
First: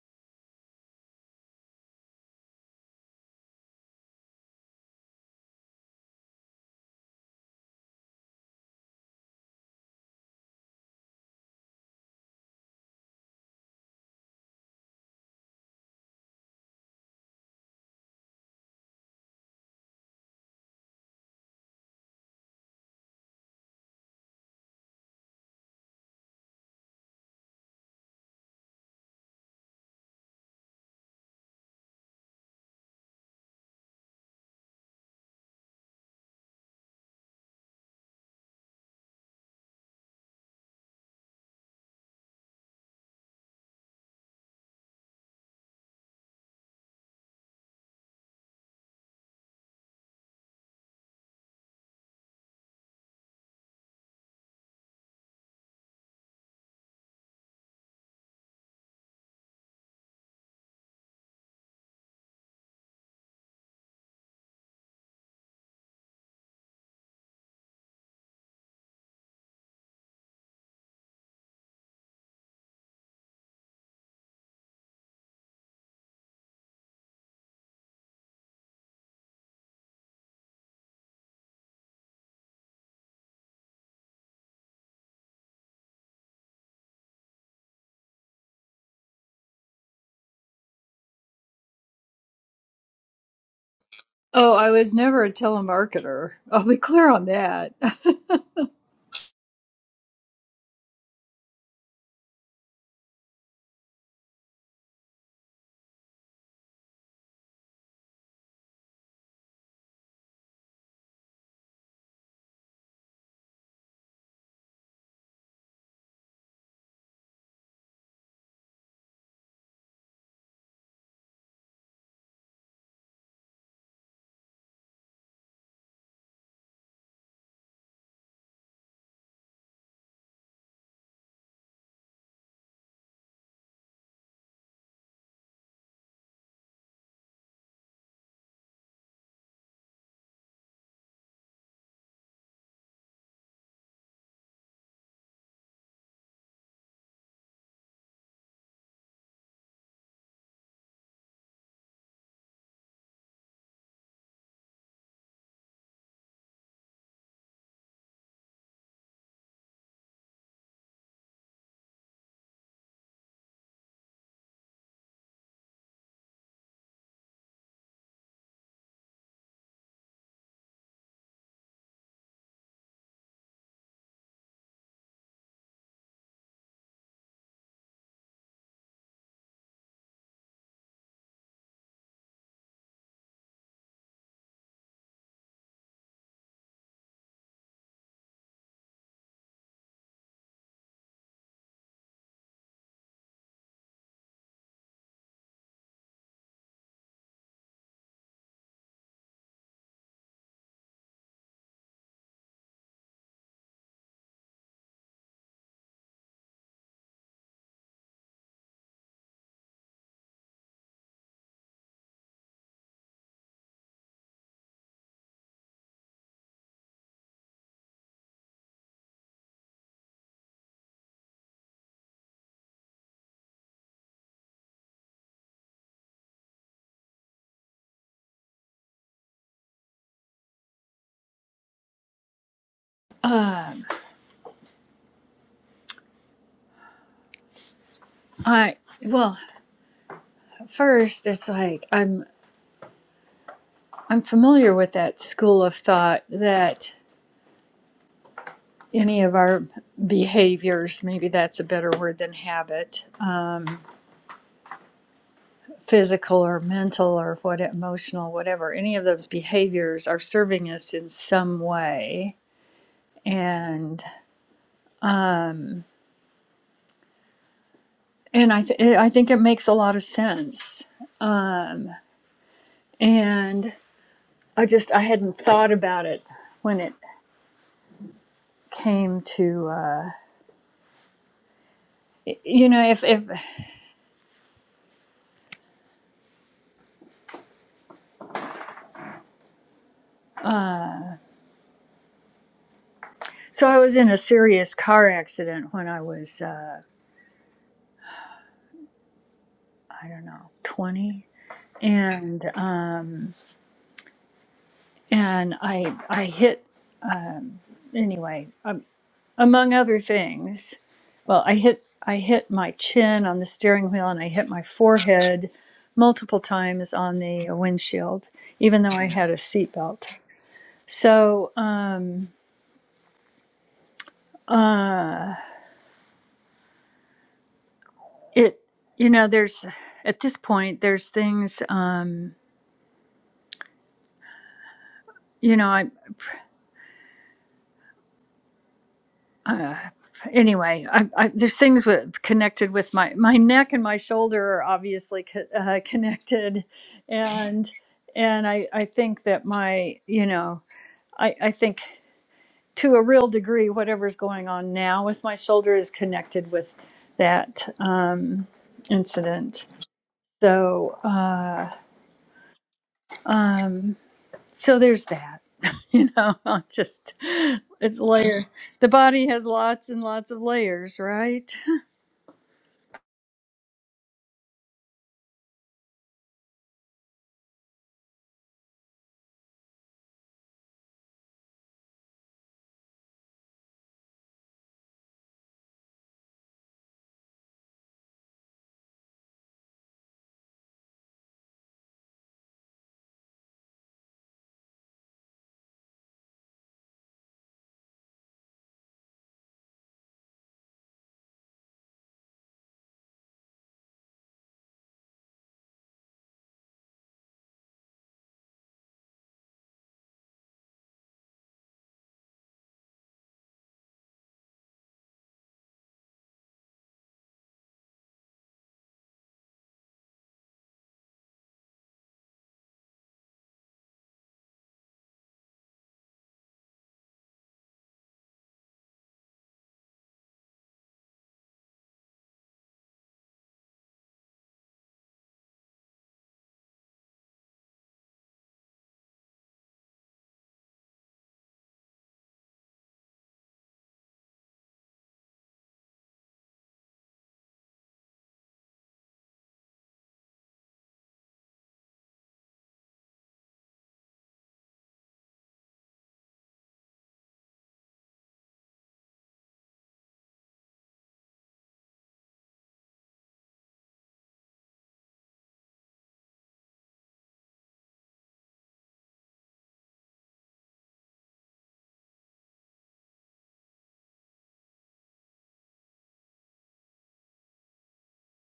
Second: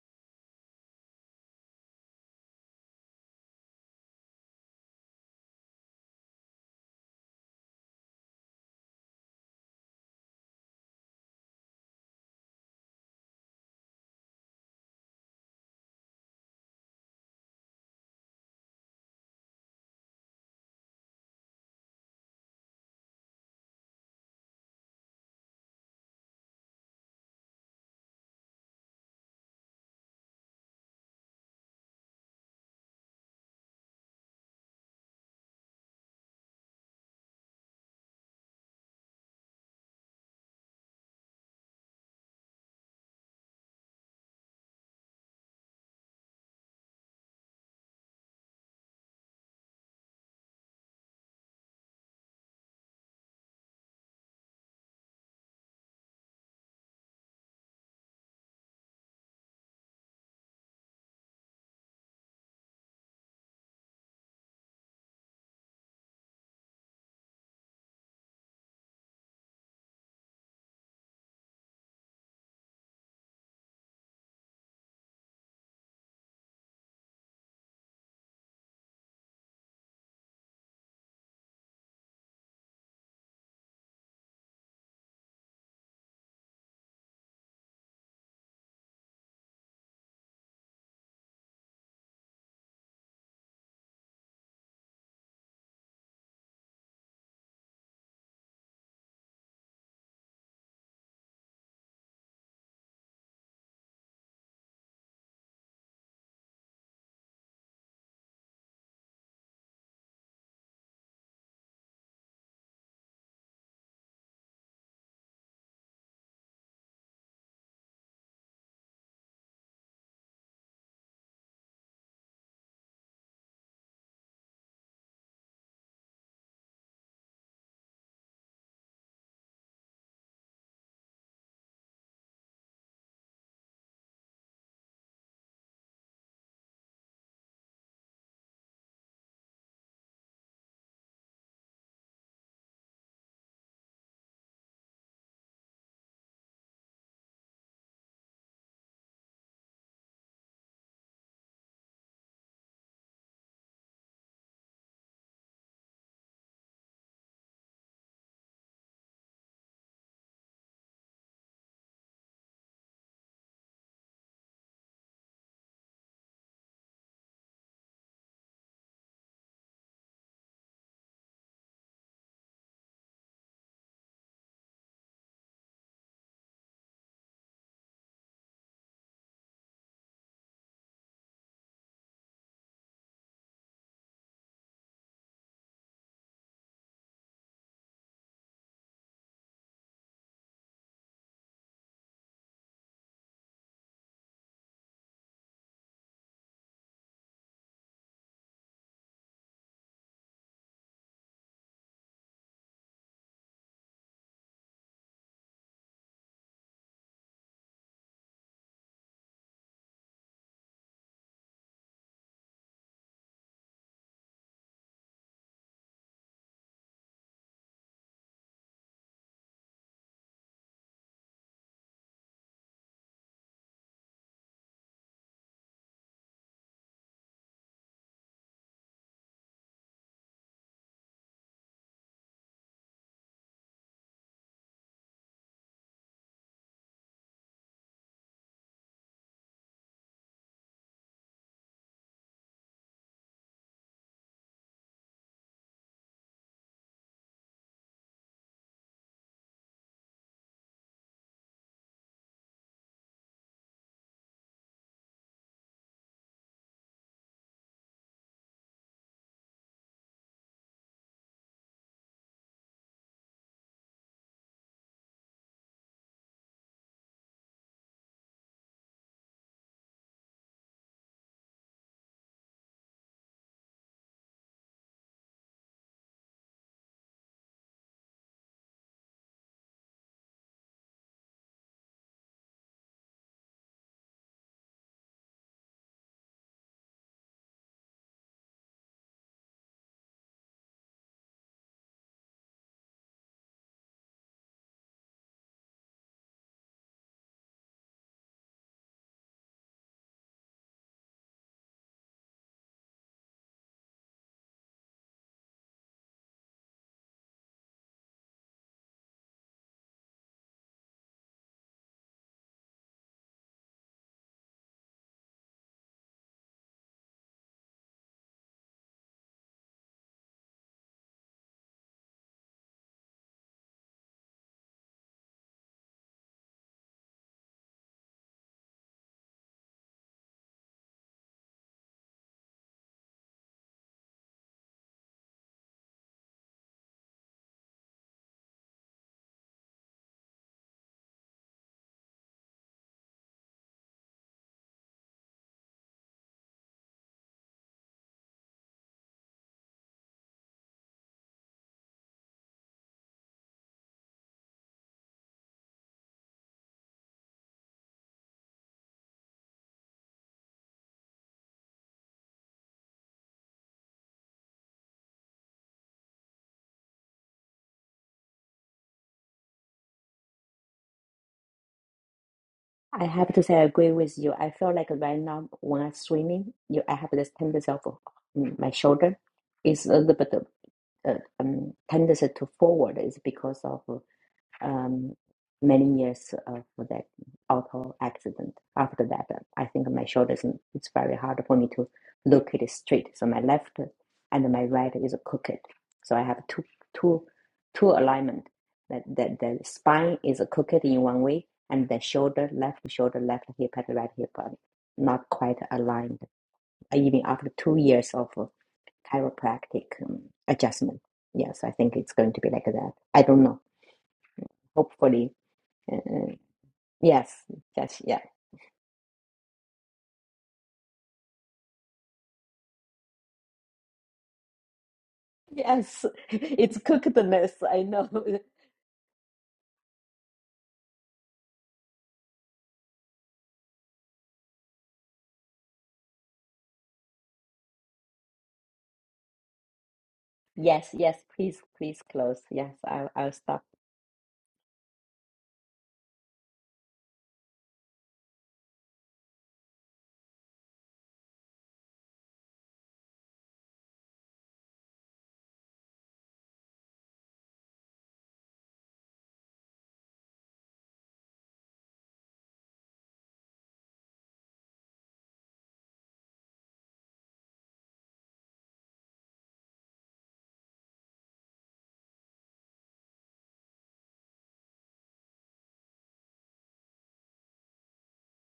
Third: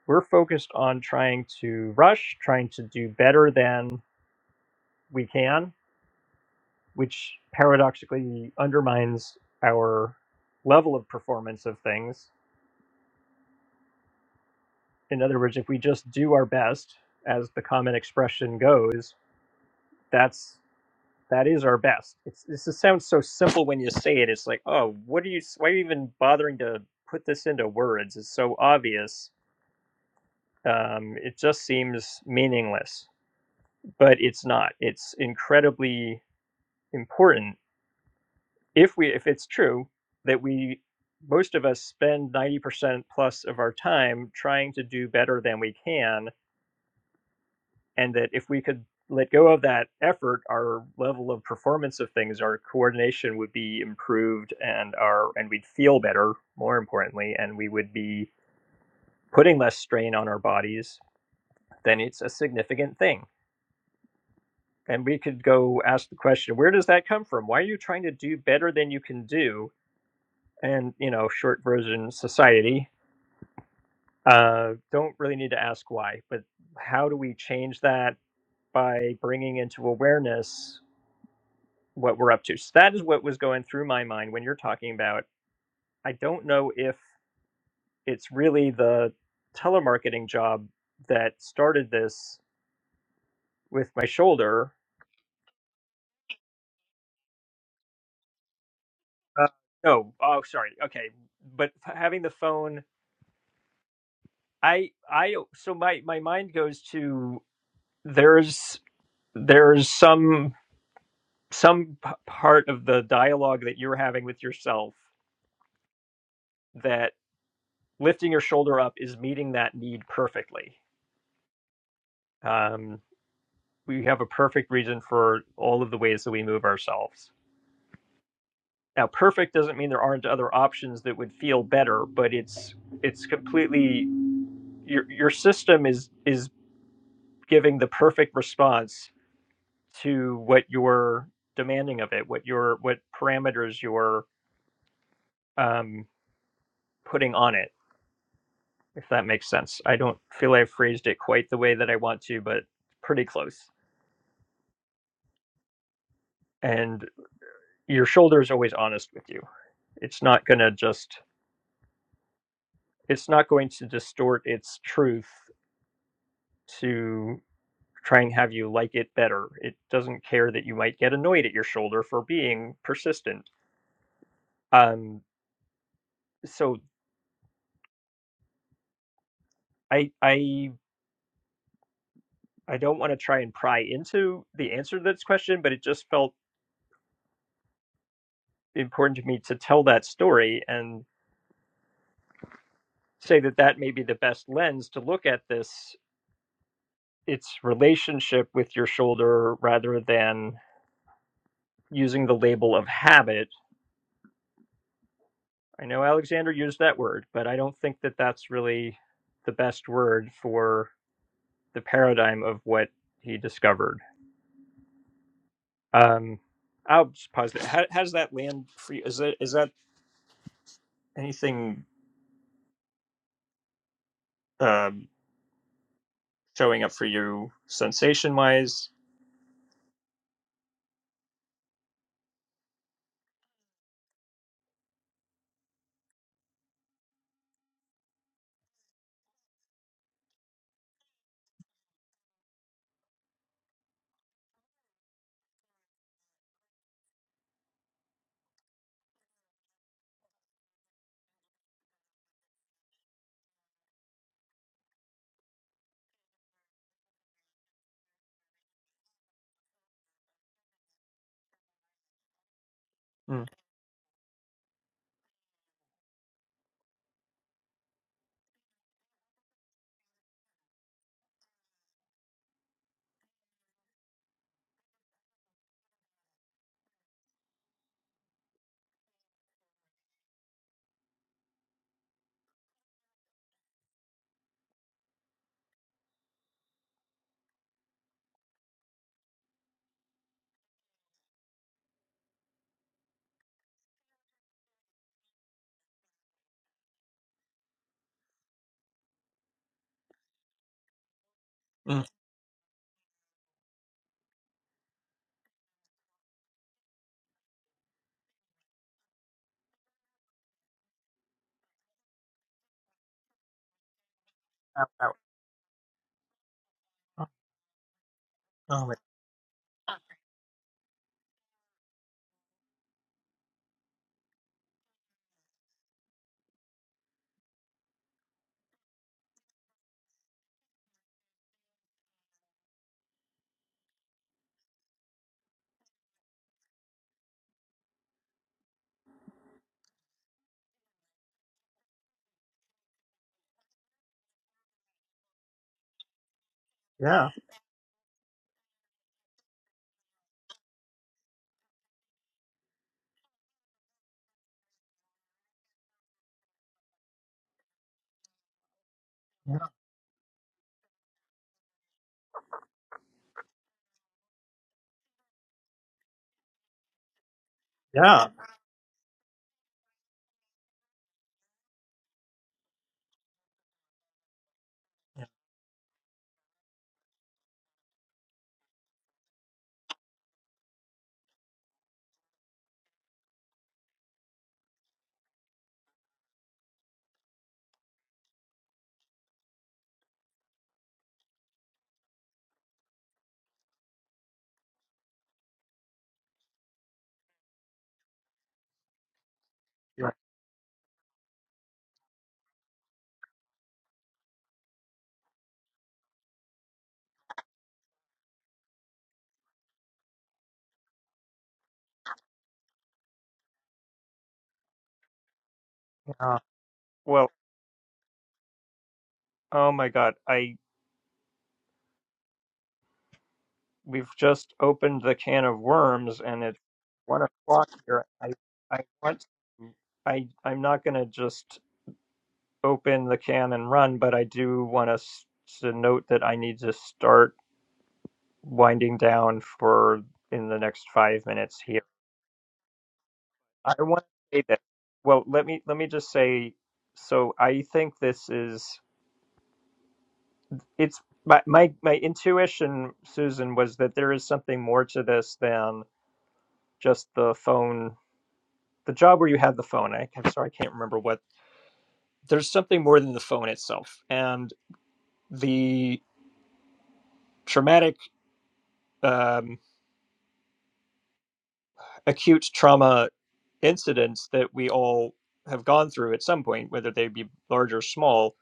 S1: we're focused on trying to rush trying to do better than we can which paradoxically undermines our level of performance of things in other words if we just do our best as the common expression goes that's That is our best. It's this is, sounds so simple when you say it. It's like, oh, what are you? Why are you even bothering to put this into words? It's so obvious. Um, it just seems meaningless, but it's not. It's incredibly important if we if it's true that we most of us spend ninety percent plus of our time trying to do better than we can and that if we could let go of that effort, our level of performance of things, our coordination would be improved, and our and we'd feel better. More importantly, and we would be putting less strain on our bodies. Then it's a significant thing, and we could go ask the question: Where does that come from? Why are you trying to do better than you can do? And you know, short version, society uh, don't really need to ask why, but how do we change that by bringing into awareness what we're up to. So that is what was going through my mind when you're talking about. I don't know if it's really the telemarketing job that started this with my
S2: Oh, I
S1: shoulder.
S2: was never a telemarketer. I'll be clear on that.
S1: Uh, no, oh, sorry. Okay, but having the phone, I, I, so my my mind goes to there's there's some some p- part of the dialogue that you're having with yourself that lifting your shoulder up is meeting that need perfectly Um, we have a perfect reason for all of the ways that we move ourselves. Now, perfect doesn't mean there aren't other options that would feel better, but it's it's completely your your system is is giving the perfect response to what you're demanding of it, what your what parameters you're um, putting on it. If that makes sense, I don't feel I have phrased it quite the way that I want to, but pretty close. And your shoulder is always honest with you. It's not gonna just it's not going to distort its truth to try and have you like it better. It doesn't care that you might get annoyed at your shoulder for being persistent. Um, so I I I don't want to try and pry into the answer to this question, but it just felt important to me to tell that story and say that that may be the best lens to look at this its relationship with your shoulder rather than using the label of habit I know Alexander used that word, but I don't think that that's really the best word for the paradigm of what he discovered. Um, I'll just pause there. How, how does that land for you? Is that is that anything um, showing up for you sensation wise?
S2: um, I well, first it's like I'm I'm familiar with that school of thought that. any of our behaviors, maybe that's a better word than habit, um, physical or mental or what emotional, whatever, any of those behaviors are serving us in some way,
S1: Mm,
S2: and um, and I th- I think it makes a lot of sense, um, and I just I hadn't thought about it when it came to uh, you know if if. Uh, so I was in a serious car accident when I was uh, I don't know, 20.
S1: mm,
S2: And um, and I I hit um, anyway, um, among other things. Well, I hit I hit my chin on the steering wheel and I hit my
S1: ow, ow,
S2: forehead multiple times on
S1: ow,
S2: the windshield, even
S1: oh
S2: though
S1: my-
S2: I had a seatbelt. So um, uh, it you know there's at this point there's things um, you know I. uh, anyway, I, I, there's things with, connected with my my neck and my shoulder are obviously co- uh, connected,
S1: yeah,
S2: and and I I think that my you know I I think to a real degree whatever's going on now with my shoulder is connected with that um,
S1: yeah,
S2: incident. So uh, um, so there's that. You know, I'll just it's
S1: yeah.
S2: layer. The body has lots and lots of layers, right?
S3: I have to say, I agree with you. I feel like right now when I'm swimming, you, I have this tendency of mm, my shoulder is a little bit uh, um, tendency to forward. Is because of uh, um, many years uh, for that auto accident. After that, uh, I think my shoulders, mm, it's very hard for me to look it straight. So my left and my right is crooked. So I have two, two, two alignment. That, that the
S1: yeah.
S3: spine is crooked in one way and the shoulder, left shoulder, left hip and right hip are not quite aligned. Even after two years of uh, chiropractic um, adjustment. Yes, I think it's going to be like that. I don't know. Hopefully, uh,
S1: yeah. Well,
S3: Yes, yes, yeah,
S1: oh my God, I we've just opened the can of
S3: yes.
S1: worms and it's
S3: It's cooked
S1: one o'clock
S3: I
S1: here.
S3: know.
S1: I, I want I I'm not going to just open the can and run, but I do want us to note that I need to start winding down for in the next
S3: Yes, yes.
S1: five minutes
S3: Please,
S1: here.
S3: please close. Yes, I'll, I'll stop.
S1: I want to say that. Well, let me let me just say. So I think this is it's my my my intuition, Susan, was that there is something more to this than just the phone the job where you have the phone. I, I'm sorry, I can't remember what. There's something more than the phone itself, and the traumatic, um, acute trauma incidents that we all have gone through at some point, whether they be large or small.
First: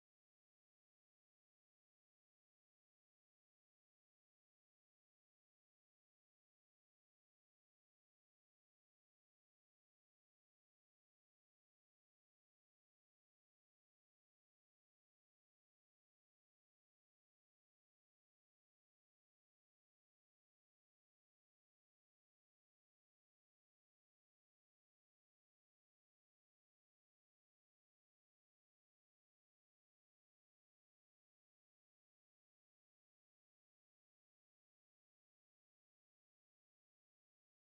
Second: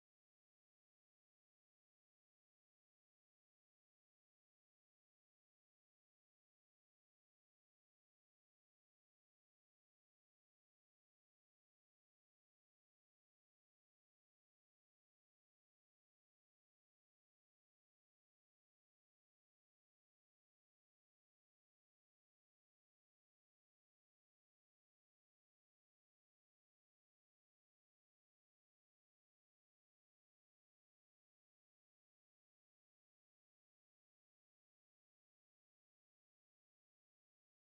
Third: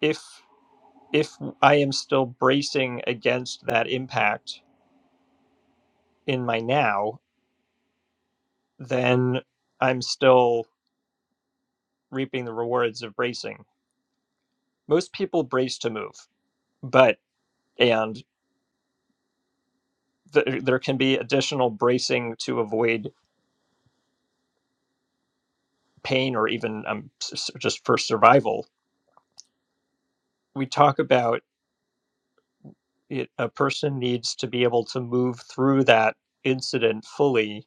S1: If if I am still bracing against that impact in my now, then I'm still reaping the rewards of bracing. Most people brace to move, but and th- there can be additional bracing to avoid pain or even um, just for survival. We talk about it, a person needs to be able to move through that incident fully.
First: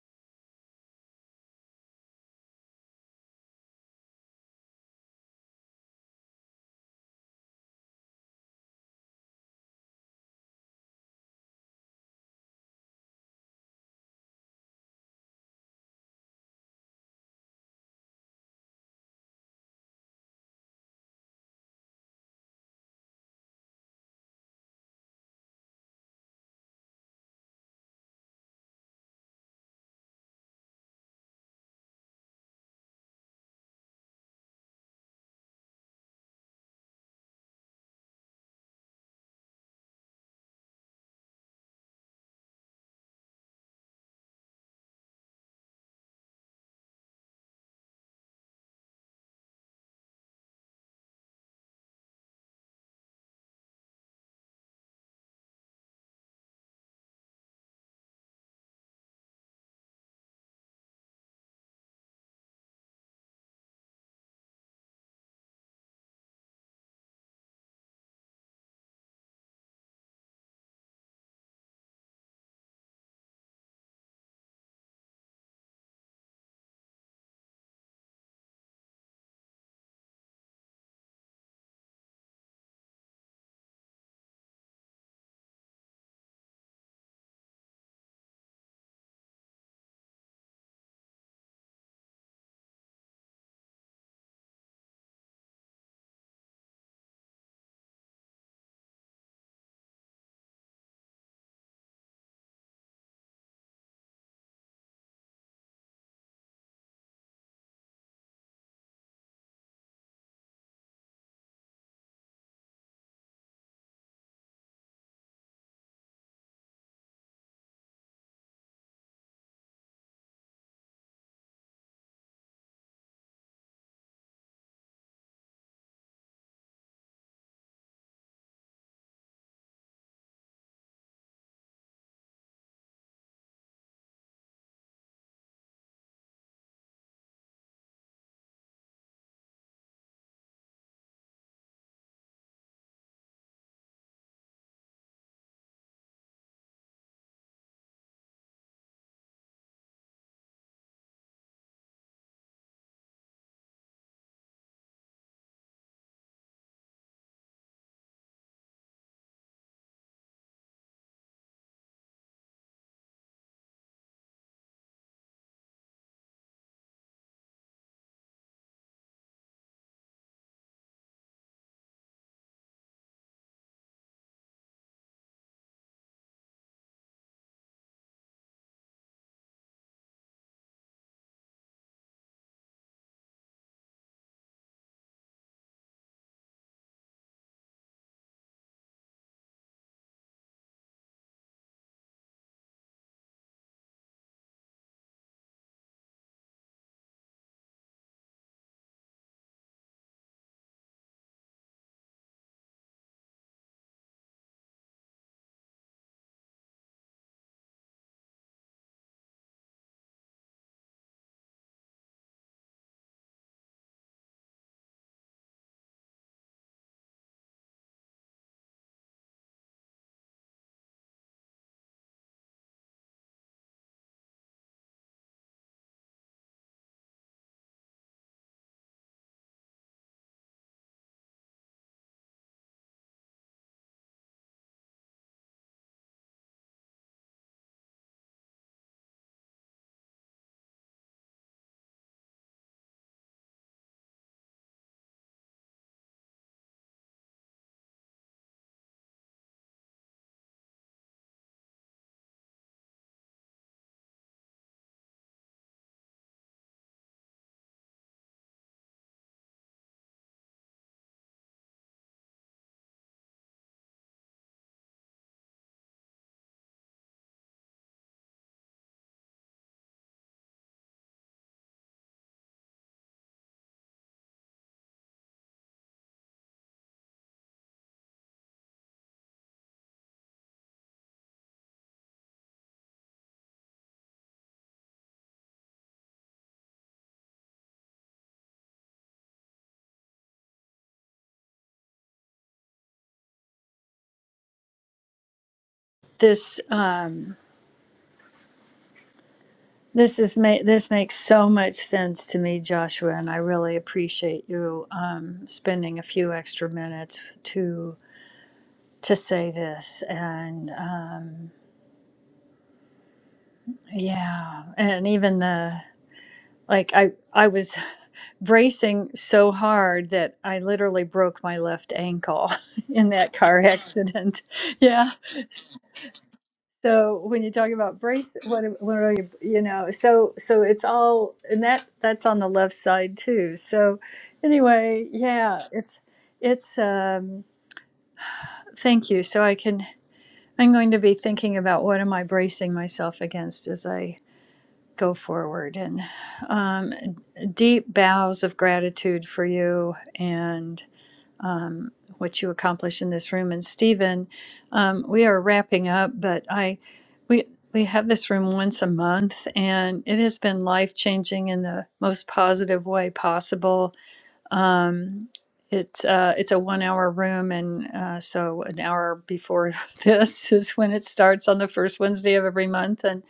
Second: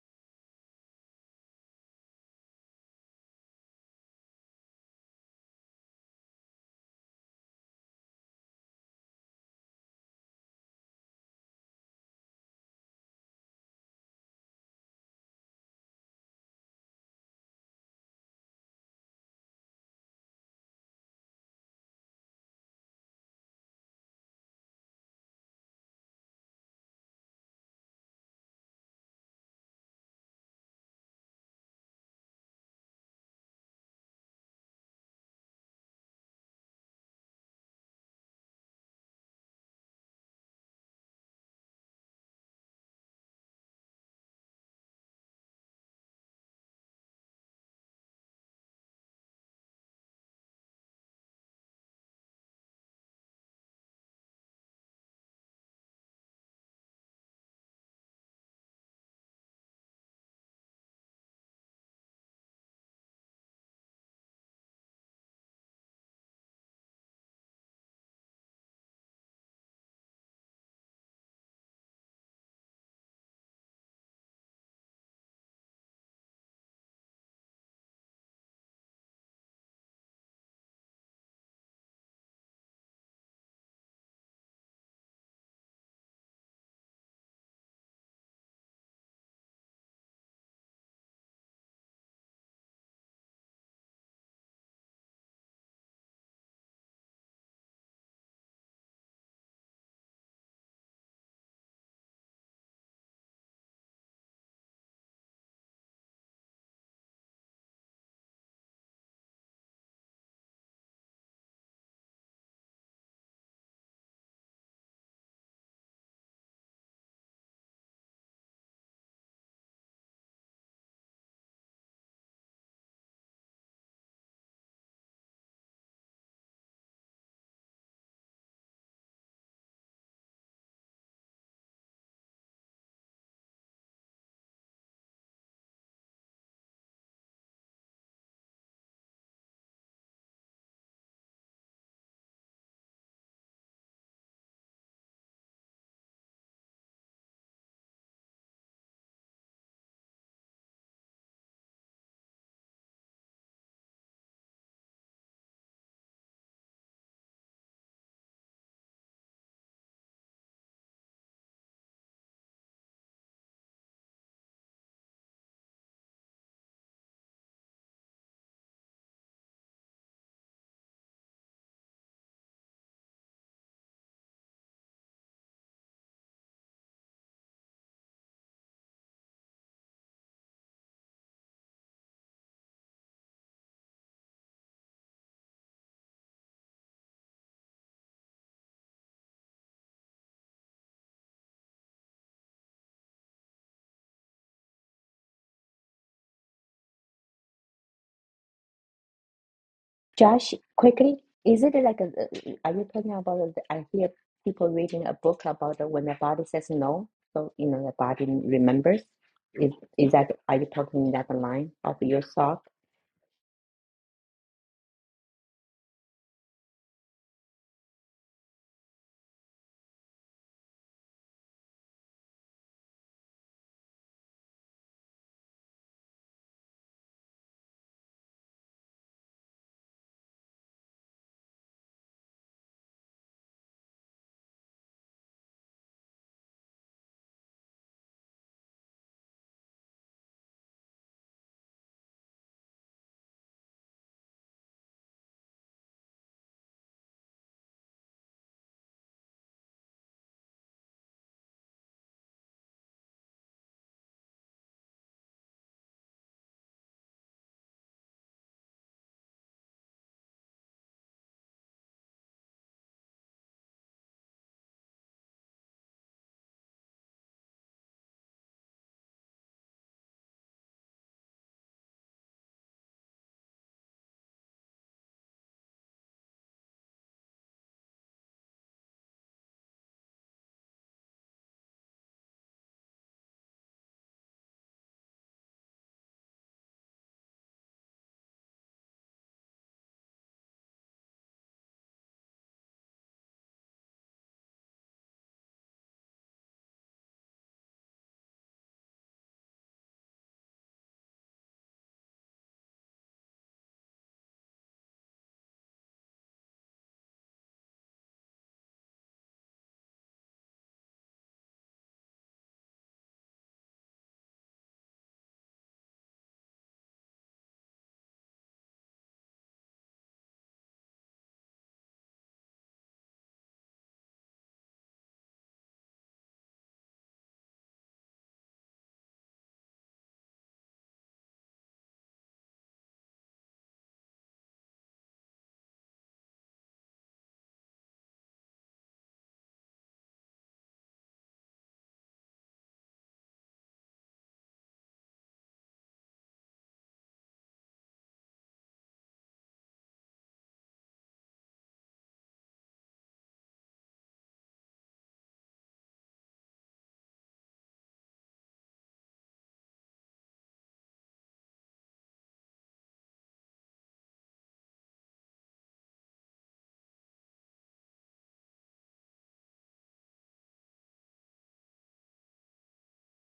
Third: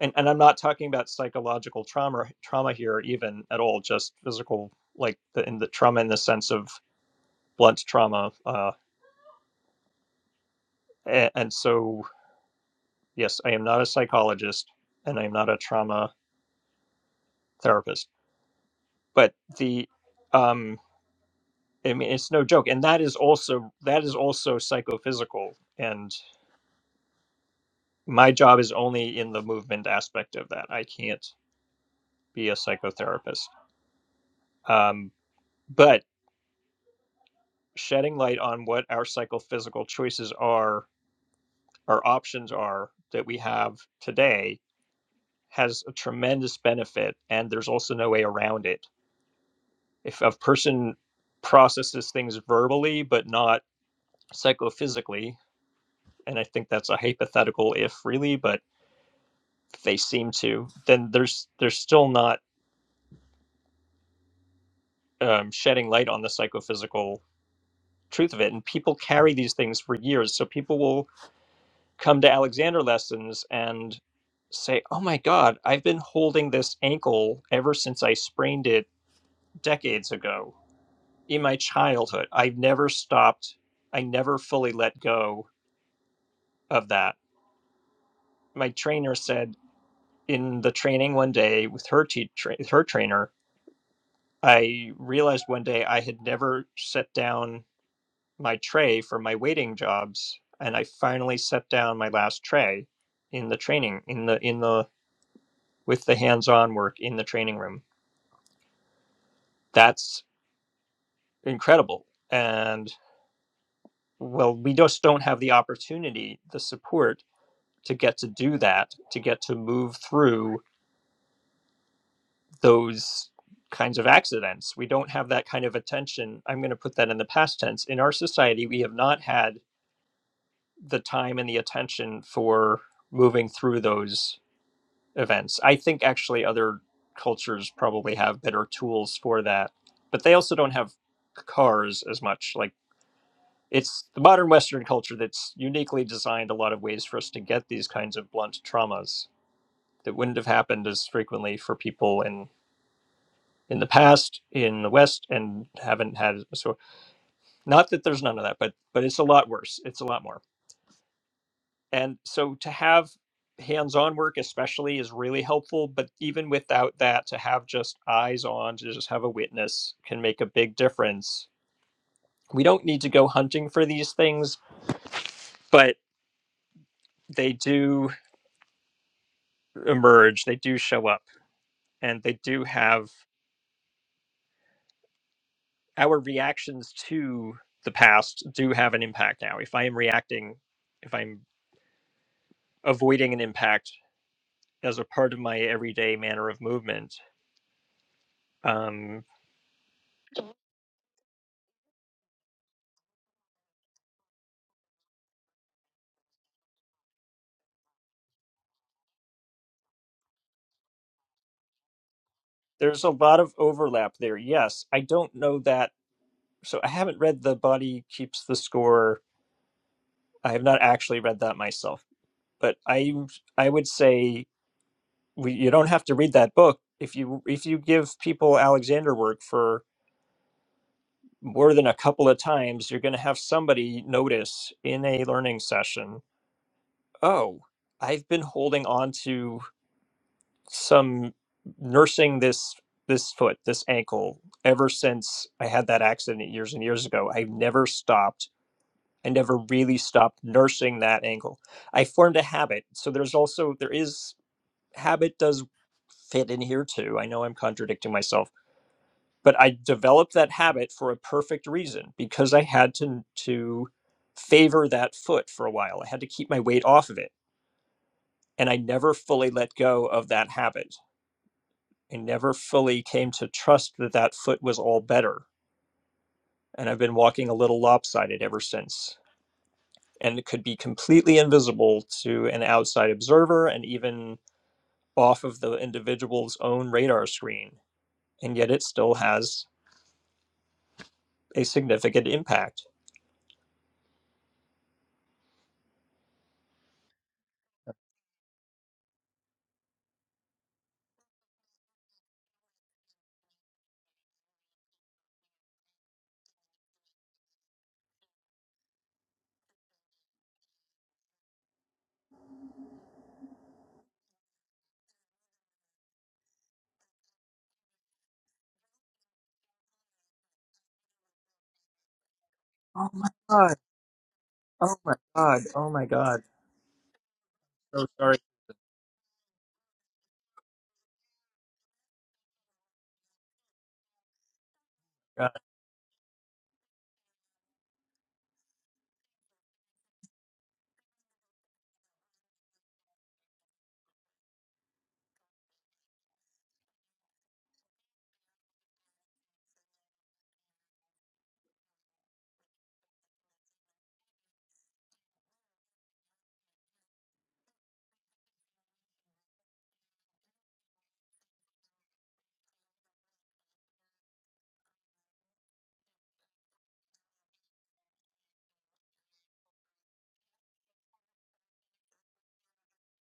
S1: And, and I'm not talking about psychological trauma trauma here even at all, just physical like the, in the trauma in the sense of blunt trauma. Uh, and, and so yes, I am not a psychologist and I am not a trauma therapist, but the um, I mean, it's no joke, and that is also that is also psychophysical, and my job is only in the movement aspect of that. I can't be a psychotherapist. Um, but shedding light on what our psychophysical choices are, our options are that we have today has a tremendous benefit. And there's also no way around it. If a person processes things verbally, but not psychophysically, and I think that's a hypothetical if really, but if they seem to, then there's, there's still not um, shedding light on the psychophysical truth of it. And people carry these things for years. So people will come to Alexander lessons and say, Oh my God, I've been holding this ankle ever since I sprained it decades ago in my childhood. I've never stopped, I never fully let go of that. My trainer said in the training one day with her teacher, her trainer, I realized one day I had never set down my tray for my waiting jobs and i finally set down my last tray in the training in the in the with the hands-on work in the training room that's incredible and well we just don't have the opportunity the support to get to do that to get to move through those kinds of accidents we don't have that kind of attention i'm going to put that in the past tense in our society we have not had the time and the attention for moving through those events. I think actually other cultures probably have better tools for that, but they also don't have cars as much. Like it's the modern Western culture that's uniquely designed a lot of ways for us to get these kinds of blunt traumas that wouldn't have happened as frequently for people in in the past in the West and haven't had so not that there's none of that, but but it's a lot worse. It's a lot more. And so to have hands on work, especially, is really helpful. But even without that, to have just eyes on, to just have a witness can make a big difference. We don't need to go hunting for these things, but they do emerge, they do show up, and they do have our reactions to the past do have an impact now. If I am reacting, if I'm avoiding an impact as a part of my everyday manner of movement, um.
S3: Josh, quickly, is it like a? Are you talking about? the- I hear people reading a book about the, when the body says no, so you know the body remembers. Is is that? Are you talking that line of your thought?
S1: There's a lot of overlap there. Yes, I don't know that. So I haven't read The Body Keeps the Score. I have not actually read that myself, but I I would say we, you don't have to read that book if you if you give people Alexander work for more than a couple of times, you're going to have somebody notice in a learning session. Oh, I've been holding on to. some nursing this this foot, this ankle, ever since I had that accident years and years ago. I've never stopped. I never really stopped nursing that ankle. I formed a habit. So there's also there is habit does fit in here too. I know I'm contradicting myself, but I developed that habit for a perfect reason because I had to to favor that foot for a while. I had to keep my weight off of it, and I never fully let go of that habit I never fully came to trust that that foot was all better. And I've been walking a little lopsided ever since. And it could be completely invisible to an outside observer and even off of the individual's own radar screen. And yet it still has a significant impact.
S2: This um this is ma- this makes so much sense to me, Joshua, and I really appreciate you um, spending a few extra minutes to to say this. And um, yeah, and even the like, I I was bracing so hard that I literally broke my left ankle
S1: Oh
S2: in
S1: my
S2: that car
S1: God.
S2: accident.
S1: Oh
S2: Yeah,
S1: my God. Oh my God.
S2: so when you talk about
S1: So sorry.
S2: brace what are- what are you you know so so it's all and that that's on the left side too so anyway
S1: God.
S2: yeah it's it's um thank you so i can i'm going to be thinking about what am i bracing myself against as i go forward and um deep bows of gratitude for you and um, what you accomplish in this room. And Stephen, um, we are wrapping up, but I we we have this room once a month, and it has been life changing in the most positive way possible. Um, it's uh, it's a one hour room, and uh, so an hour before this is when it starts on the first Wednesday of every month. And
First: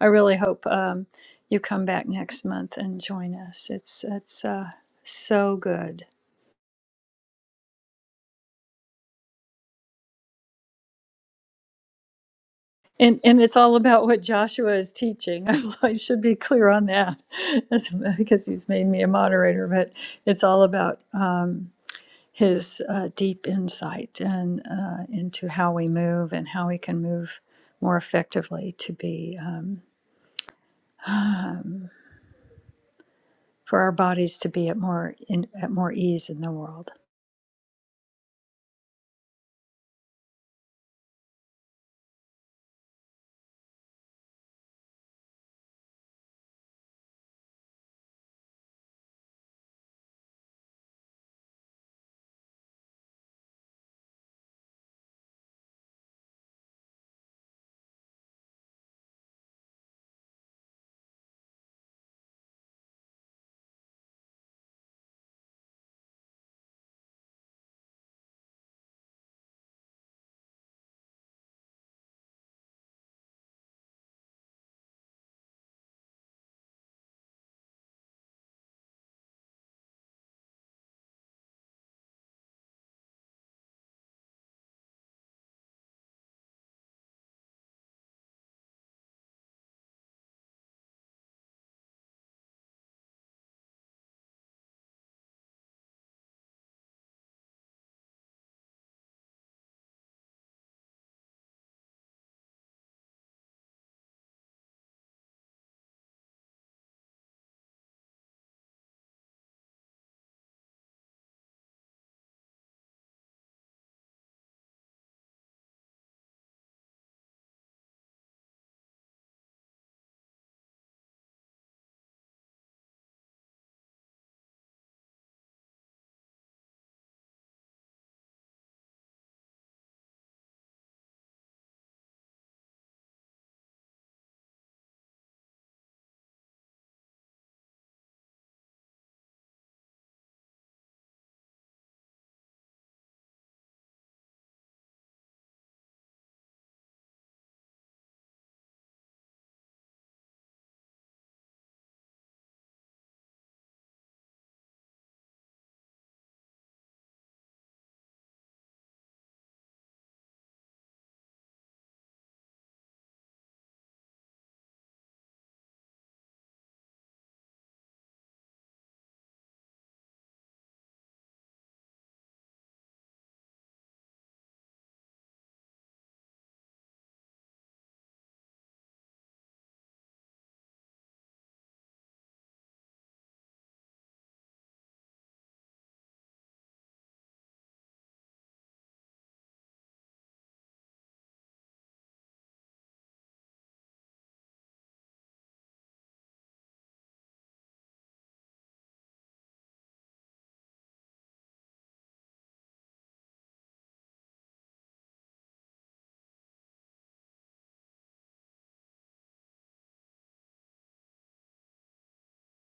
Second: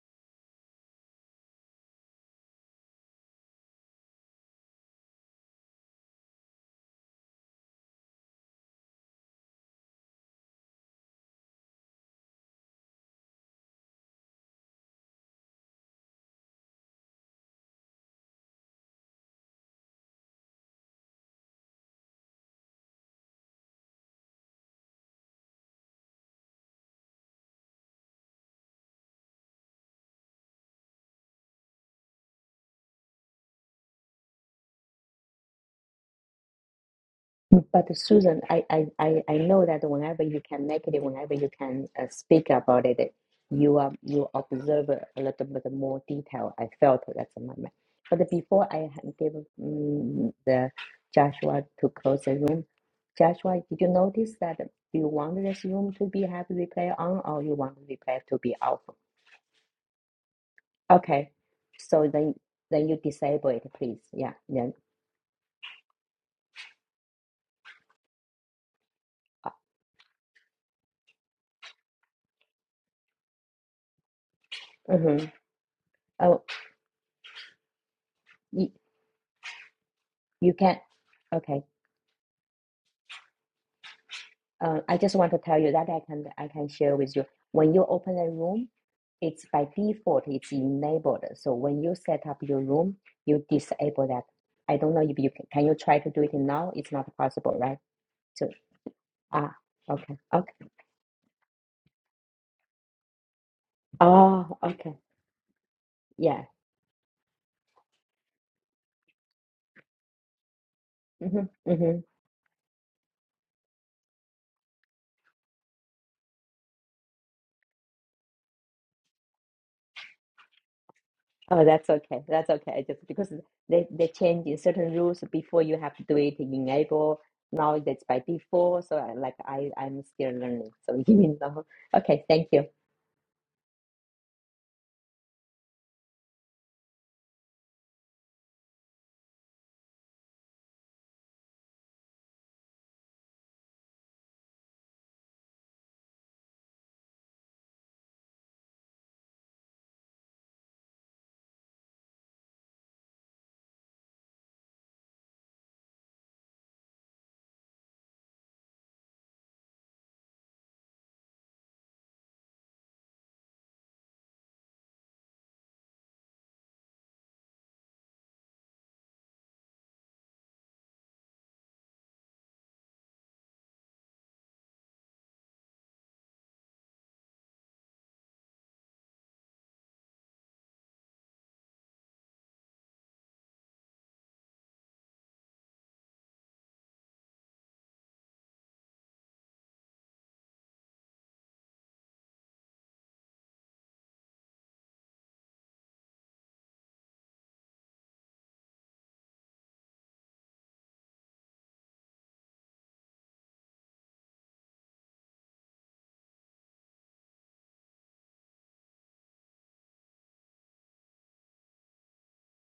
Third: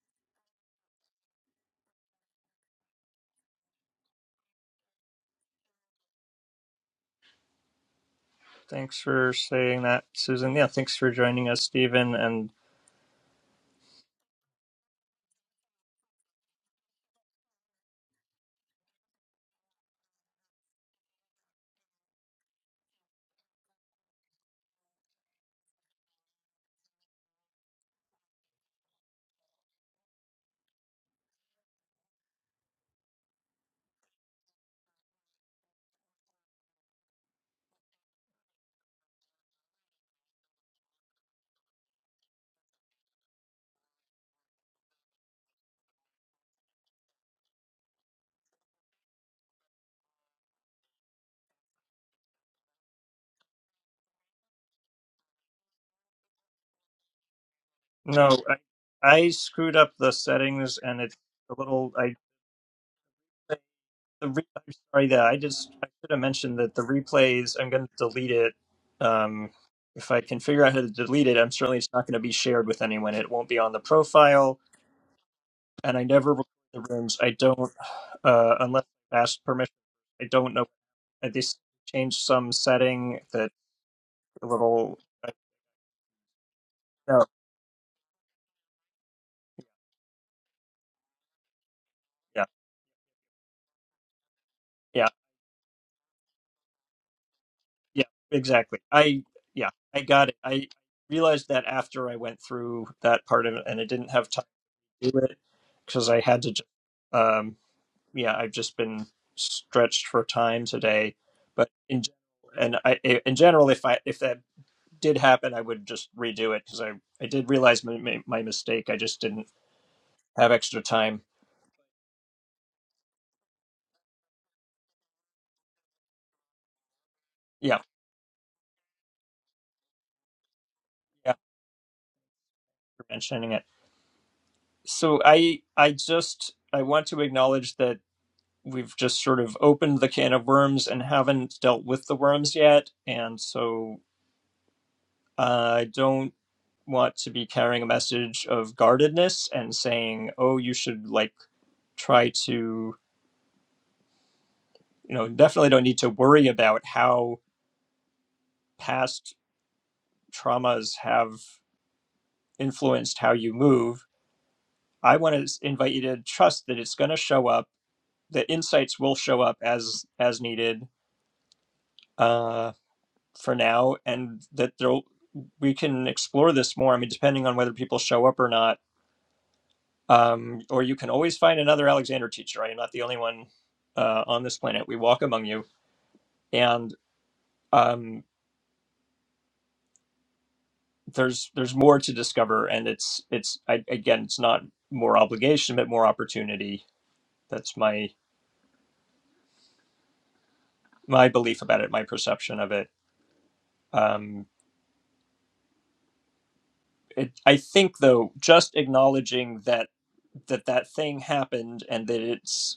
S2: I really hope um, you come back next month and join us. It's it's uh, so good.
S1: Thanks for saying that, Susan. Yeah, thanks for joining us, Stephen. And
S2: And and it's all about what Joshua is teaching. I should be clear on that, as- because he's made me a moderator. But it's all about um, his uh, deep insight and uh, into how we move and how we can move more effectively to be um, um, for our bodies to be at more in, at more ease in the world.
S3: But Susan, I, I, I, I know that whenever you can make it, whenever you can uh, speak about it, you um, you observe a little bit more detail. I felt that's my mind. But before I ha- give mm the Joshua to close the room, Joshua, did you notice that you want this room to be have replay on or you want replay
S1: no,
S3: to be off?
S1: I, I screwed up the settings and it's
S3: Okay,
S1: a little.
S3: so
S1: I
S3: then then you disable it, please.
S1: the
S3: Yeah,
S1: re-
S3: then
S1: I'm sorry that I just I should have mentioned that the replays I'm going to delete it. Um,
S3: uh,
S1: if I can figure out how to delete it, I'm certainly it's not going to be shared with anyone. It won't be on the profile,
S3: mhm.
S1: and I never
S3: Oh,
S1: record the rooms. I don't uh,
S3: you,
S1: unless I ask permission. I don't
S3: you
S1: know.
S3: can.
S1: I just
S3: Okay.
S1: changed some setting that a
S3: Uh, I
S1: little.
S3: just
S1: I,
S3: want to tell you that I can I can share with
S1: no,
S3: you. When you open a room, it's by default it's enabled. So when you set up
S1: yeah,
S3: your room, you disable that. I don't know
S1: yeah,
S3: if you can, can you try to do it now. It's not possible, right?
S1: yeah,
S3: So
S1: exactly. I
S3: ah,
S1: yeah, I
S3: okay,
S1: got it.
S3: okay.
S1: I realized that after I went through that part of it, and I didn't have time.
S3: Oh, okay,
S1: do it because I had
S3: yeah.
S1: to. Just, um, yeah, I've just been stretched for time today,
S3: hmm
S1: but
S3: hmm
S1: in gen- and I in general, if I if that did happen, I would just redo it because I I did realize my, my my mistake. I just didn't have extra time.
S3: Oh, that's okay. That's okay. I just because they they change in certain rules before you have to do it enable.
S1: Yeah,
S3: Now that's by default. So I, like I I'm still learning. So
S1: yeah,
S3: you know. Okay, thank you.
S1: for mentioning it. So I I just I want to acknowledge that we've just sort of opened the can of worms and haven't dealt with the worms yet, and so uh, I don't. want to be carrying a message of guardedness and saying, oh, you should like try to, you know, definitely don't need to worry about how past traumas have influenced how you move. I want to invite you to trust that it's going to show up, that insights will show up as as needed uh, for now, and that there'll we can explore this more. I mean, depending on whether people show up or not Um, or you can always find another Alexander teacher. I am not the only one uh, on this planet. We walk among you, and um, there's there's more to discover. And it's it's I, again, it's not more obligation, but more opportunity. That's my my belief about it, my perception of it. Um, it I think though, just acknowledging that that that thing happened and that it's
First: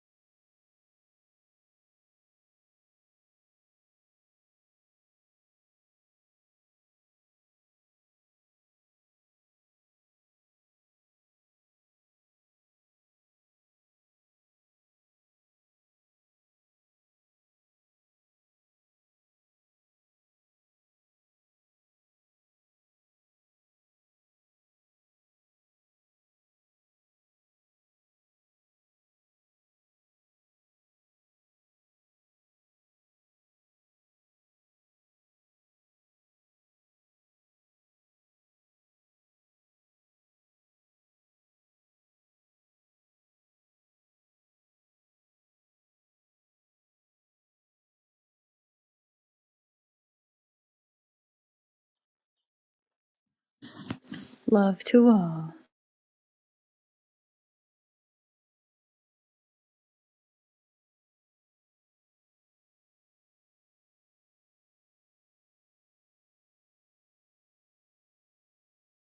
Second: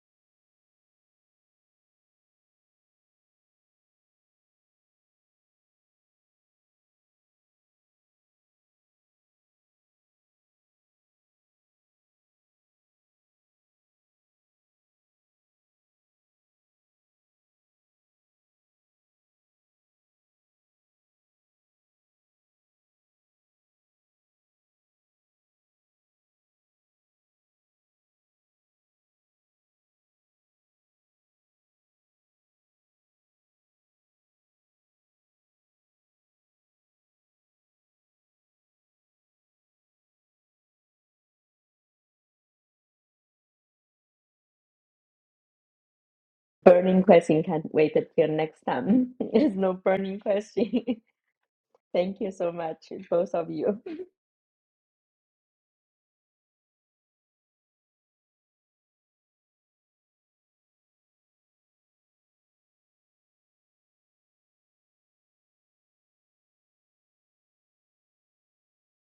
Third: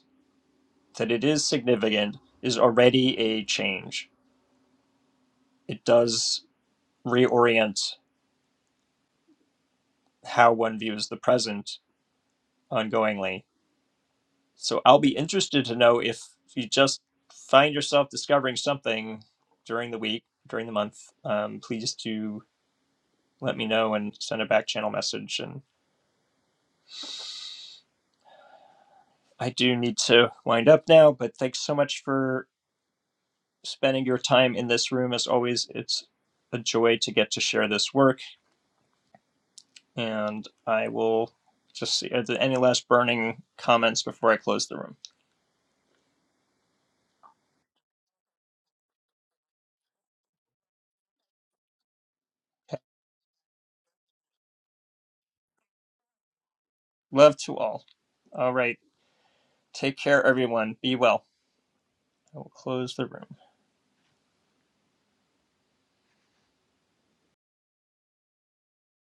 S1: that it is significant is already a change. It does reorient how one views the present ongoingly. So I'll be interested to know if you just find yourself discovering something during the week, during the month, um, please do let me know and send a back channel message. And I do need to wind up now, but thanks so much for spending your time in this room. As always, it's a joy to get to share this work. And I will just see, are there any last burning comments before I close the room?
S3: Burning question. Can't wait until next time. There's no burning question. Thank you so
S1: Okay.
S3: much, both of you.
S2: Love to all.
S1: Love to all. All right. Take care, everyone. Be well. I will close the room.